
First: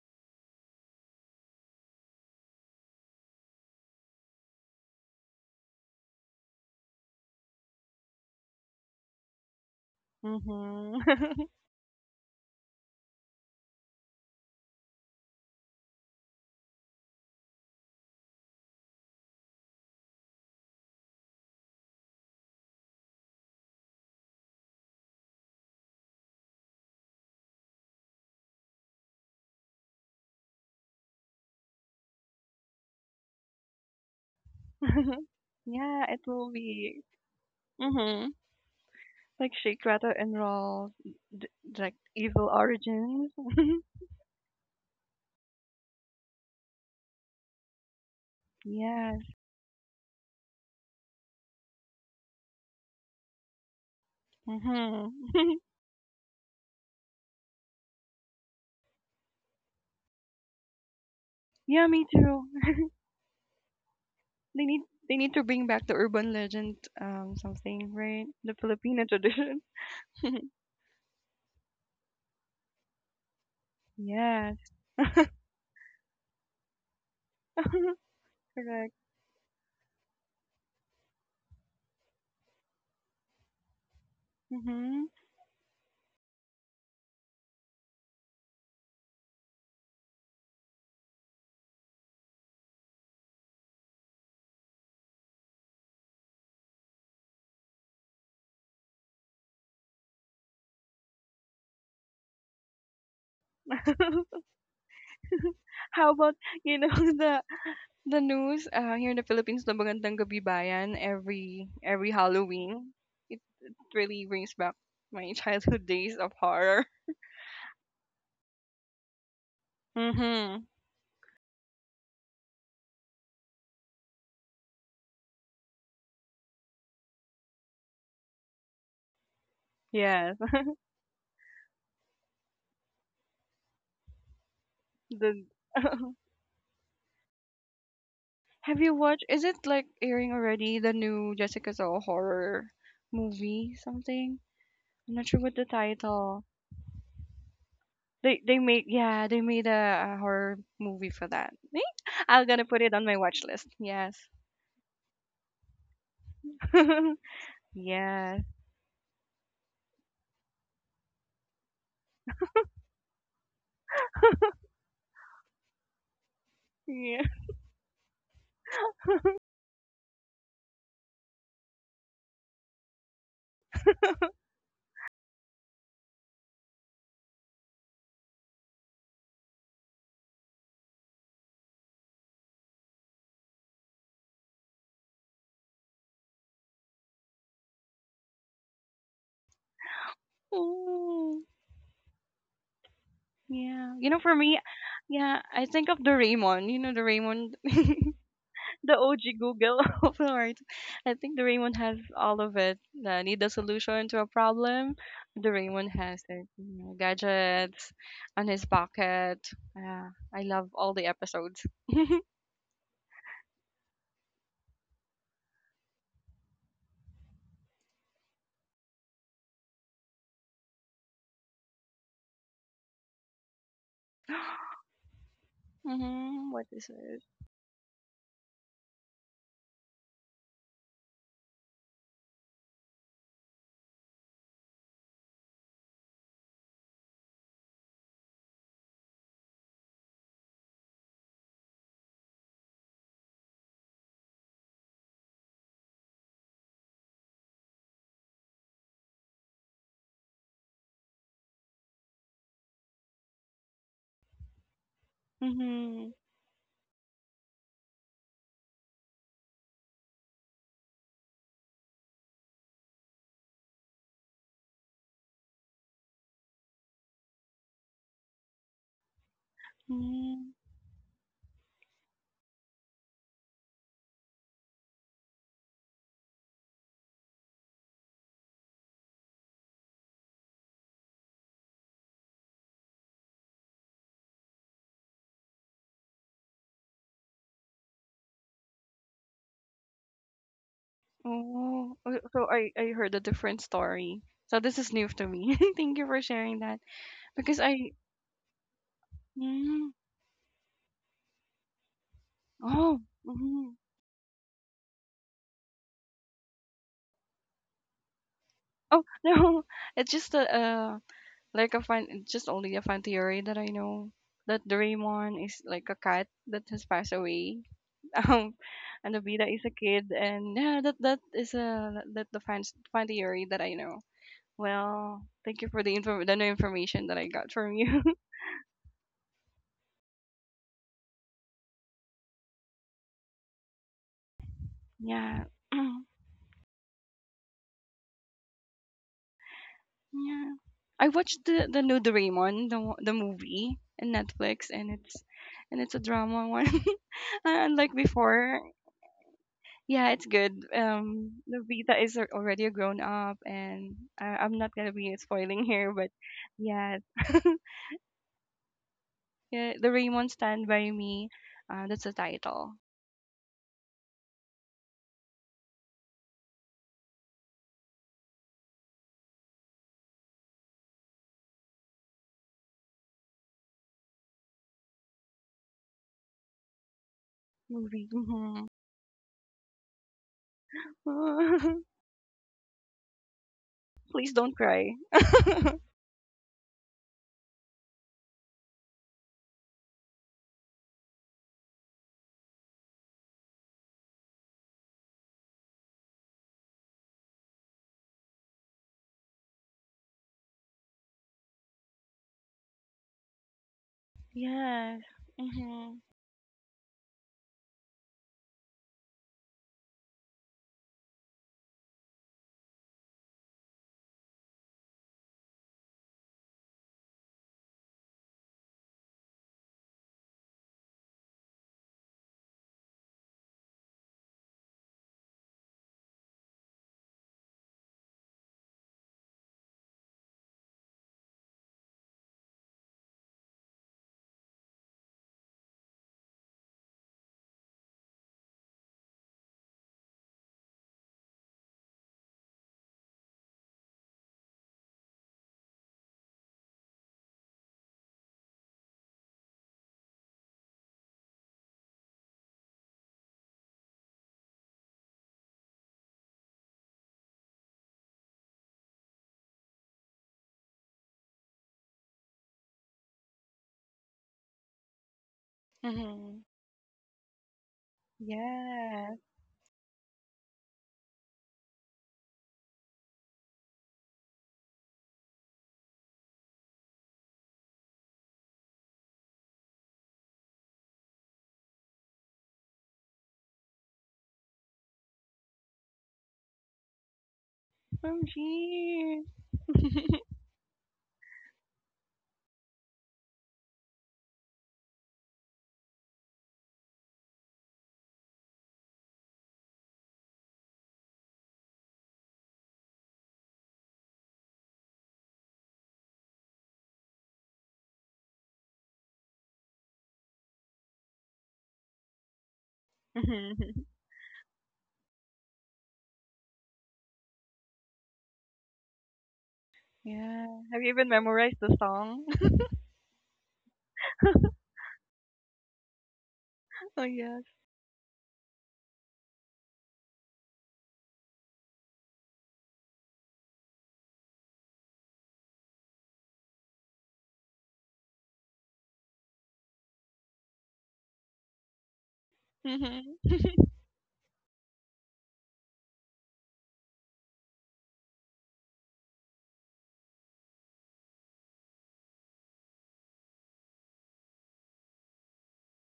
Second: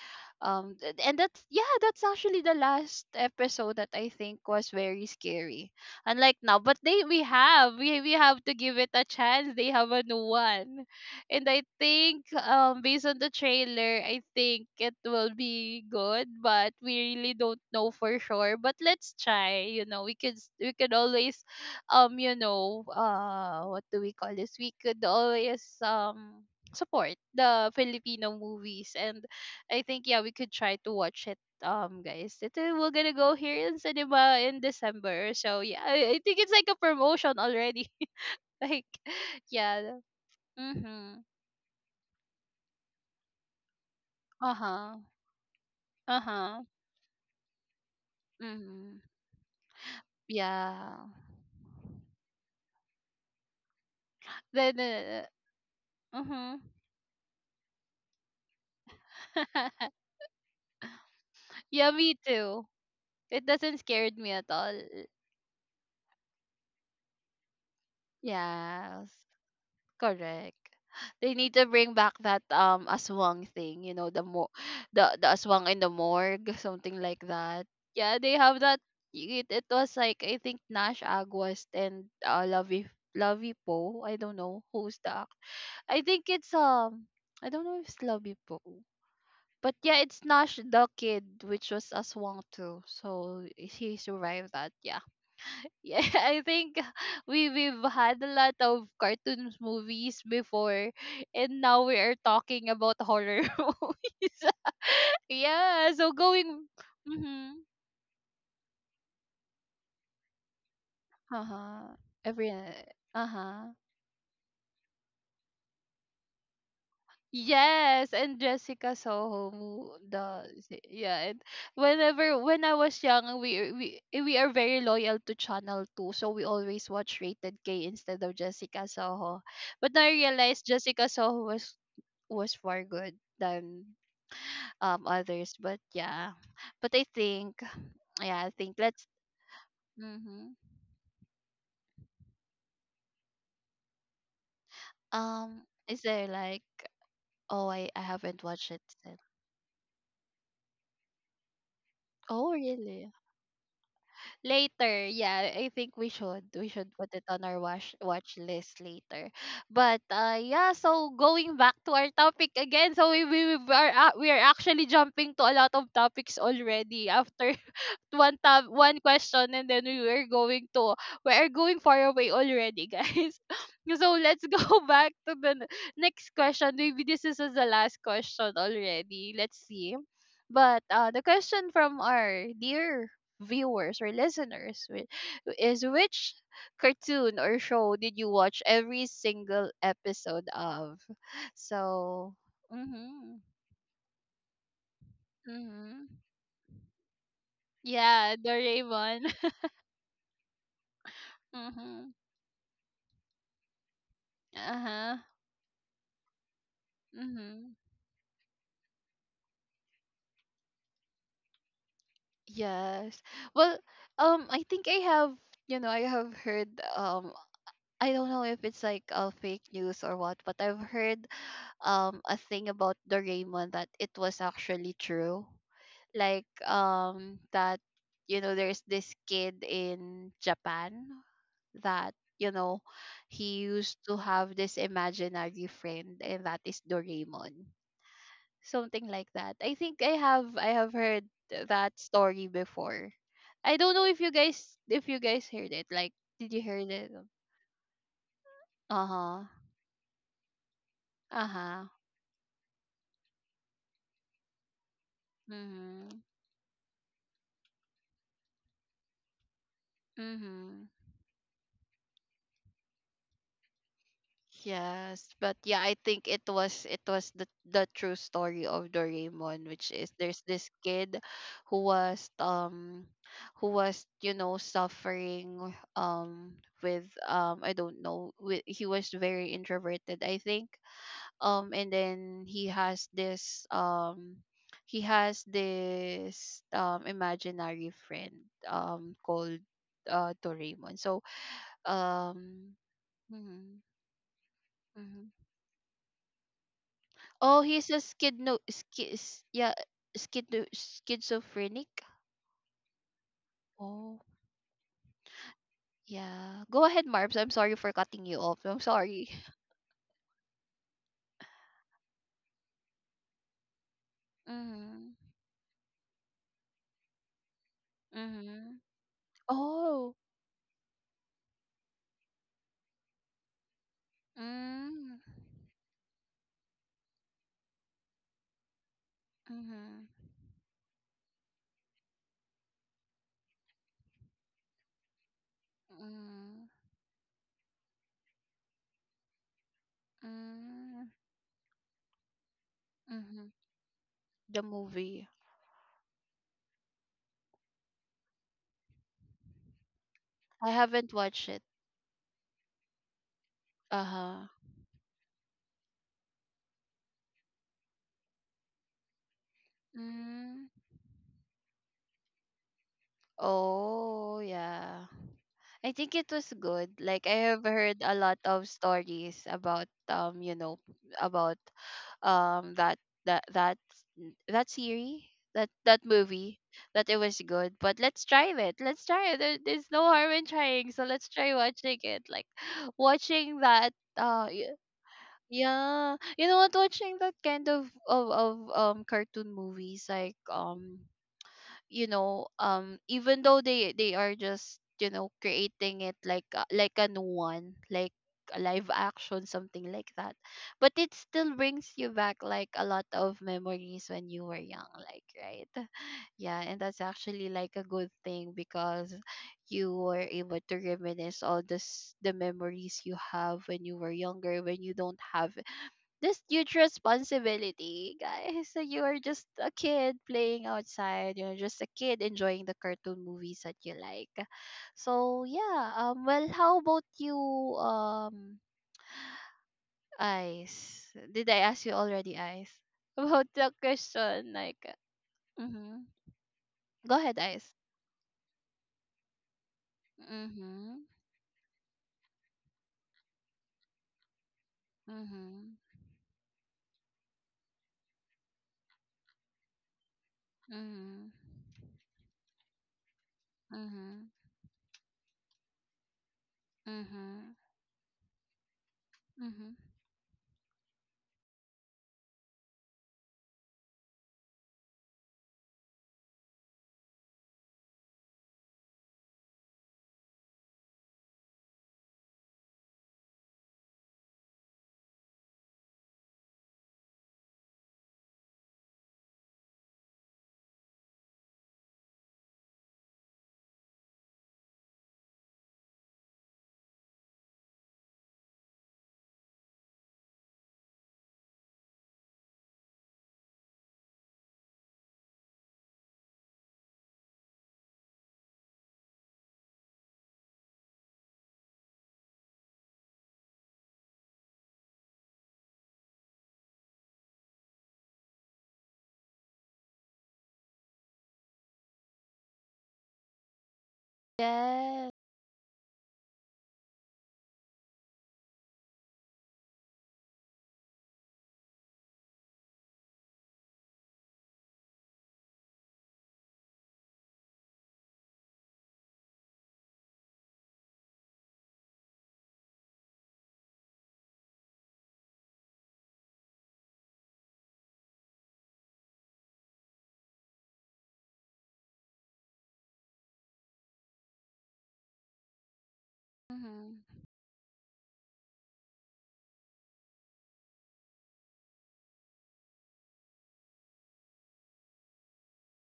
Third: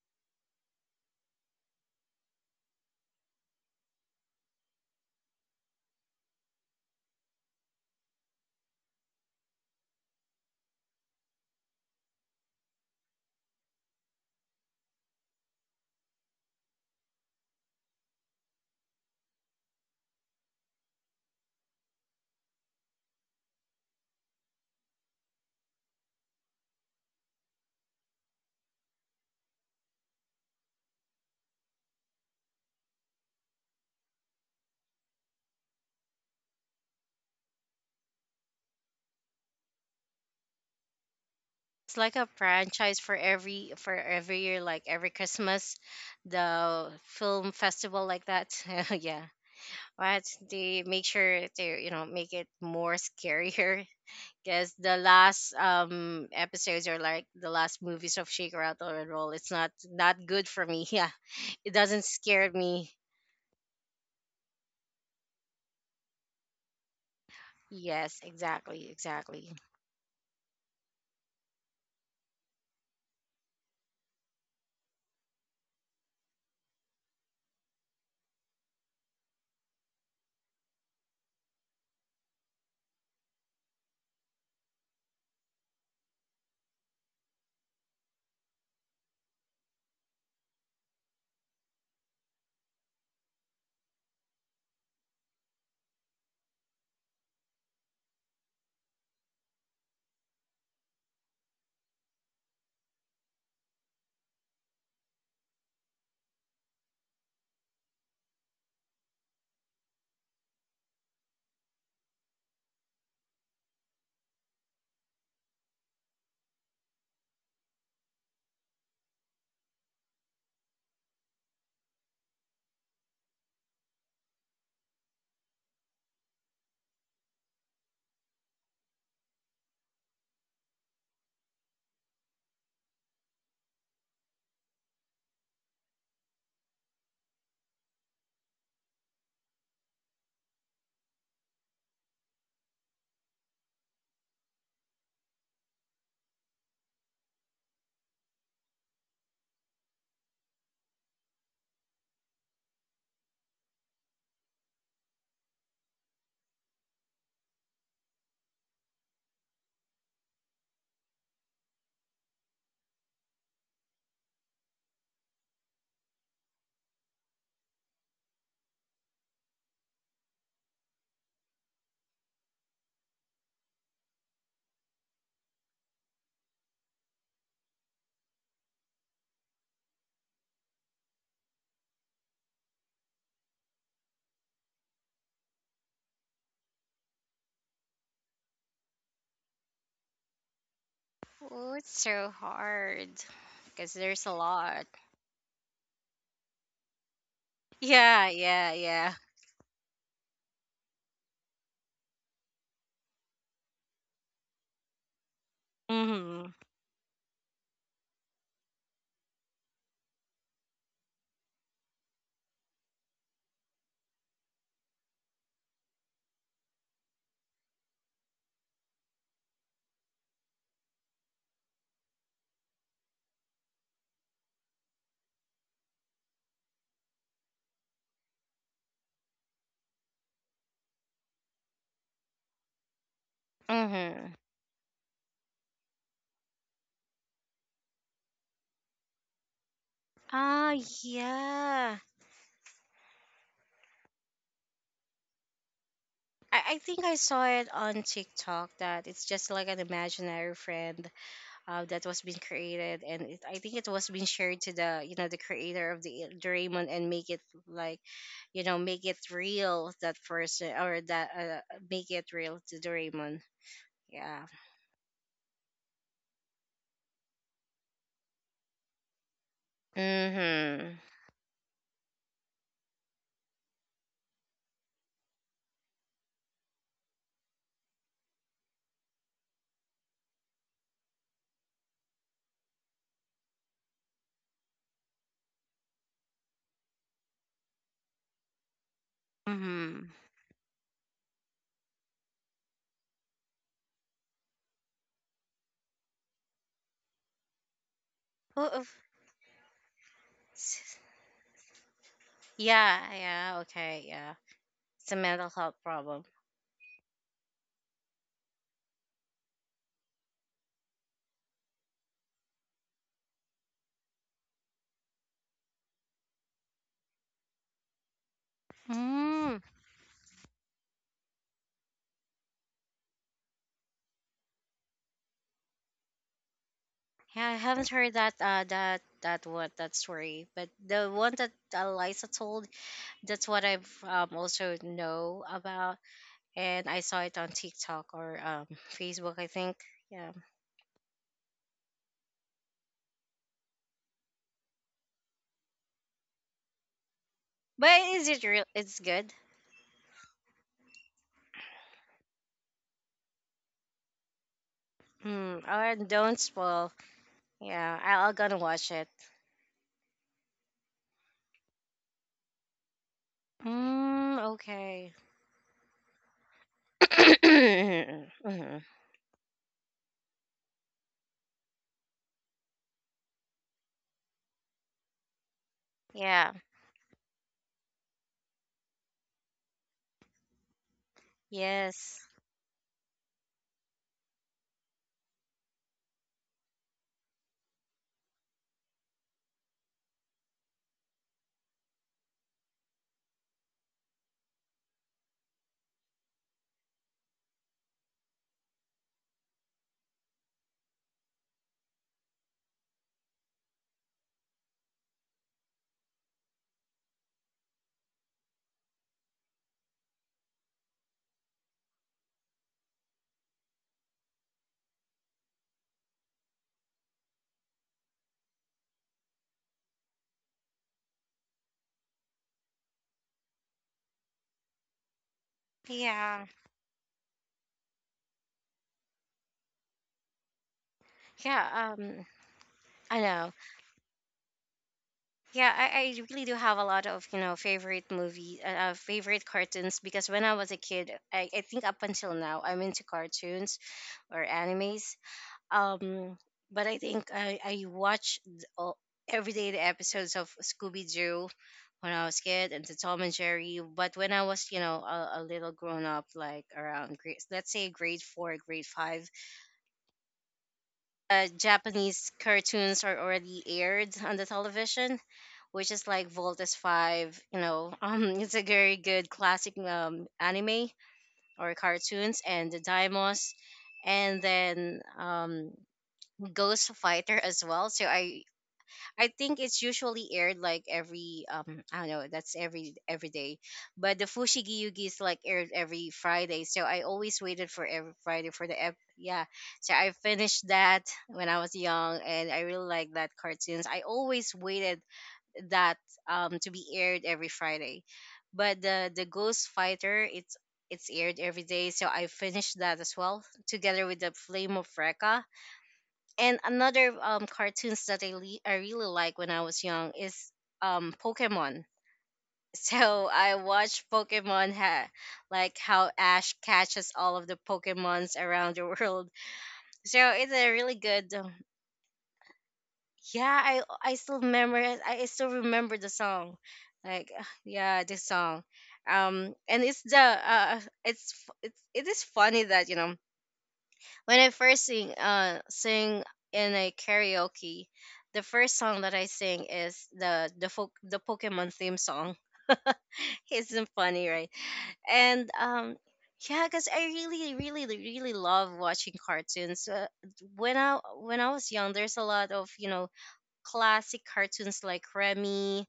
A: and that's yeah, that's actually the last episode that I think was very scary. Unlike now, but they we have we have to give it a chance. They have a new one.
C: Mhm.
A: And I think based on the trailer, I think it will be good, but we really don't know for sure. But let's try, you know. We could we could always what do we call this we could always support the Filipino movies and I think yeah we could try to watch it, guys it, we're gonna go here in cinema in December. So yeah
C: Yeah,
A: I
C: it
A: think
C: will
A: it's like a
C: be.
A: promotion already.
C: Mhm.
A: Like
C: Like Shake
A: yeah.
C: Rattle and Roll,
A: Mm-hmm.
C: d- like
B: It's like a
C: Evil
B: franchise
C: Origins.
B: for every year, like
A: Uh-huh.
B: every Christmas,
A: Uh-huh.
B: the film festival like that.
A: Mm-hmm.
B: Yeah.
C: Yes.
B: But they
A: Yeah.
B: make sure to, you know, make it more scarier. Because
A: Then
B: the
C: Mhm.
B: last
A: mm-hmm.
B: episodes are like the last movies of Shake Rattle and Roll. It's not not good for me. Yeah. It
C: Yeah,
A: Yeah,
B: doesn't
C: me
A: me
C: too.
B: scare
A: too.
B: me.
A: It doesn't scared me at
C: They
A: all.
C: need they need to bring back the urban legend something,
B: Yes,
C: right? The
B: exactly,
C: Filipino
A: Yeah.
B: exactly.
C: tradition.
A: Correct. They need to bring back that aswang thing, you know,
C: Yes.
A: the aswang in the morgue, something like that. Yeah, they have that.
C: Correct.
A: It was like I think Nash Aguas and Lavi Poe. I don't know who's
C: Mhm.
A: the act. I think it's I don't know if it's Lavi Poe. But yeah, it's Nash the kid, which was aswang too. So he survived that. Yeah. Yeah, I think we've had a lot of cartoons movies before, and now we are talking about horror movies. Yeah,
C: How
A: so
C: about,
A: going.
C: you know, the
A: Mm-hmm.
C: the news here in the Philippines, the Magandang Gabi Bayan
A: Uh huh.
C: every
A: Every.
C: Halloween.
A: Uh
C: It
A: huh.
C: really brings back my childhood days of horror.
A: Yes, and Jessica Soho, the
C: Mhm.
A: yeah. And when I was young, we we are very loyal to Channel Two, so we always watch Rated K instead of Jessica Soho. But now I
C: Yes.
A: realized Jessica Soho was for good than
C: The
A: others, but yeah, but I think yeah, I think
C: Have you
A: let's
C: watched? Is it like airing
A: hmm
C: already? The new Jessica Soul horror movie, something. I'm not sure what
A: um
C: the
A: is there
C: title.
A: like, oh, I haven't
C: They
A: watched it
C: made
A: still.
C: yeah they made a horror movie for that. Eh, I'm
A: Oh
C: gonna put it on
A: really,
C: my watch list. Yes.
A: later, yeah, I think we should put it on our watch
C: Yes.
A: list later. But yeah, so going back to our topic again. So we are actually jumping to a lot of topics already
C: Yeah.
A: after one tab, one question, and then we were going to, we are going far away already, guys. So let's go back to the next question. Maybe this is the last question already. Let's see. But the question from our dear viewers or listeners, is which cartoon or show did you watch every single episode of?
C: Ooh.
B: Oh, it's so
A: So,
B: hard
A: mhm,
B: because
C: Yeah. You know,
B: there's a
C: for me,
B: lot.
C: yeah, I think of
A: mhm,
C: Doraemon. You know, Doraemon,
B: Yeah,
A: yeah,
B: yeah,
C: the
B: yeah.
C: OG
A: Doraemon.
C: Google of the art. I think Doraemon has
A: Mhm,
C: all of it. Need a solution to a
A: uh
C: problem.
A: huh.
C: Doraemon has it.
B: Mm-hmm.
C: You know,
A: Mm-hmm.
C: gadgets on his pocket. Yeah, I love all the episodes.
A: Yes. Well, I think I have, you know, I have heard, um, I don't know if it's like fake news or what, but I've heard a thing about Doraemon that it was
C: Mm-hmm.
A: actually true. Like
C: What is it?
A: that, you know, there's this kid in Japan that, you know, he used to
B: Mm-hmm.
A: have this imaginary friend, and that is Doraemon, something like that. I think I
B: Ah,
A: have heard that
B: yeah.
A: story before. I don't know if you guys, if you guys heard it. Like, did
B: I,
A: you
B: I
A: hear
B: think
A: it?
B: I saw it on TikTok that
A: Uh
B: it's
A: huh.
B: just like an imaginary friend
A: Uh huh.
B: that was being created, and I think it was being shared to the the creator of
C: Mm-hmm.
A: Mhm.
B: the Doraemon and make it like make it real that person
A: Mhm.
B: or that make it real to Doraemon. Yeah.
A: Yes, but yeah, I think it was the true story of Doraemon, which is there's
C: Mm-hmm.
A: this
B: Mm-hmm.
A: kid who was who was, you know, suffering with I don't know, with, he was very introverted I think, and then he has this imaginary friend called
B: Mm-hmm.
A: Doraemon. So
C: Oh, so
A: um
C: I heard a different
A: mhm,
C: story. So this is new to
A: mhm.
C: me. Thank you for sharing that because
A: Oh, he's
C: I
A: a skid no
B: Oh,
A: skis, yeah,
C: mm,
A: schizo schizophrenic.
C: oh
B: yeah, yeah,
C: hmm
B: okay,
A: Oh
B: yeah. It's a mental health problem.
A: yeah. Go ahead, Marbs. I'm sorry for cutting you off. I'm
C: oh
A: sorry.
C: no, it's just a like a fun it's just only a fun theory that I know that
A: Mhm.
C: Doraemon is like a cat that has passed away. Um,
A: Mhm.
C: and Nobita
B: Mm.
C: is a kid,
A: Oh.
C: and yeah, that is a that the fun theory that I know.
A: Mm.
C: Well, thank you for the info the new information that I
B: Yeah,
C: got
B: I
C: from
B: haven't
C: you.
B: heard that what that
A: Mhm.
B: story, but the one that Eliza told, that's what I've also
C: Yeah.
B: know about,
A: Mm.
B: and I saw it on TikTok or Facebook, I think. Yeah,
C: Yeah. I
A: Mm.
C: watched the new Doraemon, the
A: Mhm.
C: movie in
A: The
C: Netflix,
A: movie.
C: and it's a drama one. Unlike
B: but is it
C: before.
B: real? It's good.
C: Yeah, it's good.
A: I haven't watched it.
C: Nobita is already a grown up, and
A: Uh-huh.
C: I'm not gonna be
B: Mm.
C: spoiling here,
B: Or
C: but
B: don't spoil.
C: yeah,
B: Yeah, I'll gonna watch it.
C: yeah, the Doraemon Stand
A: Mm.
C: by Me. That's the title
B: Mm,
A: Oh, yeah.
B: okay.
A: I think it was good. Like I have heard a lot of
B: Mhm.
A: stories about you know, about that that that that series, that
B: Yeah.
A: movie, that it was good. But
C: movie.
A: let's try
C: Hmm.
A: it. Let's try it. There's no harm in trying. So let's try watching it.
B: Yes.
A: Like watching that
C: Please
A: uh
C: don't
A: y-
C: cry.
A: Yeah, you know what? Watching that kind of cartoon movies, like you know, even though they are just, you know, creating it like like a new one, like a live action, something like that, but it still brings you back like a lot of memories when you were young,
C: Yeah.
A: like, right?
C: Hmm.
A: Yeah, and that's actually like a good thing, because you were able to reminisce all this the memories you have when you were younger, when you don't have this huge responsibility, guys. So you are just a kid playing outside, you know, just a kid enjoying the cartoon movies that you like. So yeah,
B: Yeah.
A: well, how about you, um Ice? Did I ask
B: Yeah,
A: you already, Ice?
B: I
A: About
B: know.
A: the question, like
B: Yeah,
A: mm-hmm.
B: I really do have a lot
A: Go
B: of,
A: ahead, Ice.
B: favorite movie, favorite cartoons because when I was a kid,
A: Mhm.
B: I think up until now, I'm into cartoons or animes.
A: Mhm.
B: Um, but I think I watched all, every day the episodes of
A: Mhm.
B: Scooby-Doo when I was a kid and the Tom and Jerry. But when
A: Mhm.
B: I was, a, little grown up, like around grade,
A: Mhm.
B: let's say grade four, grade five,
A: Mhm.
B: Japanese cartoons are already aired on the television which is like
C: Hmm.
B: Voltus 5, it's a very
C: Yeah.
B: good classic anime or cartoons, and the Daimos, and then Ghost Fighter as well. So I think it's usually aired like every I don't know that's every day, but the Fushigi Yugi is like aired every Friday. So I always waited for every
C: Oh,
B: Friday for the
C: gee.
B: yeah. So I finished that when I was young, and I really like that cartoons. I always waited that to be aired every Friday. But the Ghost Fighter it's aired every day, so I finished that as well together with the Flame of Recca. And another cartoons that I really like when I was young is Pokemon. So I
C: Mhm.
B: watched Pokemon
A: Yes.
B: like how Ash catches all of the Pokemons around the world. So
C: Yeah.
B: it's a
C: Have you
B: really
C: even
B: good
C: memorized the song?
B: yeah I still remember it. I still remember the song
C: Oh,
B: like
C: yes.
B: ah, yeah this song and it's the it's it is funny that when I first sing sing in a karaoke the first song that I sing is the the pokemon theme song
C: Mhm.
B: isn't funny right and yeah because
A: Mhm.
B: I really really love watching cartoons when I was young there's a lot of classic cartoons like Remy,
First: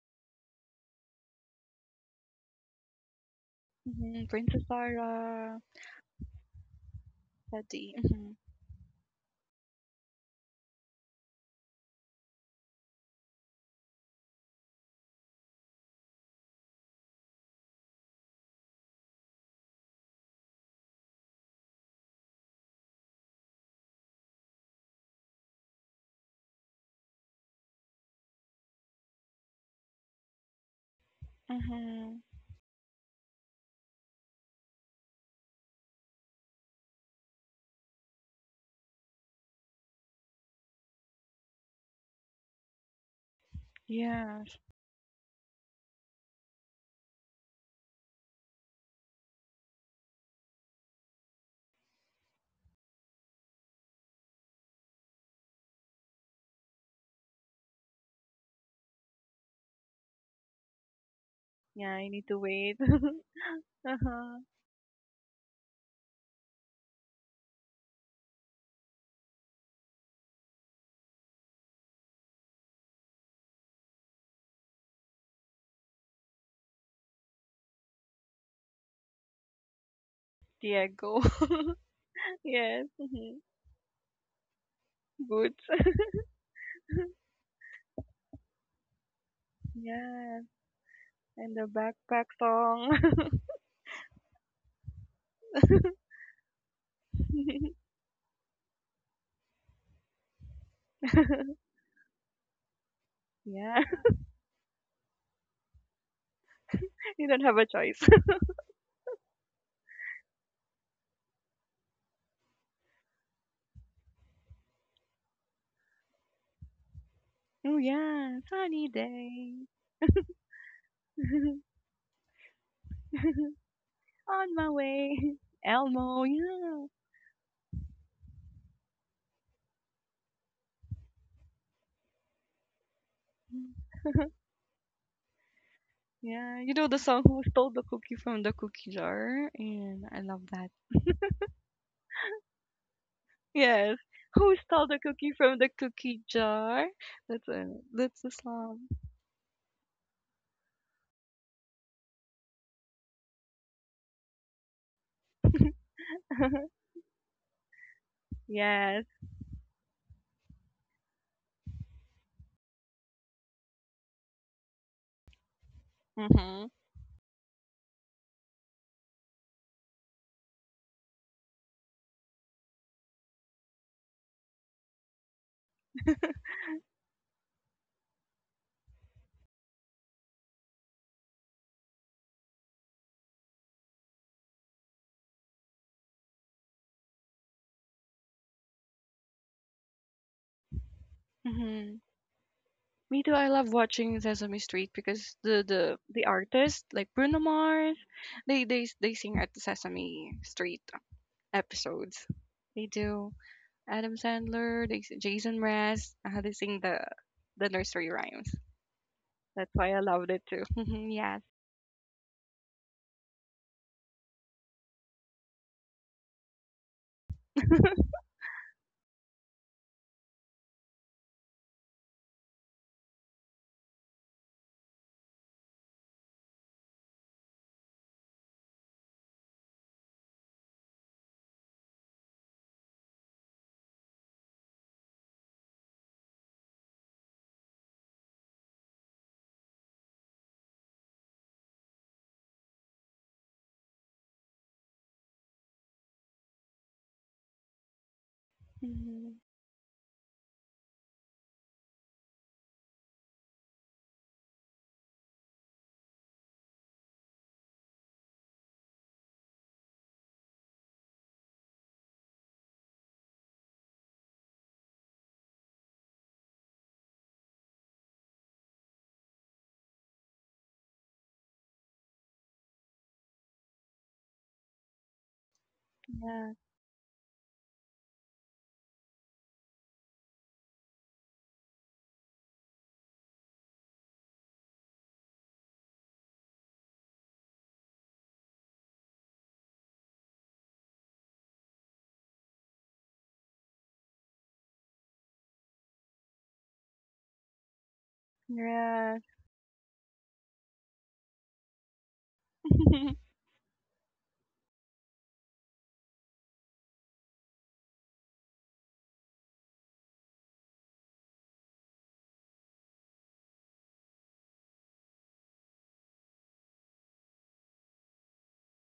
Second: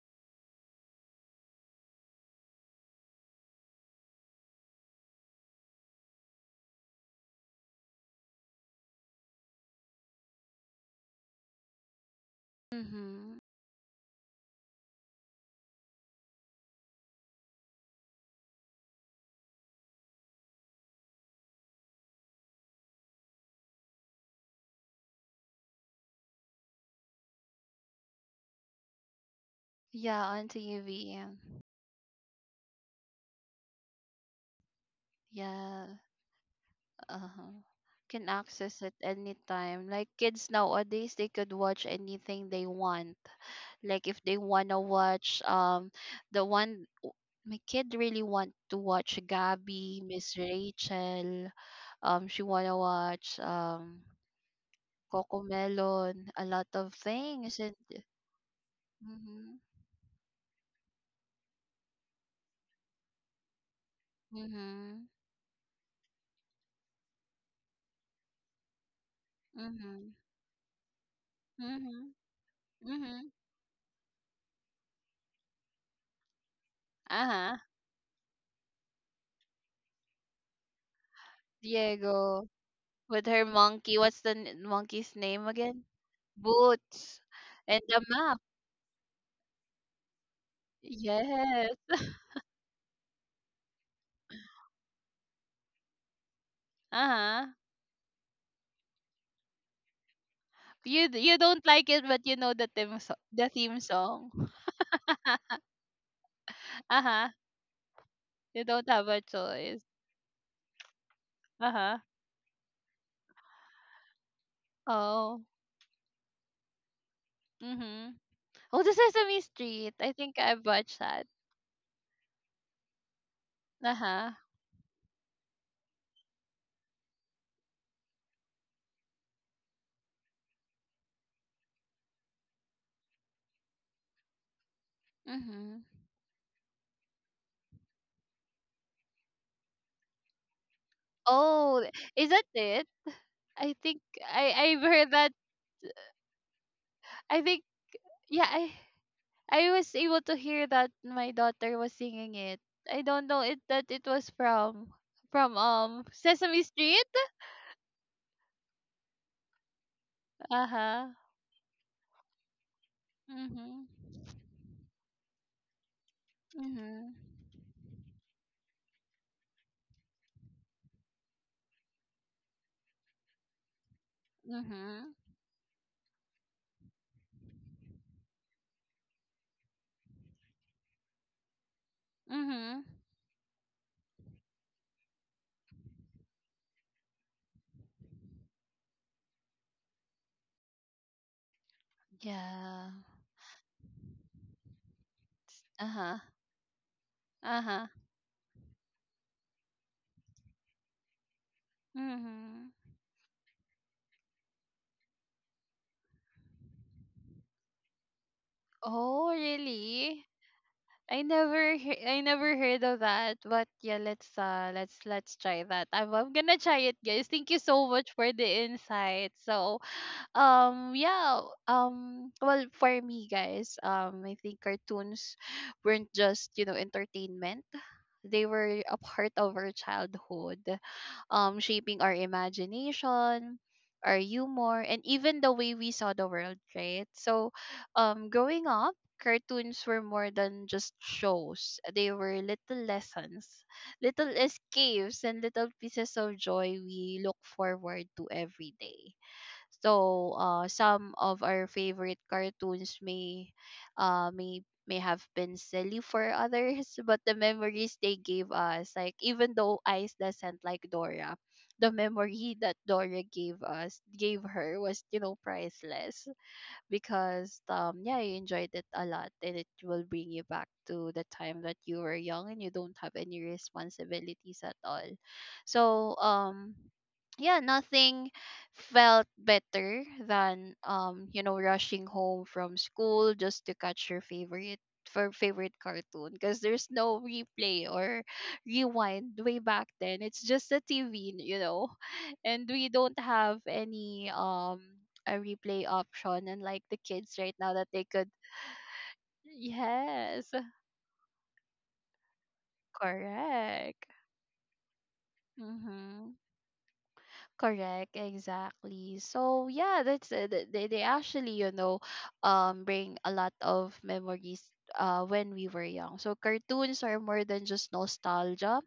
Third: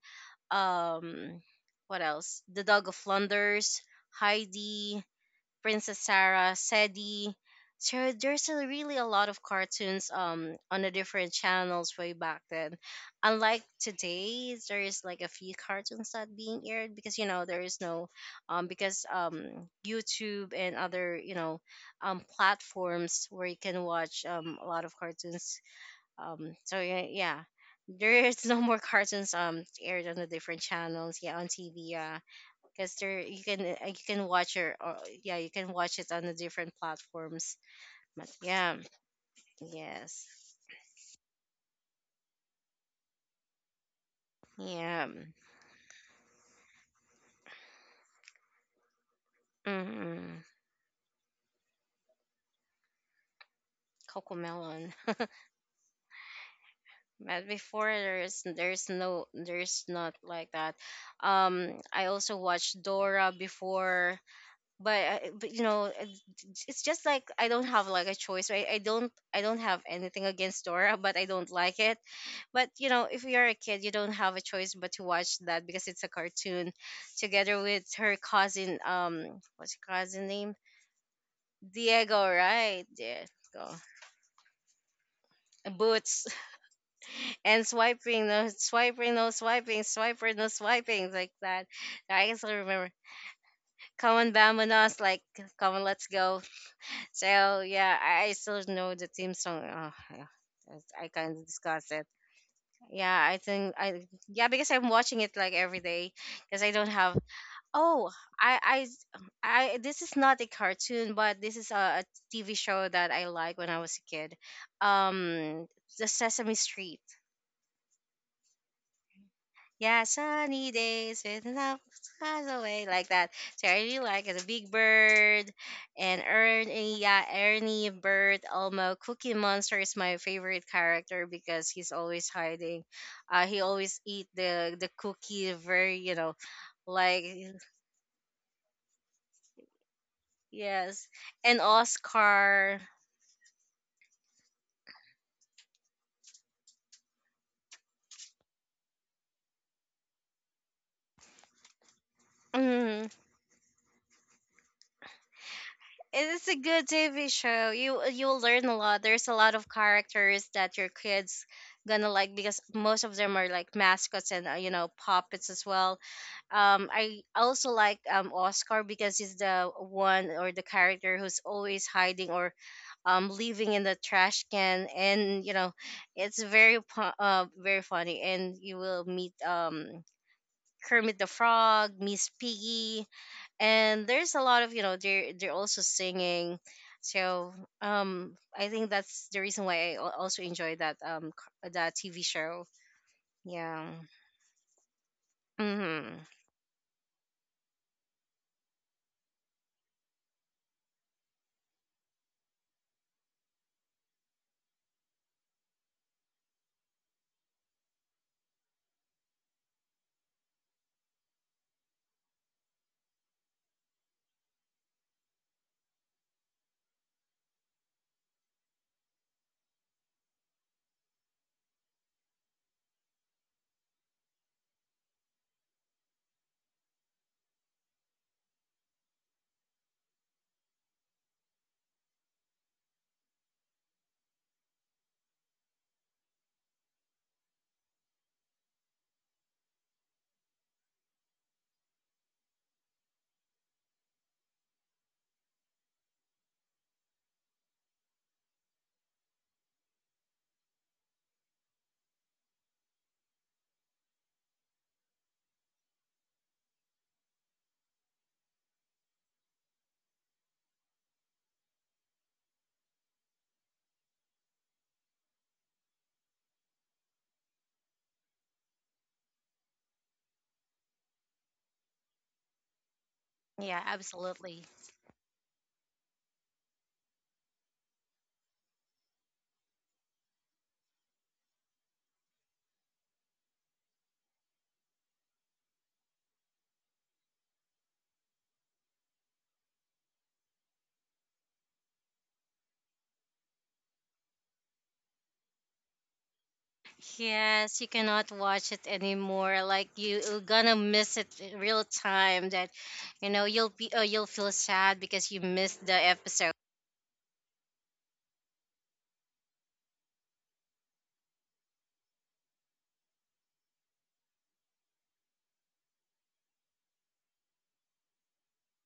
B: um, what else? The Dog of Flanders,
C: Mhm. Princess
B: Heidi,
C: Sarah.
B: Princess Sarah, Sadie.
C: Teddy.
B: So
C: Mhm.
B: there's a really a lot of cartoons on the different channels way back then.
A: Mhm.
B: Unlike today, there is like a few cartoons not being aired because there is no because YouTube and other platforms where you can watch a lot of cartoons so yeah, yeah, there's no more cartoons aired on
A: Yeah,
B: the
A: on
B: different channels.
A: TV.
B: Yeah, on TV. Yeah,
C: Mhm.
B: because there you can watch yeah you can
A: Yeah.
B: watch it on the different
A: Uh-huh.
B: platforms.
A: Can
B: But yeah,
A: access it anytime. Like
B: yes,
A: kids nowadays, they could watch anything they want. Like if they
C: Yes.
A: wanna
B: yeah.
A: watch the one, my kid really want to watch Gabby, Miss
B: Mm-mm.
A: Rachel. She wanna watch
B: Cocomelon.
A: Coco Melon, a lot of
B: But
A: things. And
B: before there's no
A: mhm,
B: there's not like that.
C: Yeah,
B: I
C: I need to
B: also
C: wait.
B: watched Dora before.
C: Uh-huh.
B: But
A: mhm,
B: you know it's just like I don't have like a choice right I don't have
A: mhm,
B: anything against dora but I don't like it
A: mhm,
B: but you know if
A: mhm.
B: you're a kid you don't have a choice but to watch that because it's a cartoon
A: Uh huh.
B: together with her cousin what's her cousin name
C: Diego.
B: diego
A: Diego
C: Yes.
B: right
A: with
C: Mhm.
A: her
B: diego
A: monkey. What's the monkey's name
C: Boots.
A: again?
B: boots
A: Boots
B: and
A: and the
B: swiping
A: map.
B: no swiping no swiping swiper
C: Yes.
B: no swiping like
C: And
B: that
C: the
A: Yes.
C: backpack
B: I still remember
C: song.
B: come on vamonos like come on let's go.
A: Uh-huh.
B: So yeah, I still know the theme song. Oh, yeah, I
A: You
B: can't
A: don't like
B: discuss it.
A: it, but you know the theme
B: Yeah, I
A: the
B: think
A: theme
C: Yeah.
B: I
A: song.
B: yeah because I'm watching it like every day because I don't have.
C: You
A: Uh-huh.
C: don't have a choice.
B: Oh, I
A: You
B: I
A: don't have a
B: I
A: choice.
B: this is not a cartoon, but this is
A: Uh-huh.
B: a TV show that I like when I was a kid.
A: Oh.
B: Um, the Sesame Street.
C: Oh,
A: Mm-hmm.
C: yes.
A: Oh,
C: Sunny
A: the Sesame
C: day.
A: Street.
B: Yeah,
A: I think I've
B: sunny
A: watched
B: days
A: that.
B: with love flies away like that. So I really like
A: Uh-huh.
B: the
C: On
B: Big
C: my way,
B: Bird and
C: Elmo. Yeah,
B: Ernie, yeah, Ernie, Bird, Elmo. Cookie Monster is my favorite character because he's always hiding. He always eat the cookie
A: Mm-hmm.
B: very, you know,
C: yeah. You know the song
B: like
C: "Who Stole the Cookie from the Cookie Jar," and I love that.
B: yes. And
A: Oh, is that
B: Oscar.
A: it? I
C: Yes,
A: think
C: "Who
A: I've
C: Stole the
A: heard that.
C: Cookie from the Cookie Jar."
A: I
C: That's
A: think
C: a that's the
A: yeah,
C: song.
A: I was able to hear that my daughter was singing it. I
B: Mm-hmm.
A: don't know it that it was from
B: It's a
A: Sesame
B: good
A: Street.
B: TV show. You you'll learn a lot.
C: Yes.
B: There's a lot of characters
A: Uh
B: that your
A: huh.
B: kids gonna like because most of them are like
A: Mhm.
B: mascots and you know puppets as well.
C: Mhm.
A: Mhm.
B: I also like Oscar because he's the one or the character who's always hiding or living in the trash can,
A: Mhm.
B: and you know it's very funny. And you will meet Kermit the Frog, Miss
A: Mhm.
B: Piggy, and there's a lot of you know they're also singing so um I think that's the reason why also enjoy that that
C: Mhm.
B: tv show
A: Yeah.
C: Me too. I love
B: yeah
C: watching Sesame Street because
A: Uh huh.
B: mm-hmm.
C: the artist like Bruno
A: Uh huh.
C: Mars, they sing at the Sesame Street episodes.
A: Mhm.
C: They do. Adam Sandler, Jason Mraz, they sing the nursery rhymes.
A: Oh,
C: That's why I
A: really?
C: loved it too. Yes.
A: I never heard of that. But yeah, let's try that. I'm gonna try it, guys. Thank you so much for the insight. So yeah, well, for me, guys, I think cartoons weren't just, you know, entertainment. They were a part of our childhood, shaping our imagination, our humor, and even the way we saw the world, right? So growing up, cartoons were more than just shows. They were little lessons, little escapes, and little pieces of joy we look forward to every day.
C: Mhm.
A: So some of our favorite cartoons may, may have been silly for others, but the memories they gave us, like even though Ice doesn't like Dora, the memory that Dora gave her was, you know, priceless, because yeah, you enjoyed it a lot, and it will bring you back to the time that you were young and you don't have any
B: Yeah
A: responsibilities
B: absolutely
A: at all. So
C: Yeah.
A: yeah, nothing felt better than you know, rushing home from school just to catch your favorite for favorite cartoon, because there's no replay or rewind way back then. It's just the TV, you know, and we don't have any a replay option, unlike the kids right now
B: yes
A: that
B: you
A: they could,
B: cannot watch it
C: Yeah.
B: anymore like you're
A: yes,
B: gonna miss it in real time that you know you'll be
A: correct,
B: you'll feel sad because you missed the
A: mm-hmm.
B: episode.
A: Correct, exactly. So yeah, that's it. They actually, you know, bring a lot of memories when we were young. So cartoons are more than just nostalgia.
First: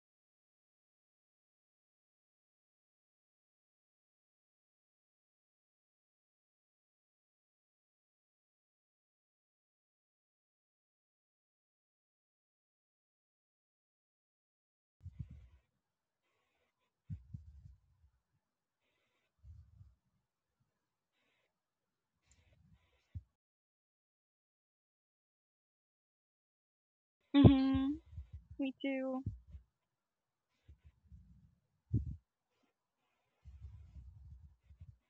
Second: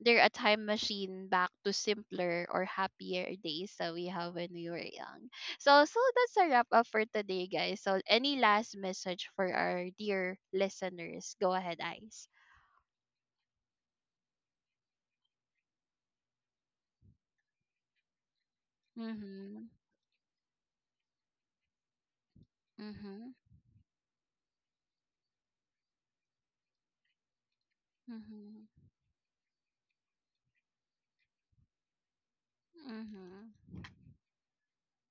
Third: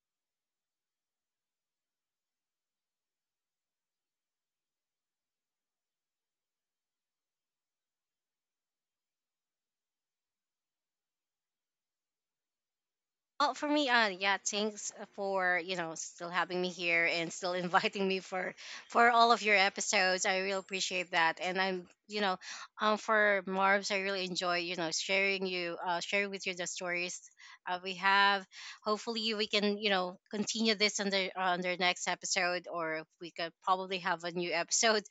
A: They're a time machine back to simpler or happier days that we have when we were young. So that's a wrap up for today, guys. So any last message for our dear listeners? Go ahead, Ice.
B: Well, for me, yeah, thanks for you know still having me here and still inviting me for all of your
A: Mhm.
B: episodes. I really appreciate that, and I'm you know,
A: Mhm.
B: for Marbs, I really enjoy you know sharing with you the stories we
C: Mhm.
B: have.
A: Mhm.
C: Me too.
B: Hopefully, we can you know continue this on the next episode, or we
A: Mhm.
B: could probably have a new episode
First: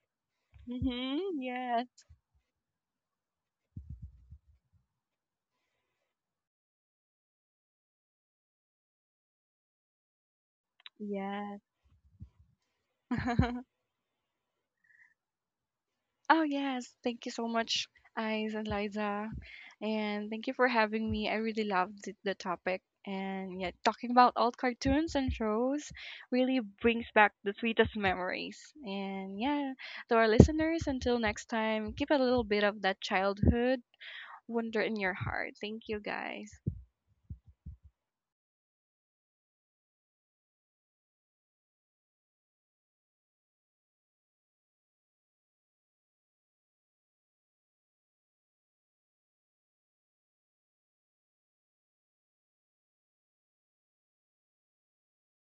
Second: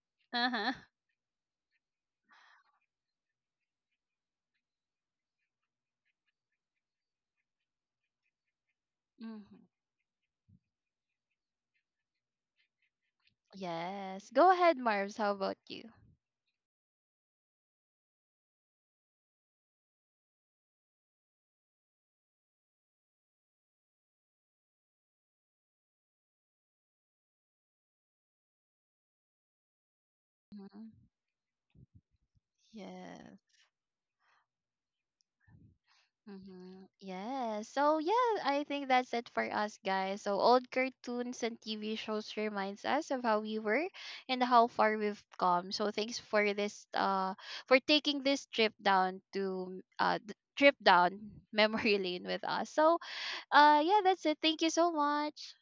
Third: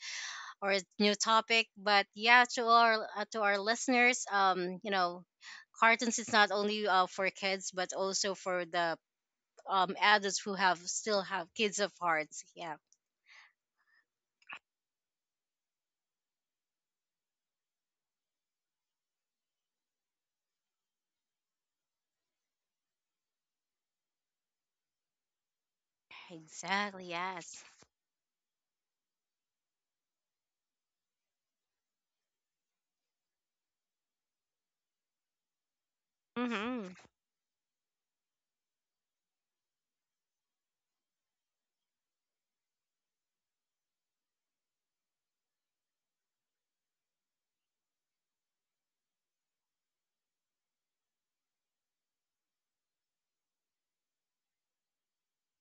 B: or
A: Uh-huh.
B: a new
C: Mhm.
B: topic.
C: Yes.
B: But yeah, to our listeners, you know, cartoons is not only for kids but also for the
A: Mhm.
B: adults who have still have
C: Yes.
B: kids of hearts. Yeah,
A: Yes. Go ahead, Marv's. How about you?
C: Oh, yes. Thank you so much, Eyes and Liza. And thank you for having me. I really loved the topic. And yeah, talking about old cartoons and shows really
B: exactly.
C: brings back the
B: Yes.
C: sweetest memories. And yeah, to our listeners,
A: Mhm.
C: until next time, keep a little bit of that
A: Yes.
C: childhood wonder in your heart. Thank you, guys.
A: Mm-hmm.
B: Mm-hmm.
A: Yes. So yeah, I think that's it for us, guys. So old cartoons and TV shows reminds us of how we were and how far we've come. So thanks for this for taking this trip down to trip down memory lane with us. So yeah, that's it. Thank you so much.